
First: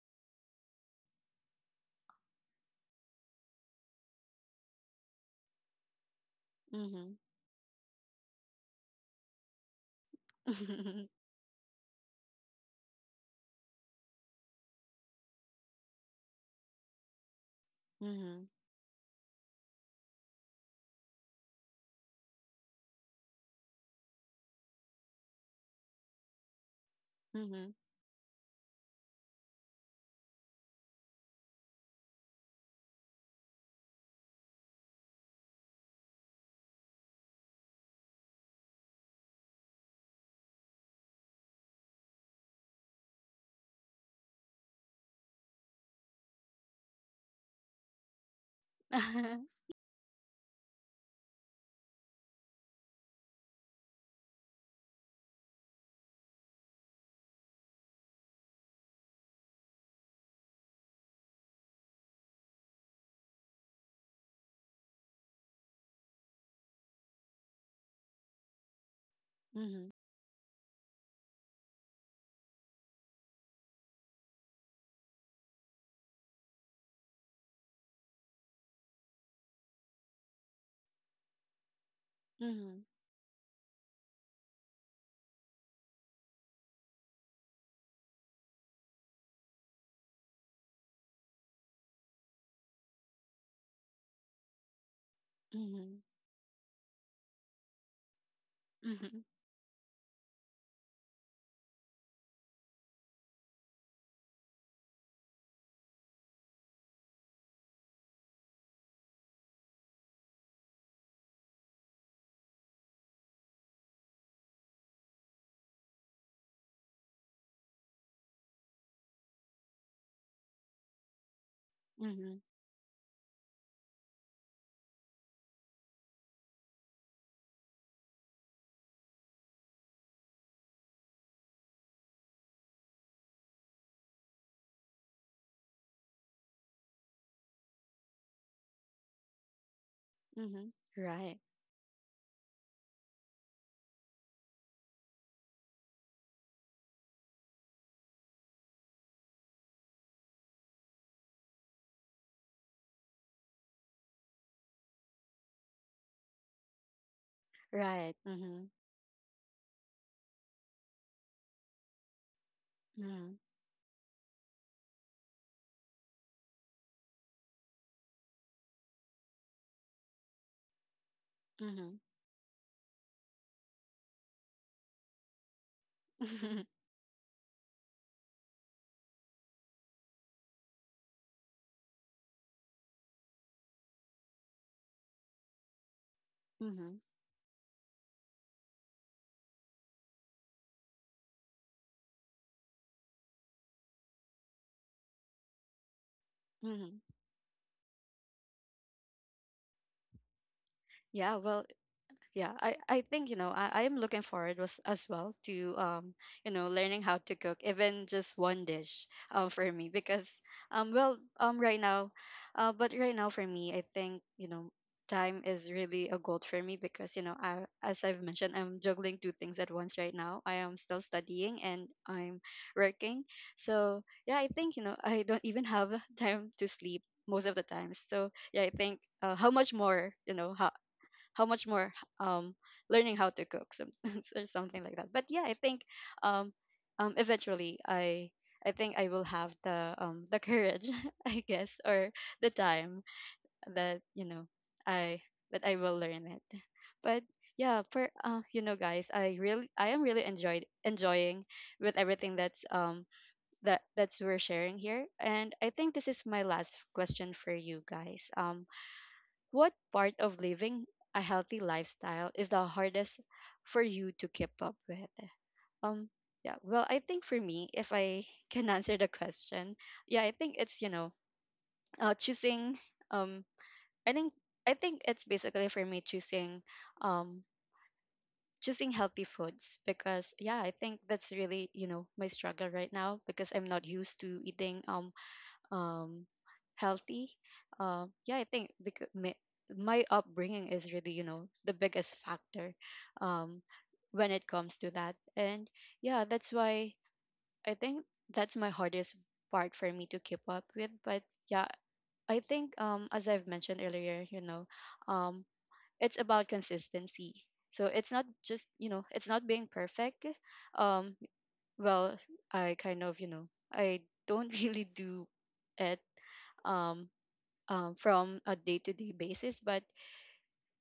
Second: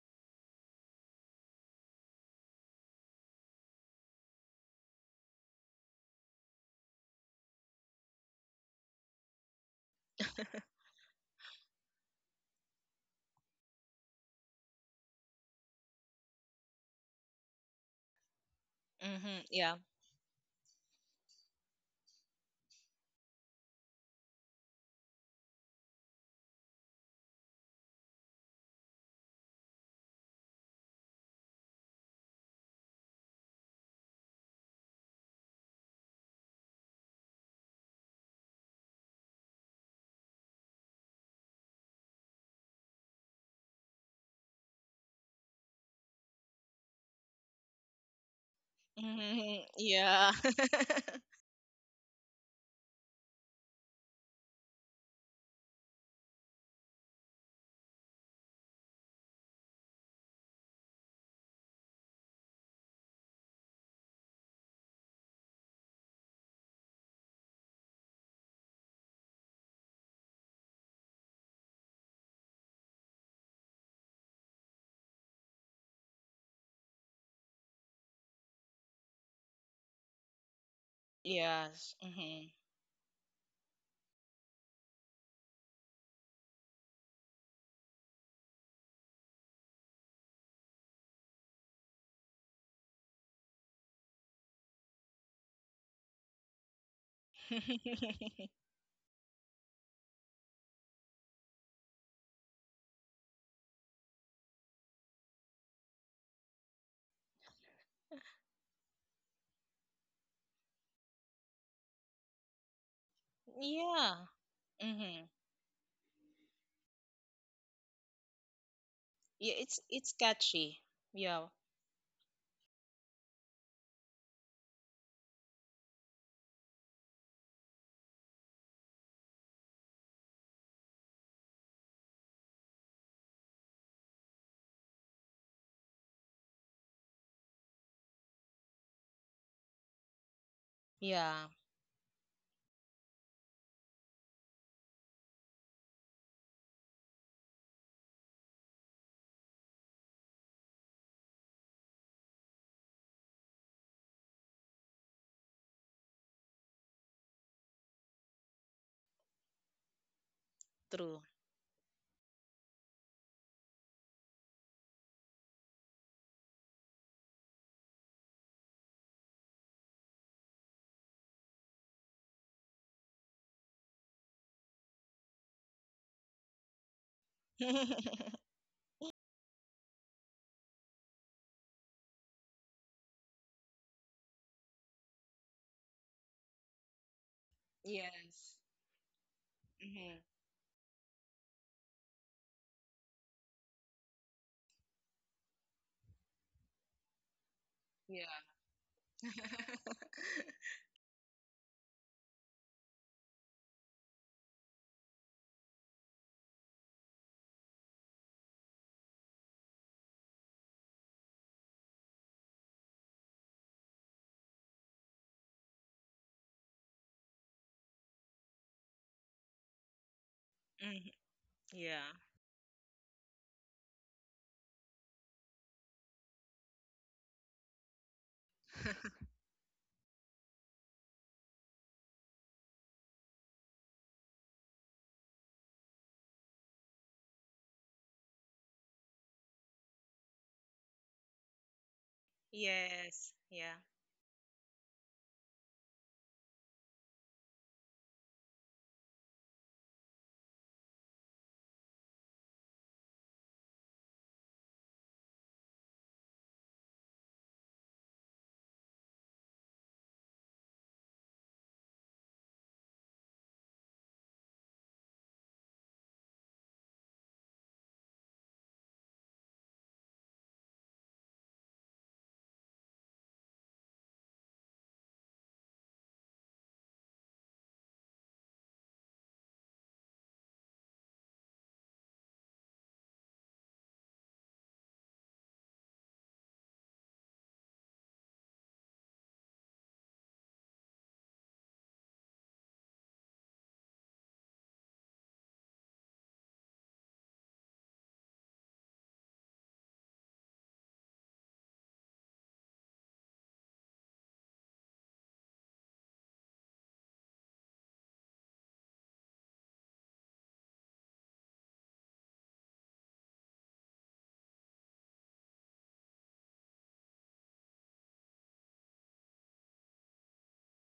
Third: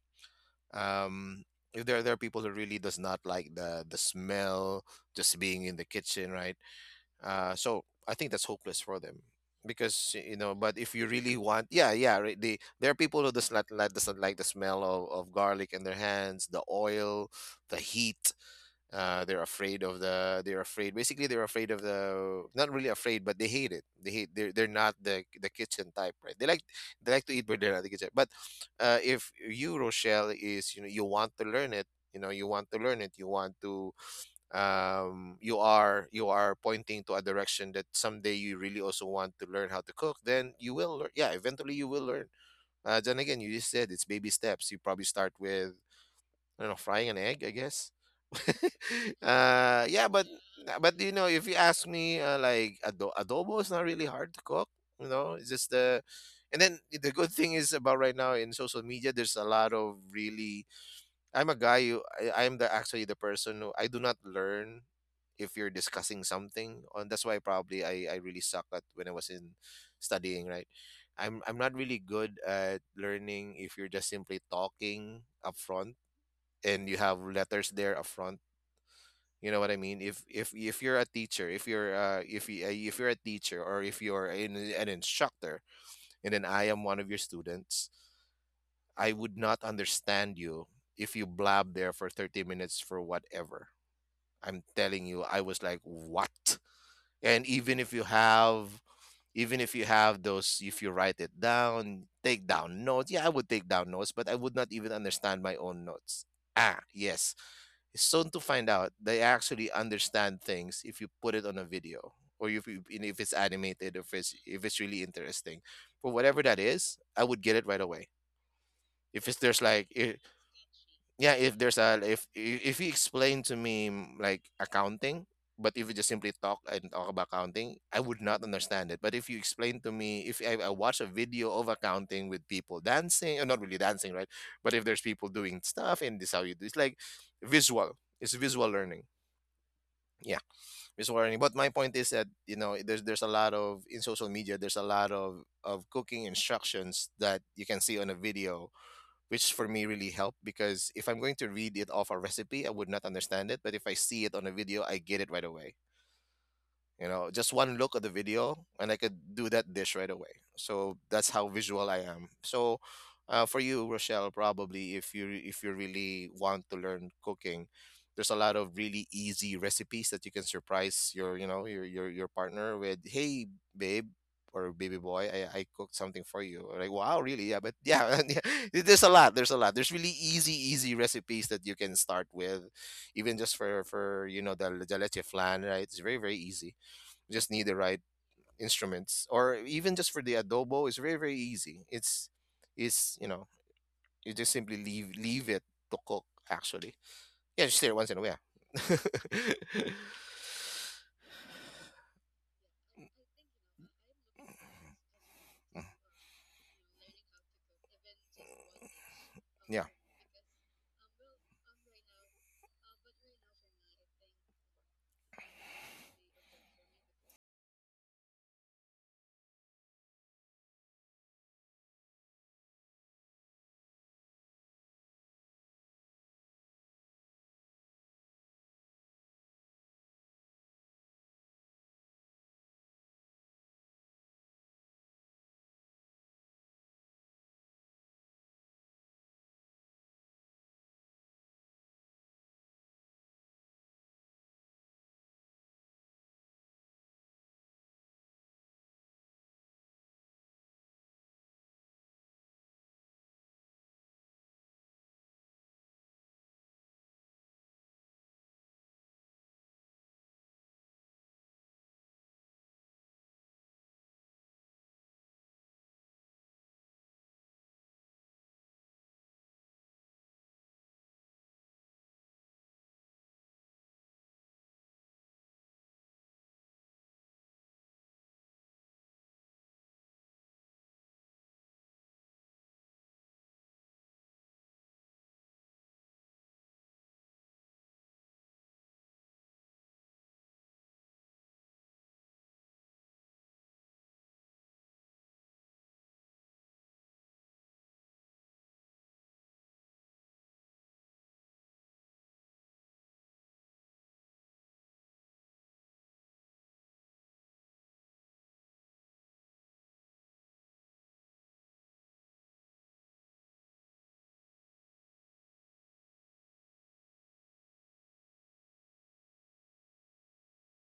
B: Um, if there, there are people who really does not like the smell just being in the kitchen, right?
A: mhm.
B: So I think that's hopeless for them because you know. But if you
A: Mhm,
B: really want, yeah, yeah, right. There are people who does not like doesn't like the smell of garlic in their hands, the oil, the heat,
C: Mm-hmm.
B: they're
C: Yeah.
B: afraid of they're afraid, basically they're afraid of the, not really afraid but they hate it, they hate, they're not the kitchen type, right? They like they like to eat but they're
A: mhm.
B: not the kitchen. But if you, Rochelle, is you know you want to learn it, you know you want to learn it, you want to, you are pointing to a direction that someday you really also want to learn how to cook, then you will learn. Yeah, eventually you will learn. Then again, you just said it's baby steps. You probably start with, I don't know, frying an egg, I guess.
A: Mhm,
C: Mm-hmm.
B: Yeah,
C: Yeah.
B: but you know, if you ask me, like adobo is not really hard to cook, you know. It's just the, and then the good thing is about right now in social media, there's a lot of really, I'm a guy who I'm the actually the person who I do not learn if you're discussing something, and that's why probably I really suck at when I was in
A: mhm,
B: studying, right? I'm not really good at learning if you're just simply talking up front and you have letters there up front. You know what I mean? If you're a teacher, if you're
C: Yes.
B: if
C: Mm-hmm.
B: you,
A: mhm,
B: if you're a teacher or if you're an instructor, and then I am one of your students, I would not understand you if you blab there for 30 minutes for whatever. I'm telling you, I was like,
A: mhm,
B: "What?" And even if you have even if you have those, if you write it down, take down notes. Yeah, I would take down notes, but I would not even understand my own notes. Ah, yes. It's soon to find out they actually understand things if you put it on a video, or if you, and if it's animated, or
C: Yeah.
B: if it's really
C: Mm-hmm.
B: interesting. For whatever that is, I would get it right away. If it's
C: Yeah,
B: there's like
C: it's
B: I
C: catchy.
B: Yeah,
C: Yeah.
B: if there's a
A: mhm,
B: if you explain to me, like accounting, but if you just simply talk and talk about accounting, I would not understand it. But if you explain to me, if I watch a video of accounting with people dancing, or not really dancing, right? But if there's people doing stuff and this how you do, it's like visual. It's visual learning, yeah.
A: mhm.
B: Miss warning,
A: Right,
C: Yeah,
B: but my point is that, you know, there's a lot of, in social media there's a lot of cooking instructions that you can see on a video, which for me really helped, because if I'm going to read it off a recipe I would not understand it, but if I see it on a video I get it right away. You know, just one look at the
A: right.
B: video
A: Mhm,
B: and I could do that dish right away. So
C: true.
B: that's how visual I am. So
A: mhm,
B: for you, Rochelle, probably if you really want to learn cooking, there's a lot of really easy recipes that you can surprise your, you know,
A: mhm.
B: your partner with. Hey, babe, or baby boy, I cooked something for you. Like, wow, really? Yeah, but yeah, and yeah, there's a lot. There's a lot. There's really easy recipes that you can start with, even just for you know the leche flan. Right, it's very very easy,
A: Mhm,
B: just need the right
C: Yes.
B: instruments. Or even just
C: Mm-hmm.
B: for the adobo, it's very very easy. It's, you know, you just simply leave it to cook, actually.
A: mhm.
B: Yeah, just stir it once in a
C: Yeah.
B: while.
A: Yeah, well, yeah I think you know I am looking forward, as well, to you know learning how to cook, even just one dish, for
B: Yeah.
A: me because well, right now but right now for me I think you know time is really a gold for me because you know I, as I've mentioned, I'm juggling two things at once right now, I am still
C: Mhm.
A: studying and
C: Yeah.
A: I'm working. So yeah I think you know I don't even have time to sleep most of the times, so yeah I think how much more you know how much more um learning how to cook some or something like that. But yeah I think um eventually I think I will have the courage I guess, or the time
C: Yes. Yeah.
A: that you know I that I will learn it. But yeah, for you know guys, I am really enjoyed enjoying with everything that's we're sharing here, and I think this is my last question for you guys. What part of living a healthy lifestyle is the hardest for you to keep up with? Um, yeah, well, I think for me, if I can answer the question, yeah, I think it's, you know, uh, choosing, um, I think, I think it's basically for me choosing, um, choosing healthy foods because yeah I think that's really you know my struggle right now because I'm not used to eating um, healthy. Yeah, I think because my upbringing is really, you know, the biggest factor um, when it comes to that. And yeah, that's why I think that's my hardest part for me to keep up with. But yeah, I think as I've mentioned earlier, you know, um, it's about consistency. So it's not just, you know, it's not being perfect. Um, well I kind of you know I don't really do it um, from a day-to-day basis, but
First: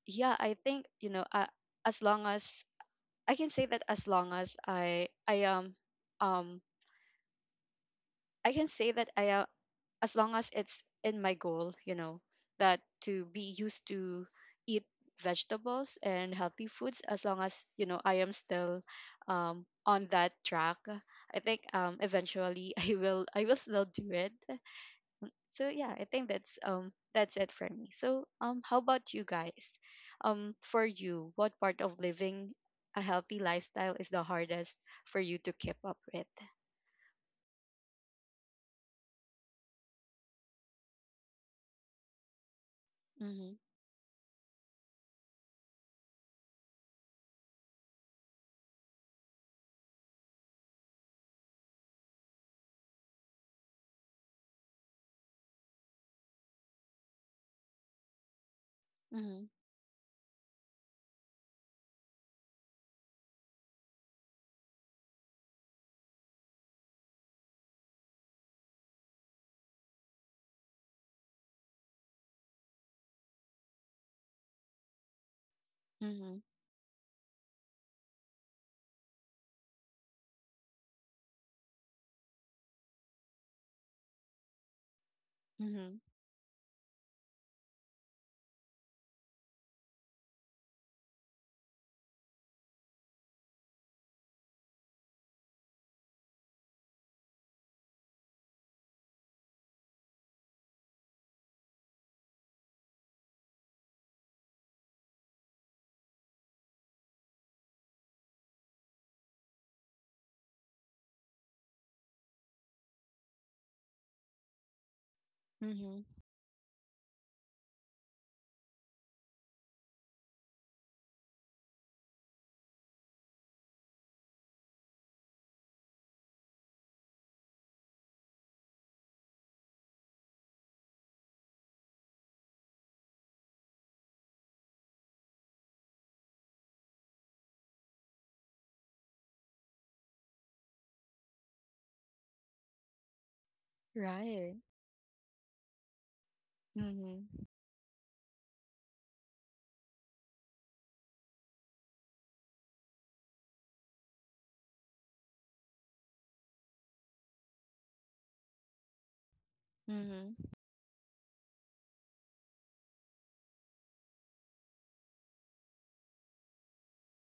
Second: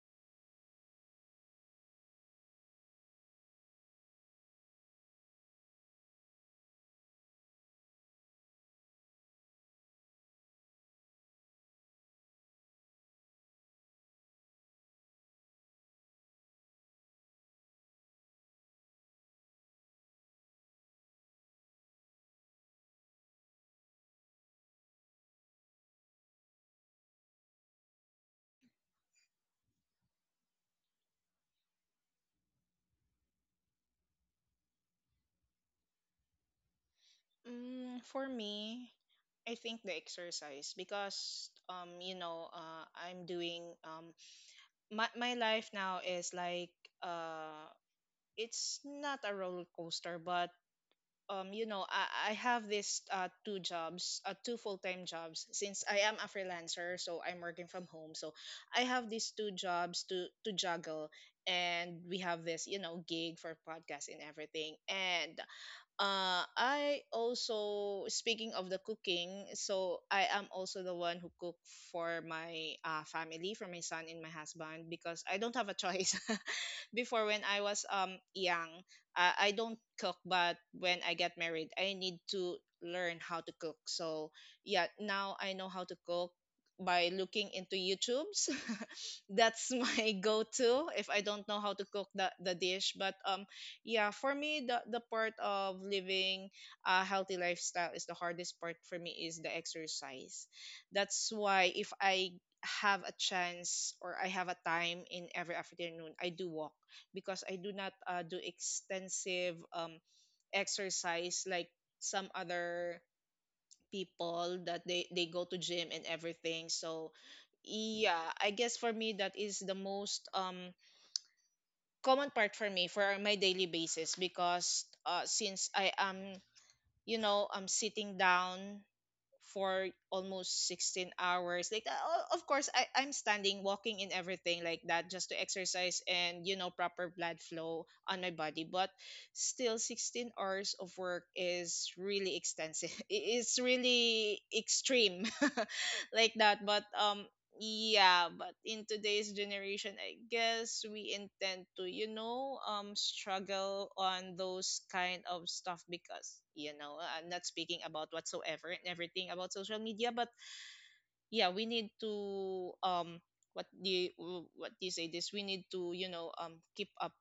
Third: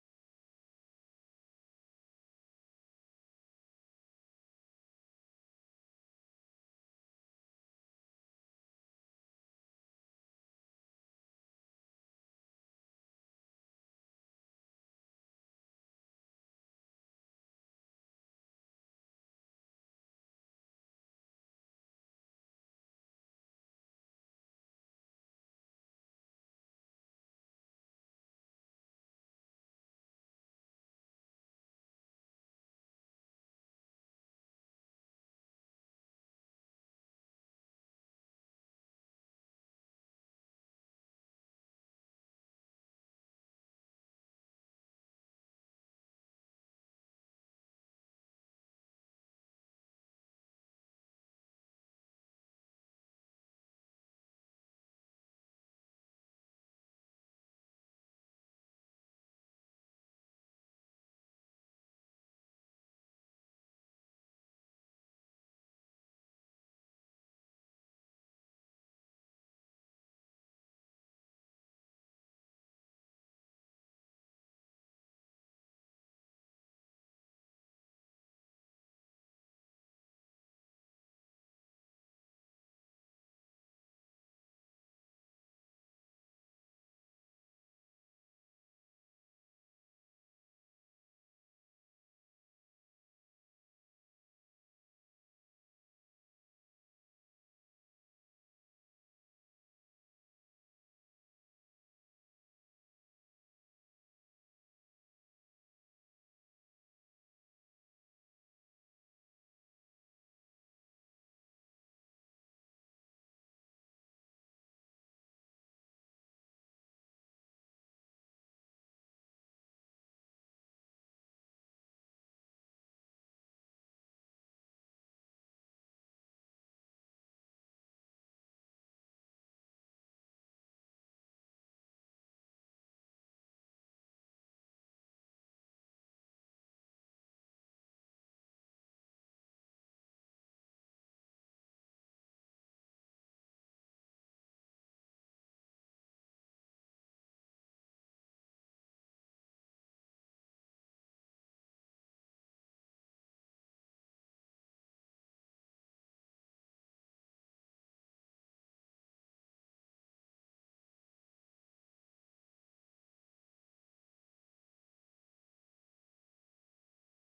A: yeah I think you know I, as long as I can say that, as long as I am um, I can say that I as long as it's in my goal, you know, that to be used to eat vegetables and healthy foods, as long as, you know, I am still on that track, I think eventually I will, I will still do it. So yeah I think that's it for me. So how about you guys? For you, what part of living a healthy lifestyle is the hardest for you to keep up with?
C: Mm, for me, I think the exercise, because you know, I'm
A: Mm-hmm.
C: doing my my life now is like, uh it's not a roller coaster, but you know, I have this two jobs, two full-time jobs, since I am a freelancer, so I'm working from home. So I have these
A: Mm-hmm.
C: two jobs to juggle, and we have this, you know, gig for podcast and everything. And I also speaking of the cooking, so I am also the one who cook for my family, for my son and my husband, because I don't have a choice.
A: Mm-hmm.
C: Before when I was young, I don't cook, but when I get married, I need to learn how to cook. So yeah, now I know how
A: mm-hmm.
C: to cook by looking into YouTube's. That's my go-to if I don't know how to cook the dish. But yeah, for me the part of living a healthy lifestyle is the hardest part for me is the exercise. That's why if I have a chance or I have a time, in every afternoon I do walk, because I do not do extensive exercise like some other people that they go to gym
A: Mhm.
C: and everything. So yeah, I guess for me that is the most common part for me for my daily basis, because since I am, you know, I'm sitting down for almost 16 hours. Like of course I'm standing, walking in everything like that, just to exercise and, you know, proper blood flow on my body. But still 16 hours of work is really extensive. It's really
A: Right.
C: extreme. Like that. But
A: Mhm.
C: yeah, but in today's generation, I guess we intend to, you know, struggle on those kind of stuff, because, you know, I'm not speaking about whatsoever and everything about social media.
A: Mhm.
C: But yeah, we need to, what do you, what do you say this? We need to, you know, keep up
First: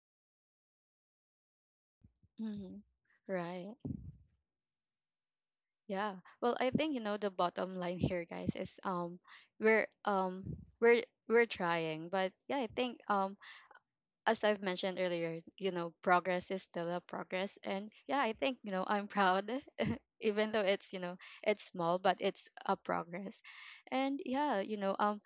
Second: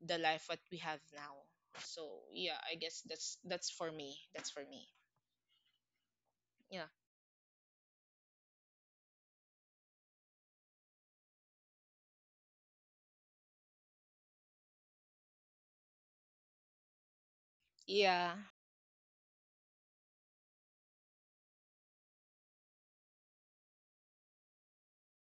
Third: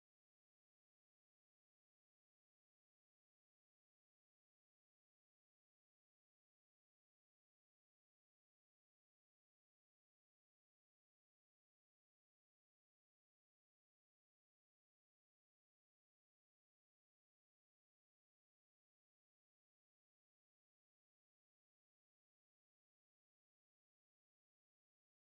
C: the life what we have now. So yeah, I
A: Mhm.
C: guess that's
A: Right.
C: for me. That's for me.
A: Yeah. Well, I
C: Yeah.
A: think you know the bottom line here, guys, is we're um we're trying, but yeah I think as I've mentioned earlier, you know, progress is still a progress, and yeah I
C: Yeah.
A: think you know I'm proud, even though it's you know it's small, but it's a progress, and yeah, you know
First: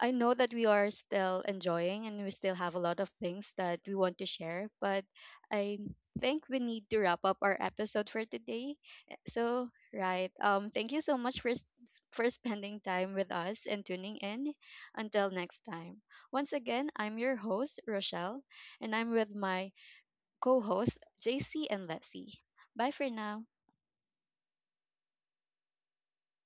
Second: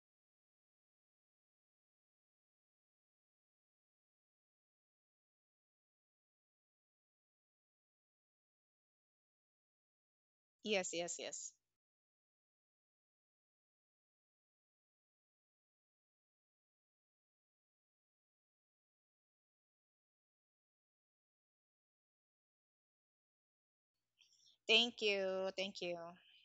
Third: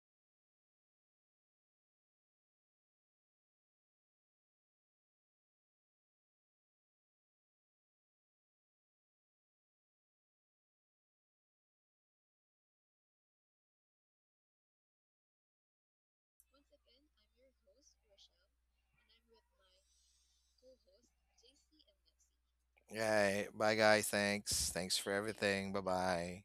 A: I know that we are still enjoying and we still have a lot of things that we want to share, but I think we need to wrap up our episode for today. So, right. Thank
C: Yes.
A: you so
C: Yes.
A: much for
C: Yes.
A: for spending time with us and tuning in. Until next time. Once again, I'm your host, Rochelle, and I'm with my co-hosts, JC and Leslie. Bye for
B: Yeah.
A: now.
B: Bye, guys. Thanks. Thanks
C: Thank
B: for
C: you.
B: everything. Bye
C: Thank you.
B: bye.